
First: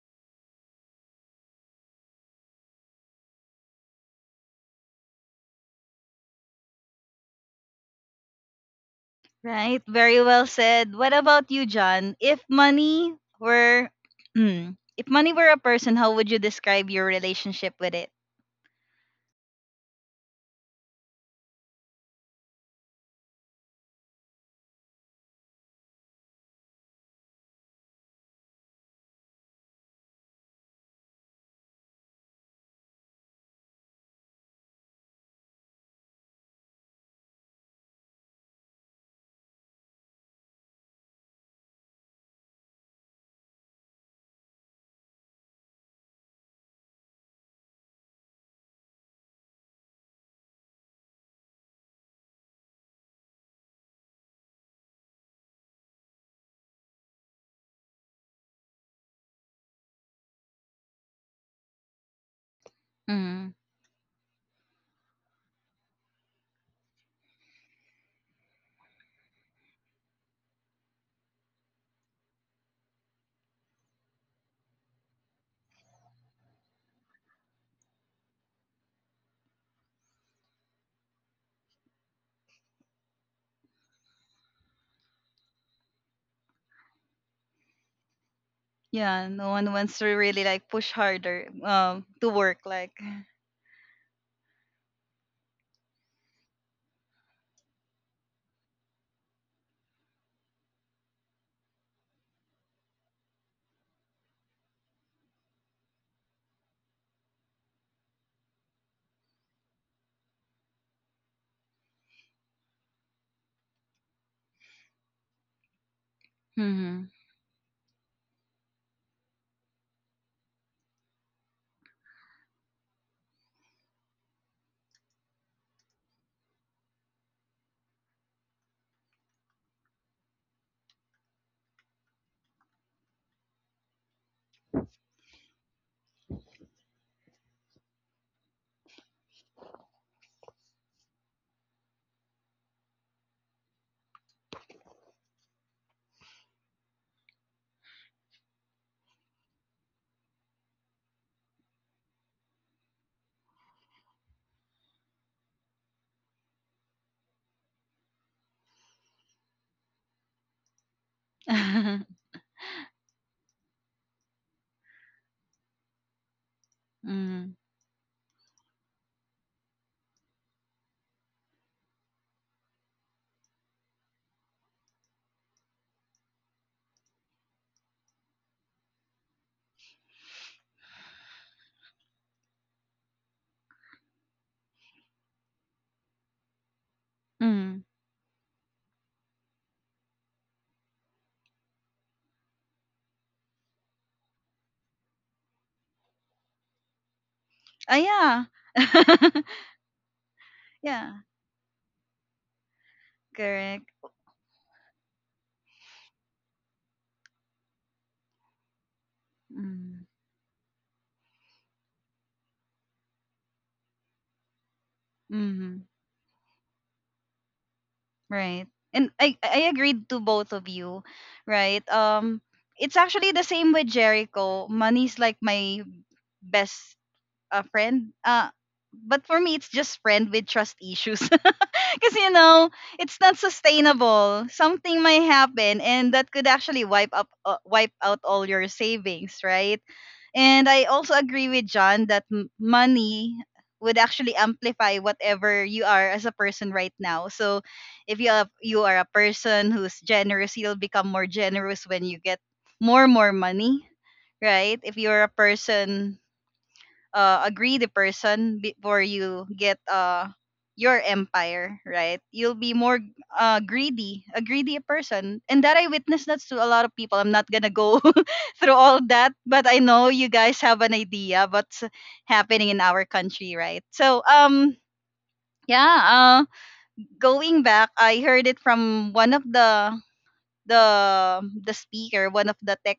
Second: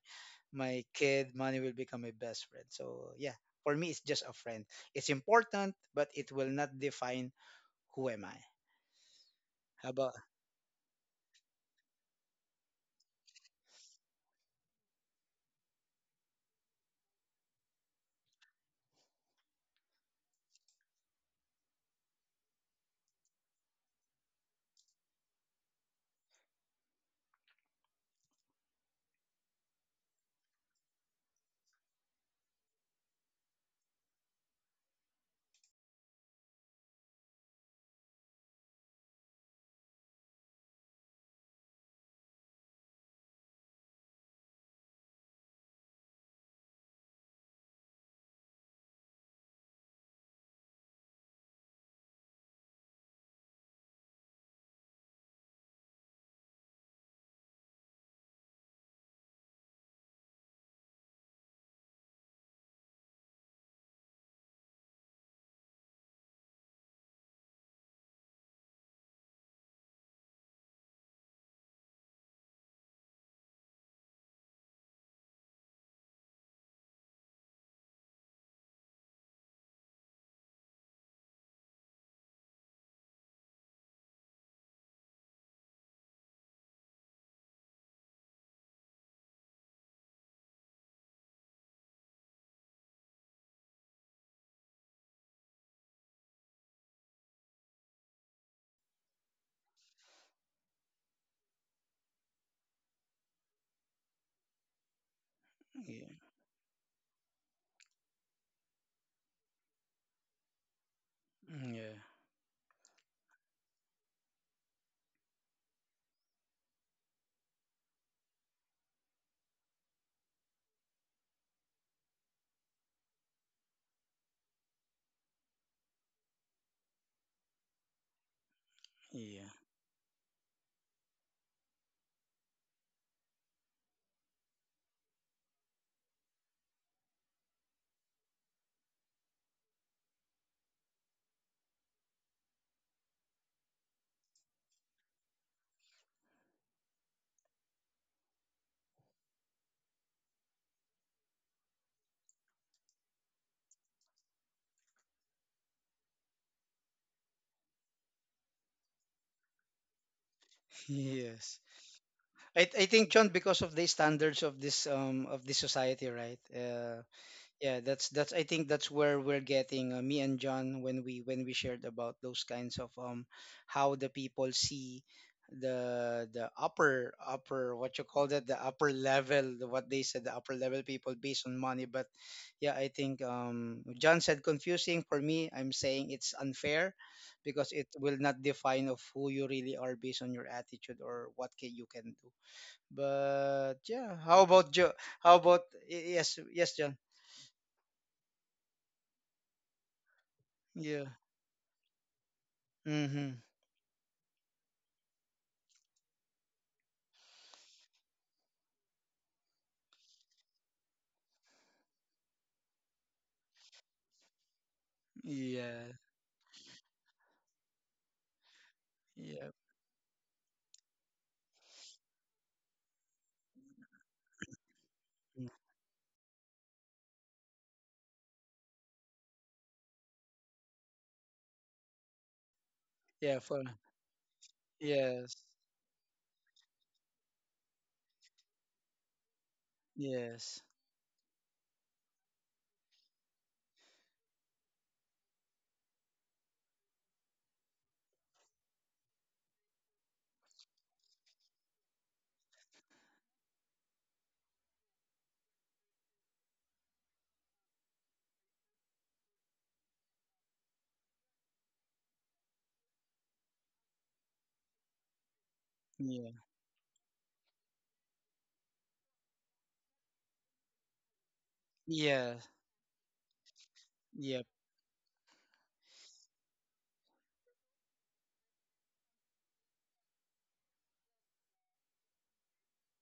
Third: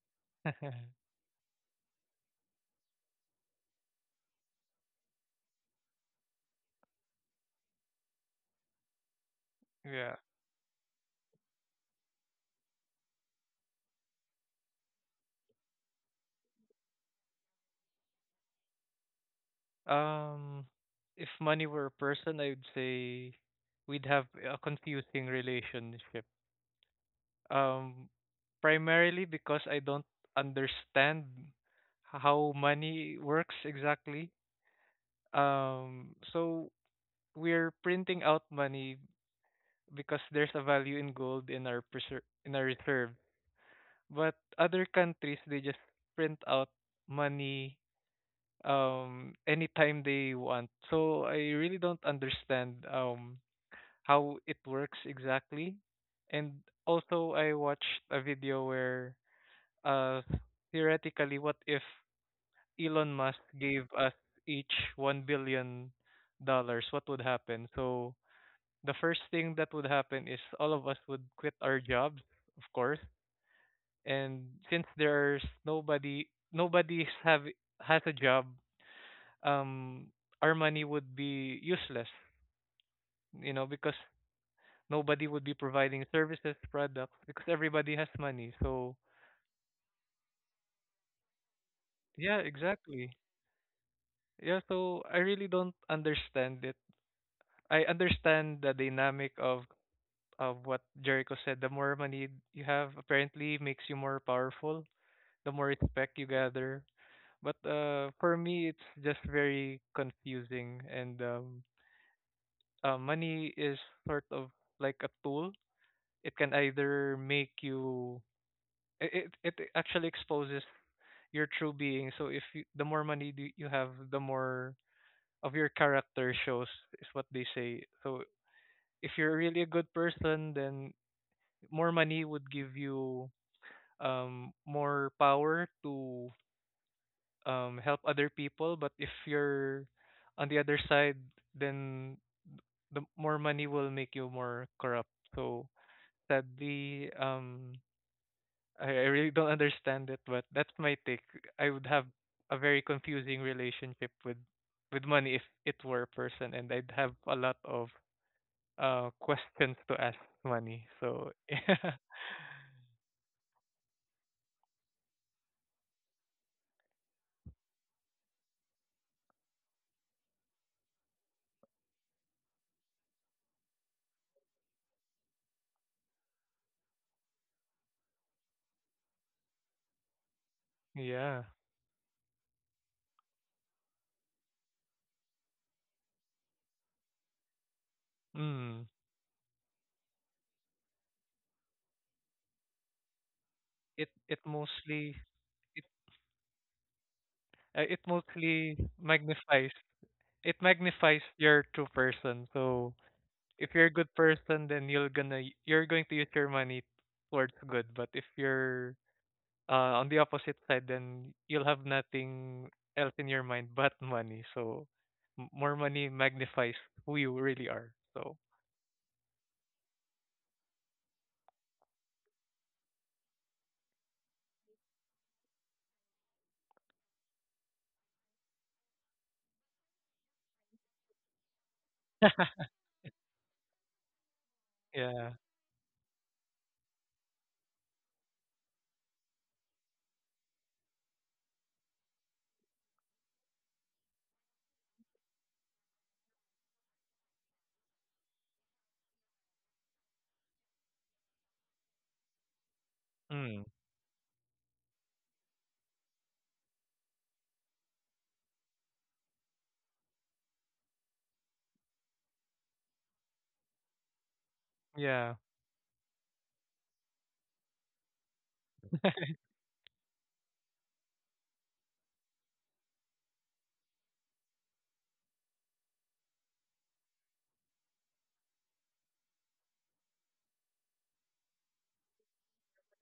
[SPEAKER 3] my
[SPEAKER 2] [laughs]
[SPEAKER 3] kid, money will become my best friend. So, yeah, for me, it's just a friend. It's important, but it will not define who am I.
[SPEAKER 1] Right,
[SPEAKER 3] How about,
[SPEAKER 2] Yeah.
[SPEAKER 1] very well said. What about you, John? If money were [clears throat] If money were a person, how would you describe your relationship with it?
[SPEAKER 2] Um, if money were a person, I would say we'd have a confusing relationship. Um, Primarily because I don't understand how money works exactly. So we're printing out money because there's a value in gold in our reserve. But other countries, they just print out money anytime they want. So I really don't understand how it works exactly. And also, I watched a video where, uh, theoretically, what if Elon Musk
[SPEAKER 1] Mm.
[SPEAKER 2] gave us each $1 billion? What would happen? So the first thing that would happen is all of us would quit our jobs, of course. And since there's nobody have has a job, um, our money would be useless. Because nobody would be providing services, products, because everybody has money. So
[SPEAKER 1] Yeah, no one wants to really like push harder to
[SPEAKER 2] yeah,
[SPEAKER 1] work, like.
[SPEAKER 2] exactly. Yeah, so I really don't understand it. I understand the dynamic of what Jericho said. The more money you have apparently makes you more powerful, the more
[SPEAKER 3] yeah,
[SPEAKER 2] respect you gather. But for me, it's just very confusing. And
[SPEAKER 3] mm, yeah,
[SPEAKER 2] money is sort of like a tool. It can
[SPEAKER 1] Mhm.
[SPEAKER 2] either make you. It actually exposes your true being. So, if you, the more money do you have, the more of your character shows, is what they say. So if you're
[SPEAKER 3] yeah,
[SPEAKER 2] really a good person, then more money would give you more power to help other people. But if you're on the other side, then the more money will make you more corrupt. So sadly, I really don't understand it, but that's my take. I would have a very confusing relationship with money if it were a person, and I'd have a lot of questions to ask money.
[SPEAKER 3] [laughs]
[SPEAKER 2] So [laughs]
[SPEAKER 3] yes.
[SPEAKER 2] yeah.
[SPEAKER 1] [laughs]
[SPEAKER 3] I think, John, because of the standards of this society, right?
[SPEAKER 1] Mm.
[SPEAKER 3] Yeah, that's I think that's where we're getting, me and John, when we shared about those kinds of, how the people see the upper upper, what you call that, the upper level, what they said, the upper level people
[SPEAKER 2] Yeah.
[SPEAKER 3] based on money. But, yeah, I think, John said confusing, for me I'm saying it's unfair because
[SPEAKER 1] Mm.
[SPEAKER 3] it will not
[SPEAKER 2] Mm.
[SPEAKER 3] define of who you really are based on your attitude or what can you can do. But,
[SPEAKER 2] it
[SPEAKER 3] yeah,
[SPEAKER 2] it
[SPEAKER 3] how about Joe.
[SPEAKER 2] mostly it
[SPEAKER 3] Yes, yes, John.
[SPEAKER 2] uh,
[SPEAKER 1] Ah
[SPEAKER 2] it
[SPEAKER 1] yeah.
[SPEAKER 2] mostly
[SPEAKER 1] [laughs]
[SPEAKER 2] magnifies it
[SPEAKER 3] Yeah.
[SPEAKER 1] Yeah,
[SPEAKER 2] magnifies your true person. So
[SPEAKER 3] Mm-hmm.
[SPEAKER 2] if you're
[SPEAKER 1] correct.
[SPEAKER 2] a good person, then you're going to use your money towards good. But if you're uh, on
[SPEAKER 1] Mm.
[SPEAKER 2] the opposite side, then you'll have nothing else in your mind but money. So more
[SPEAKER 1] Mhm.
[SPEAKER 3] Yeah.
[SPEAKER 2] money magnifies who you really are. So
[SPEAKER 1] Right. And
[SPEAKER 3] Yeah.
[SPEAKER 1] I agreed to both of you, right? It's actually the same with Jericho. Money's like
[SPEAKER 3] Mm.
[SPEAKER 1] my best friend. But for me, it's just friend with trust issues. [laughs] Because, you know,
[SPEAKER 2] [laughs]
[SPEAKER 1] it's not
[SPEAKER 3] Yeah. For,
[SPEAKER 1] sustainable. Something might
[SPEAKER 2] yeah,
[SPEAKER 3] yes.
[SPEAKER 1] happen, and that could actually wipe out all your savings, right?
[SPEAKER 3] Yes.
[SPEAKER 1] And I also agree with John that money would actually amplify whatever you are as a person right now. So if you have, you are a person who's generous, you'll become more generous when you get more
[SPEAKER 2] mm,
[SPEAKER 1] money, right? If you're a person a greedy person before you get your empire, right? You'll be more greedy, a greedy
[SPEAKER 2] yeah.
[SPEAKER 1] person. And that I witnessed
[SPEAKER 3] Yeah.
[SPEAKER 1] that to a lot of people. I'm not going to go [laughs] through all that, but I know you guys have an idea what's
[SPEAKER 3] Yeah.
[SPEAKER 1] happening in our country, right? So,
[SPEAKER 3] Yep.
[SPEAKER 1] yeah, going back, I heard it from one of the speaker, one of the tech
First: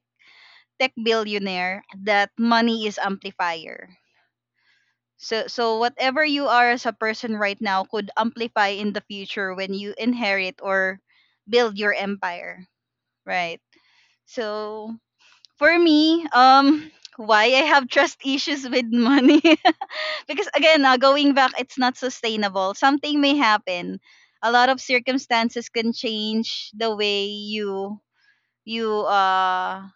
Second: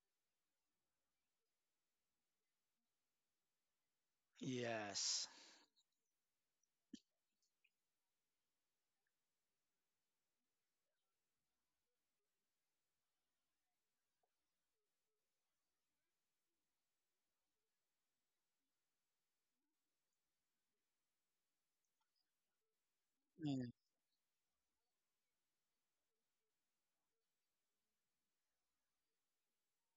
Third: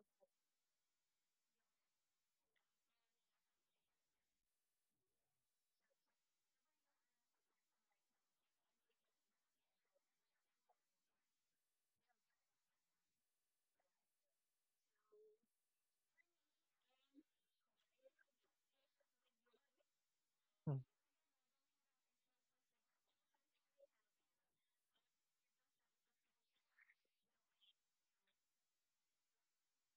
[SPEAKER 1] tech billionaire, that money is amplifier.
[SPEAKER 3] Yes.
[SPEAKER 1] So, so whatever you are as a person right now could amplify in the future when you inherit or build your empire, right? So for me, [laughs] why I have trust issues with money, [laughs] because
[SPEAKER 2] Mm.
[SPEAKER 1] again, going back, it's not sustainable. Something may
[SPEAKER 3] Yeah.
[SPEAKER 1] happen. A lot of circumstances can change the way you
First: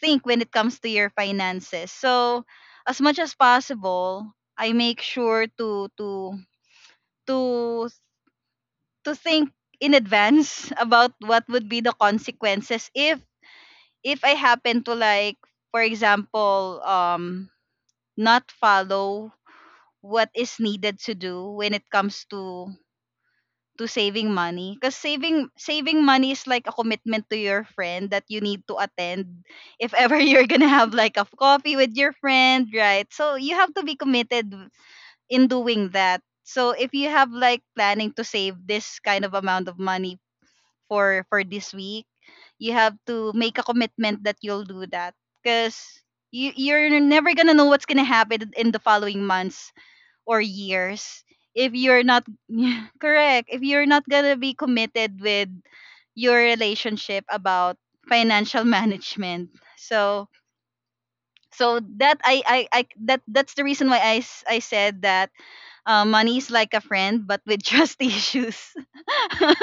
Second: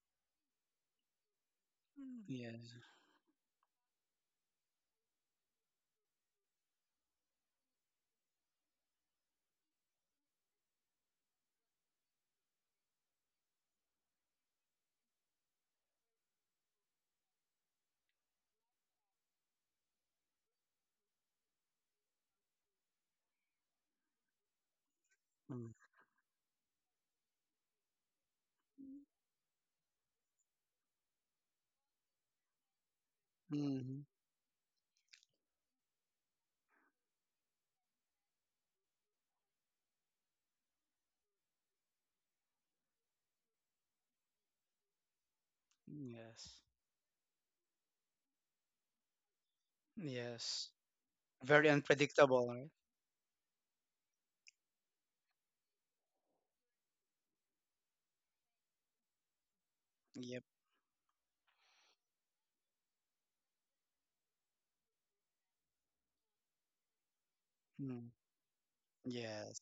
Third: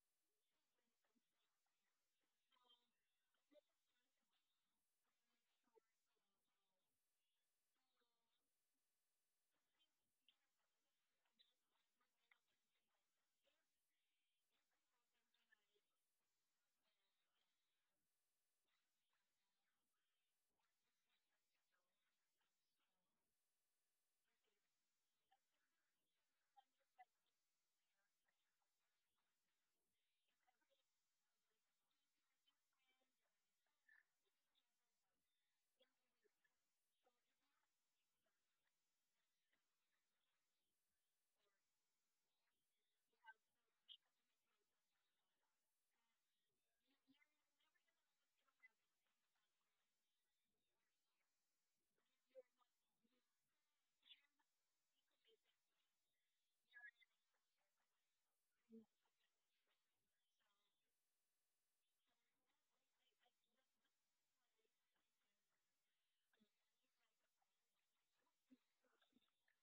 [SPEAKER 1] think when it comes to your finances. So
[SPEAKER 3] Yeah.
[SPEAKER 1] as much as possible, I make sure to to think in advance [laughs] about what would be the consequences if I happen to like, for example, not follow what is needed to do when it comes to saving money, because
[SPEAKER 3] Mm.
[SPEAKER 1] saving money is like a commitment to your friend that you need to attend if ever [laughs] you're gonna have like a coffee with your friend, right? So you have to be
[SPEAKER 3] Mm-hmm.
[SPEAKER 1] committed in doing that. So if you have like planning to save this kind of amount of money for this week, you have to make a commitment that you'll do that, because you
[SPEAKER 3] Yes.
[SPEAKER 1] you're never gonna know what's gonna happen in the following months or
[SPEAKER 3] Yes.
[SPEAKER 1] years
[SPEAKER 3] Very
[SPEAKER 1] if you're not
[SPEAKER 3] unpredictable,
[SPEAKER 1] [laughs]
[SPEAKER 3] right?
[SPEAKER 1] correct, if you're not gonna be committed with your relationship about financial [laughs] management. So
[SPEAKER 3] Yep.
[SPEAKER 1] so that I I, I that's the reason why I said that money is like a friend but with trust [laughs]
[SPEAKER 3] Mm.
[SPEAKER 1] issues. [laughs]
[SPEAKER 3] Yes.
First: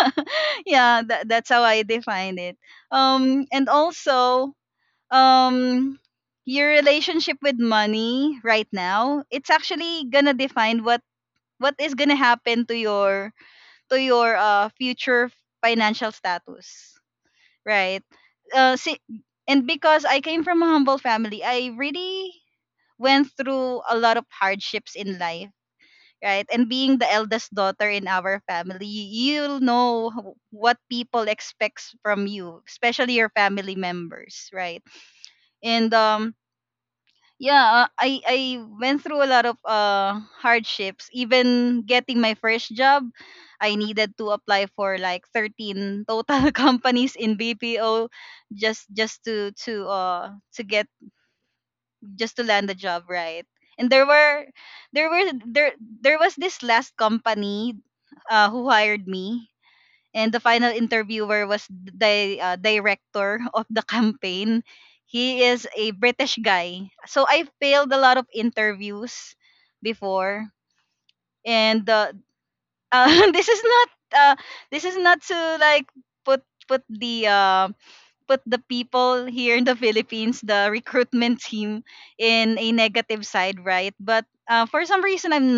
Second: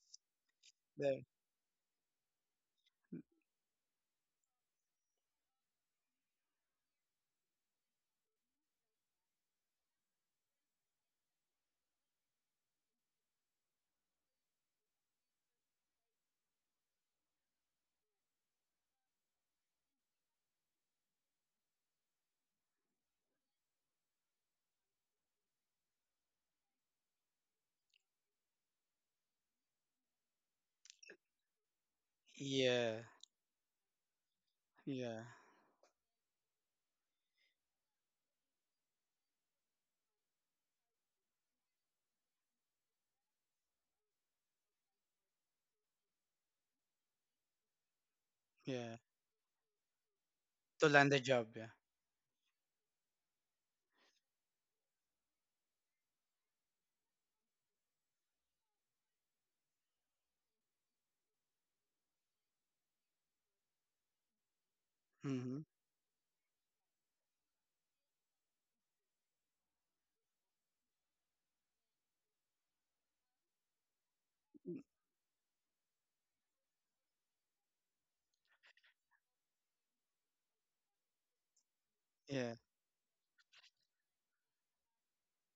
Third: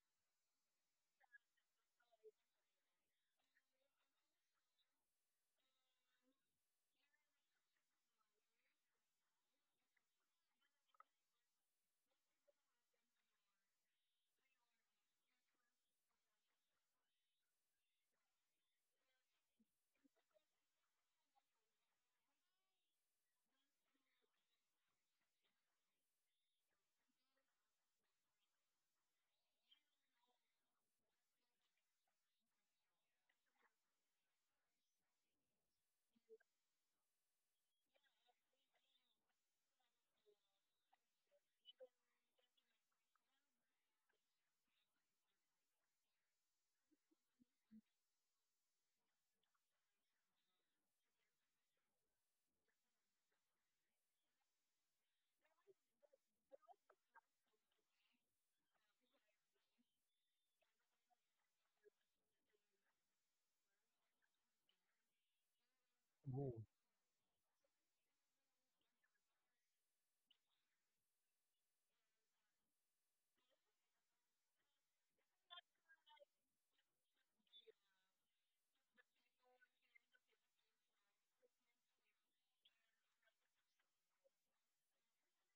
[SPEAKER 1] Yeah,
[SPEAKER 3] Very.
[SPEAKER 1] that's how I define it. And also, um your relationship with money right now, it's actually gonna define what is gonna happen to your future financial status, right? See, and because I came from a humble family, I really went through a lot of hardships in life, right? And being the eldest daughter in our family, you'll know what people expects from you,
[SPEAKER 3] Yeah.
[SPEAKER 1] especially your family members, right?
[SPEAKER 3] Yeah.
[SPEAKER 1] And yeah, I went through a lot of hardships. Even getting my first job, I needed to apply for like 13 total [laughs] companies in BPO
[SPEAKER 3] Yeah.
[SPEAKER 1] just to get
[SPEAKER 3] To land a job. Yeah.
[SPEAKER 1] just to land a job, right? And there were there were there there was this last company who hired me, and the final interviewer was the director [laughs] of the campaign. He
[SPEAKER 3] Mm-hmm.
[SPEAKER 1] is a British
[SPEAKER 2] Ooh.
[SPEAKER 1] guy. So I failed a lot of interviews before, and [laughs] this is not this is not to like put put the people here in the Philippines, the recruitment team, in
[SPEAKER 3] Yeah.
[SPEAKER 1] a negative side, right? But for some reason, I'm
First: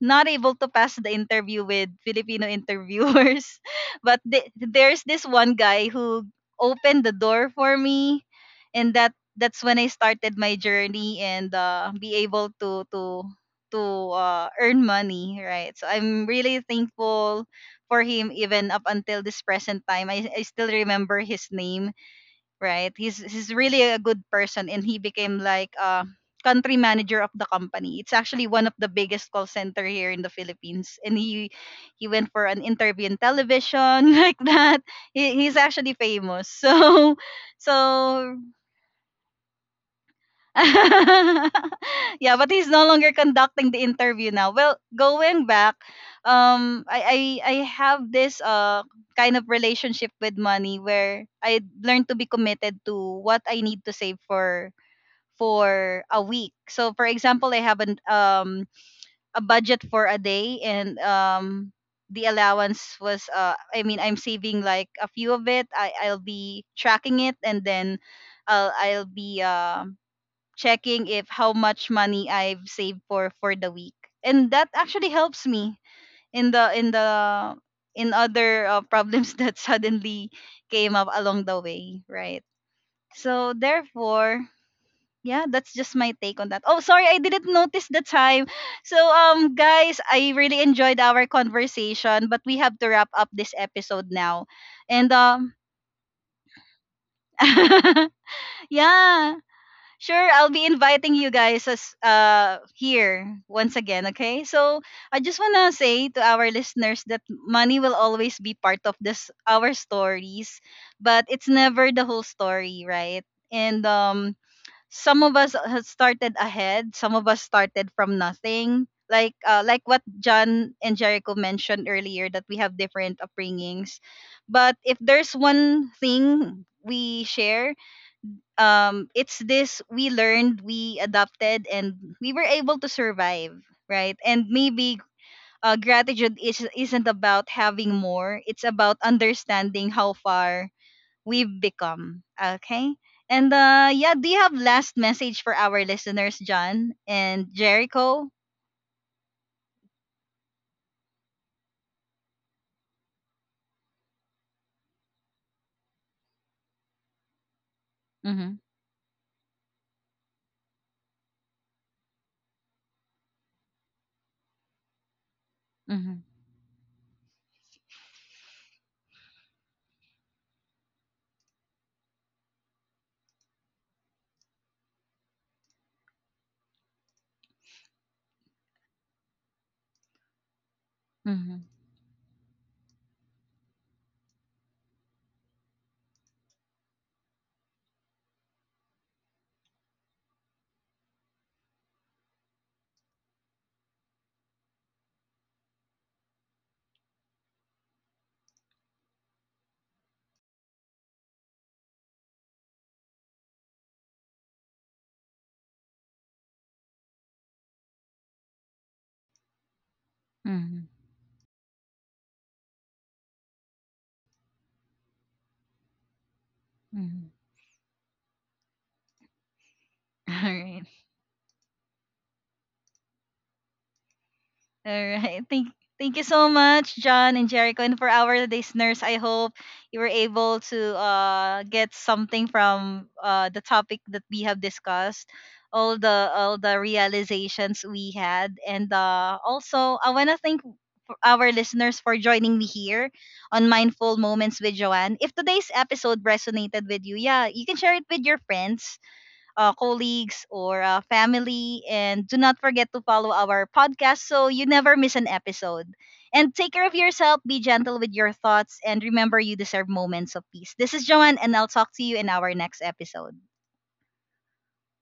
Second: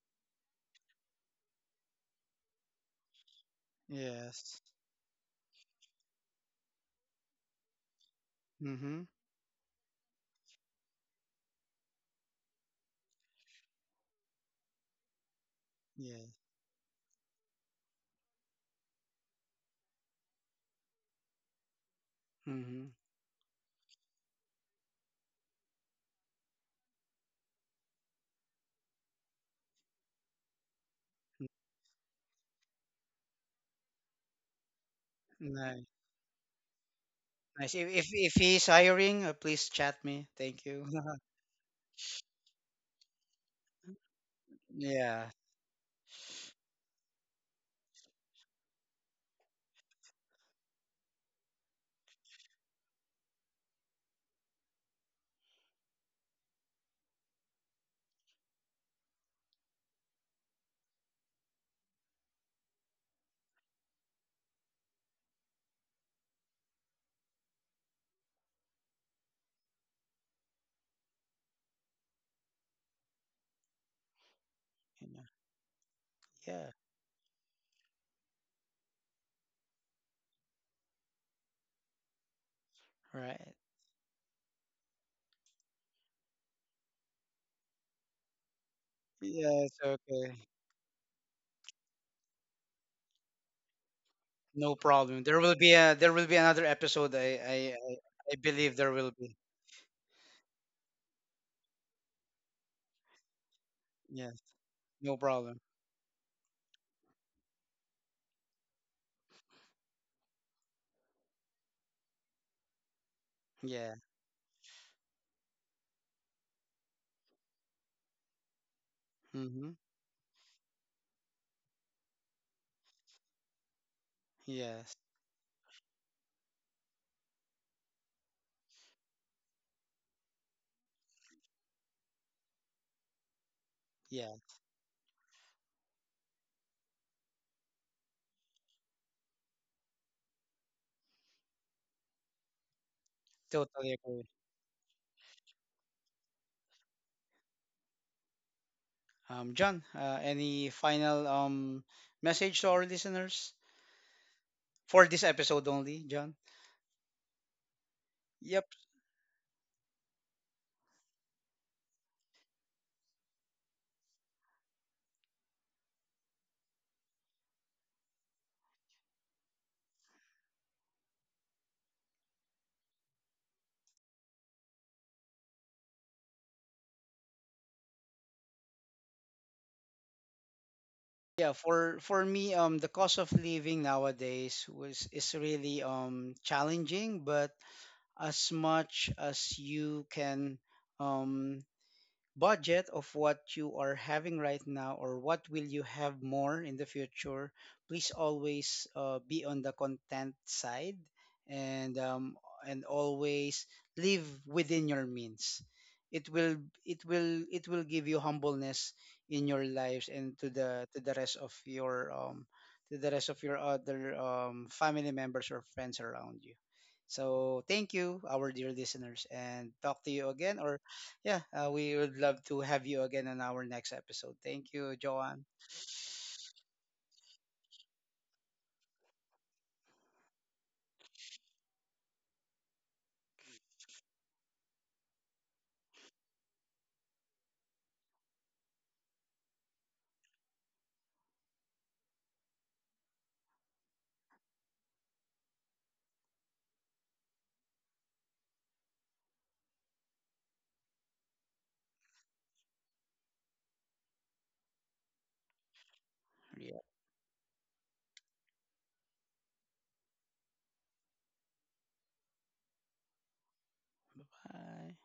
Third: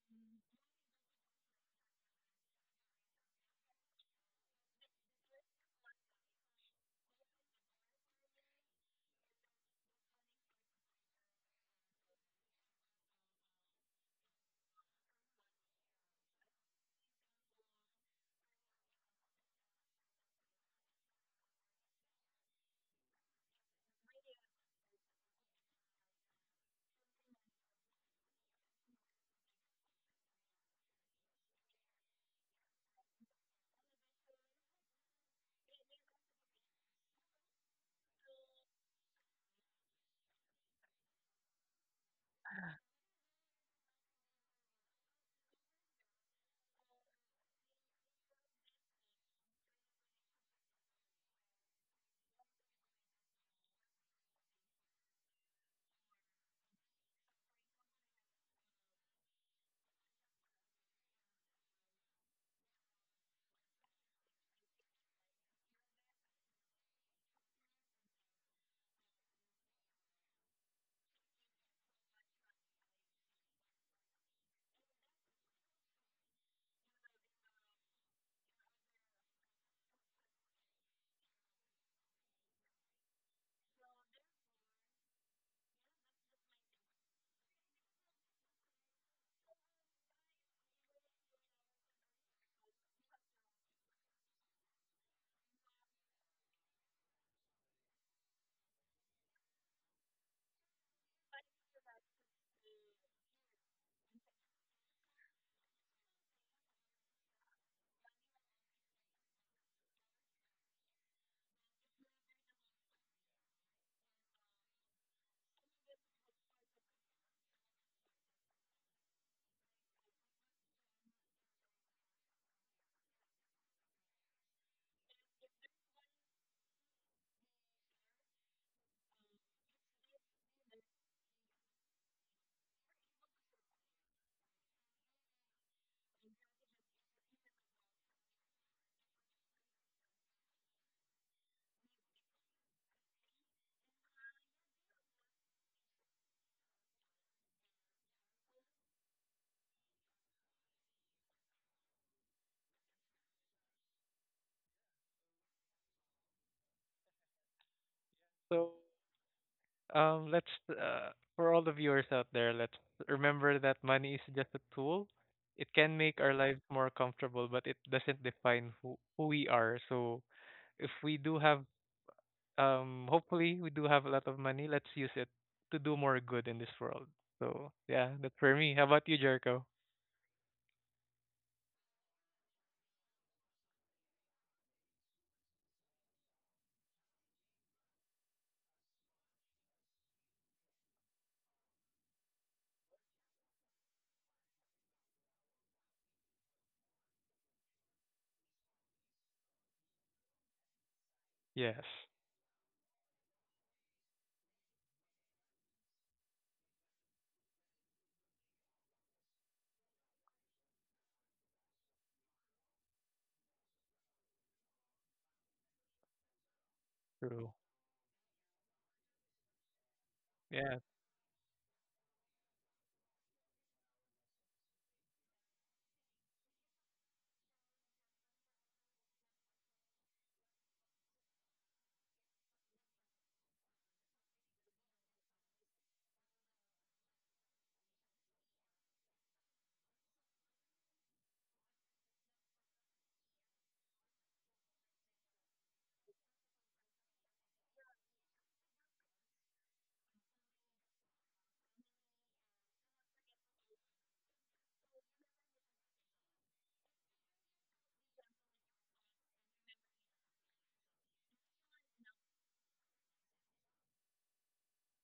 [SPEAKER 1] not able to pass the interview with Filipino interviewers. [laughs] But
[SPEAKER 3] Yes.
[SPEAKER 1] there's this one guy who opened the door for me, and
[SPEAKER 3] Mm-hmm.
[SPEAKER 1] that's when I started my journey and be able to earn money, right? So I'm
[SPEAKER 3] Yeah.
[SPEAKER 1] really thankful for him even up until this present time. I still remember his name,
[SPEAKER 3] Mm-hmm.
[SPEAKER 1] right? He's really a good person, and he became like a country manager of the company. It's actually one of the biggest call center here in the Philippines. And he went for an interview in television [laughs] like that. He's
[SPEAKER 3] Nice.
[SPEAKER 1] actually famous. [laughs] So
[SPEAKER 3] Nice. If, if
[SPEAKER 1] so
[SPEAKER 3] if he's hiring, please chat me. Thank you. [laughs]
[SPEAKER 1] [laughs] yeah, but he's no longer conducting the interview now. Well,
[SPEAKER 3] Yeah,
[SPEAKER 1] going back, I have this kind of relationship with money where I learned to be committed to what I need to save for a week. So, for example, I have an a budget for a day, and the allowance was I mean, I'm saving like a few of it. I'll be tracking it, and then I'll be checking if how much money I've saved for the week. And that
[SPEAKER 3] you
[SPEAKER 1] actually
[SPEAKER 3] know,
[SPEAKER 1] helps me in
[SPEAKER 3] yeah,
[SPEAKER 1] the in the in other problems [laughs] that suddenly came up along the way, right?
[SPEAKER 3] right.
[SPEAKER 1] So therefore, yeah, that's just my take on that. Oh, sorry, I didn't notice the time. So
[SPEAKER 3] Yes,
[SPEAKER 1] guys, I
[SPEAKER 3] okay.
[SPEAKER 1] really enjoyed our conversation, but we have to wrap up this episode now.
[SPEAKER 3] No
[SPEAKER 1] And
[SPEAKER 3] problem. There will be another episode. I I I
[SPEAKER 1] [laughs]
[SPEAKER 3] I believe there will
[SPEAKER 1] yeah.
[SPEAKER 3] be.
[SPEAKER 1] Sure, I'll be inviting you guys as here once again,
[SPEAKER 3] Yes,
[SPEAKER 1] okay? So, I
[SPEAKER 3] no
[SPEAKER 1] just want
[SPEAKER 3] problem.
[SPEAKER 1] to say to our listeners that money will always be part of this our stories, but it's never the whole story, right? And
[SPEAKER 3] Yeah.
[SPEAKER 1] some of us has started ahead, some of us started from nothing.
[SPEAKER 3] Mm-hmm.
[SPEAKER 1] Like what John and Jericho mentioned earlier, that we have different upbringings. But
[SPEAKER 3] Yes.
[SPEAKER 1] if there's one thing we share, it's this: we learned, we adapted, and we were able to survive, right?
[SPEAKER 3] Yeah.
[SPEAKER 1] And maybe gratitude isn't about having more, it's about understanding how far we've become, okay? And
[SPEAKER 3] Totally
[SPEAKER 1] yeah,
[SPEAKER 3] agree.
[SPEAKER 1] do you have last message for our listeners, John and Jericho?
[SPEAKER 3] John, any final, message to our listeners for this episode only, John?
[SPEAKER 1] Mm-hmm.
[SPEAKER 2] So
[SPEAKER 3] Yep.
[SPEAKER 2] Let's for all the viewers out there, let's remember that money is just a tool. It can make
[SPEAKER 1] Mm-hmm.
[SPEAKER 2] our lives more comfortable, but it doesn't define who we are. So if we do have, hopefully we do have a lot of money, let's use it to do more good in this world. So yeah, that's for me. How about you, Jericho?
[SPEAKER 3] Yeah,
[SPEAKER 1] Mm-hmm.
[SPEAKER 3] for me, the cost of living nowadays was is really challenging, but as much as you can, um, budget of what you are having right now or what will you have more in the future, please always, be on the content side,
[SPEAKER 2] Yes,
[SPEAKER 3] and, and always live within your means. It will it will it will give you humbleness in your lives, and to
[SPEAKER 1] Mm-hmm.
[SPEAKER 3] the rest of your, to the rest of your other, family members or friends around you.
[SPEAKER 1] Mm-hmm.
[SPEAKER 2] true.
[SPEAKER 3] So, thank you, our dear listeners, and talk to you
[SPEAKER 1] [laughs] All
[SPEAKER 3] again.
[SPEAKER 2] Yeah.
[SPEAKER 3] Or
[SPEAKER 1] right.
[SPEAKER 3] yeah, we would love to have you again on our next episode. Thank
[SPEAKER 1] All
[SPEAKER 3] you, Joanne.
[SPEAKER 1] right. Thank you so much, John and Jericho. And for our listeners, I hope you were able to get something from the topic that we have discussed, all the realizations we had. And also, I wanna thank for our listeners for joining me here on Mindful Moments with Joanne. If today's episode resonated with you, yeah, you can share it with your friends, colleagues, or family. And do not forget to follow our podcast so you never miss an episode. And take
[SPEAKER 3] Yeah.
[SPEAKER 1] care of yourself, be gentle with your thoughts, and remember, you deserve moments of peace. This is Joanne, and I'll talk to you in our next episode.
[SPEAKER 3] Bye.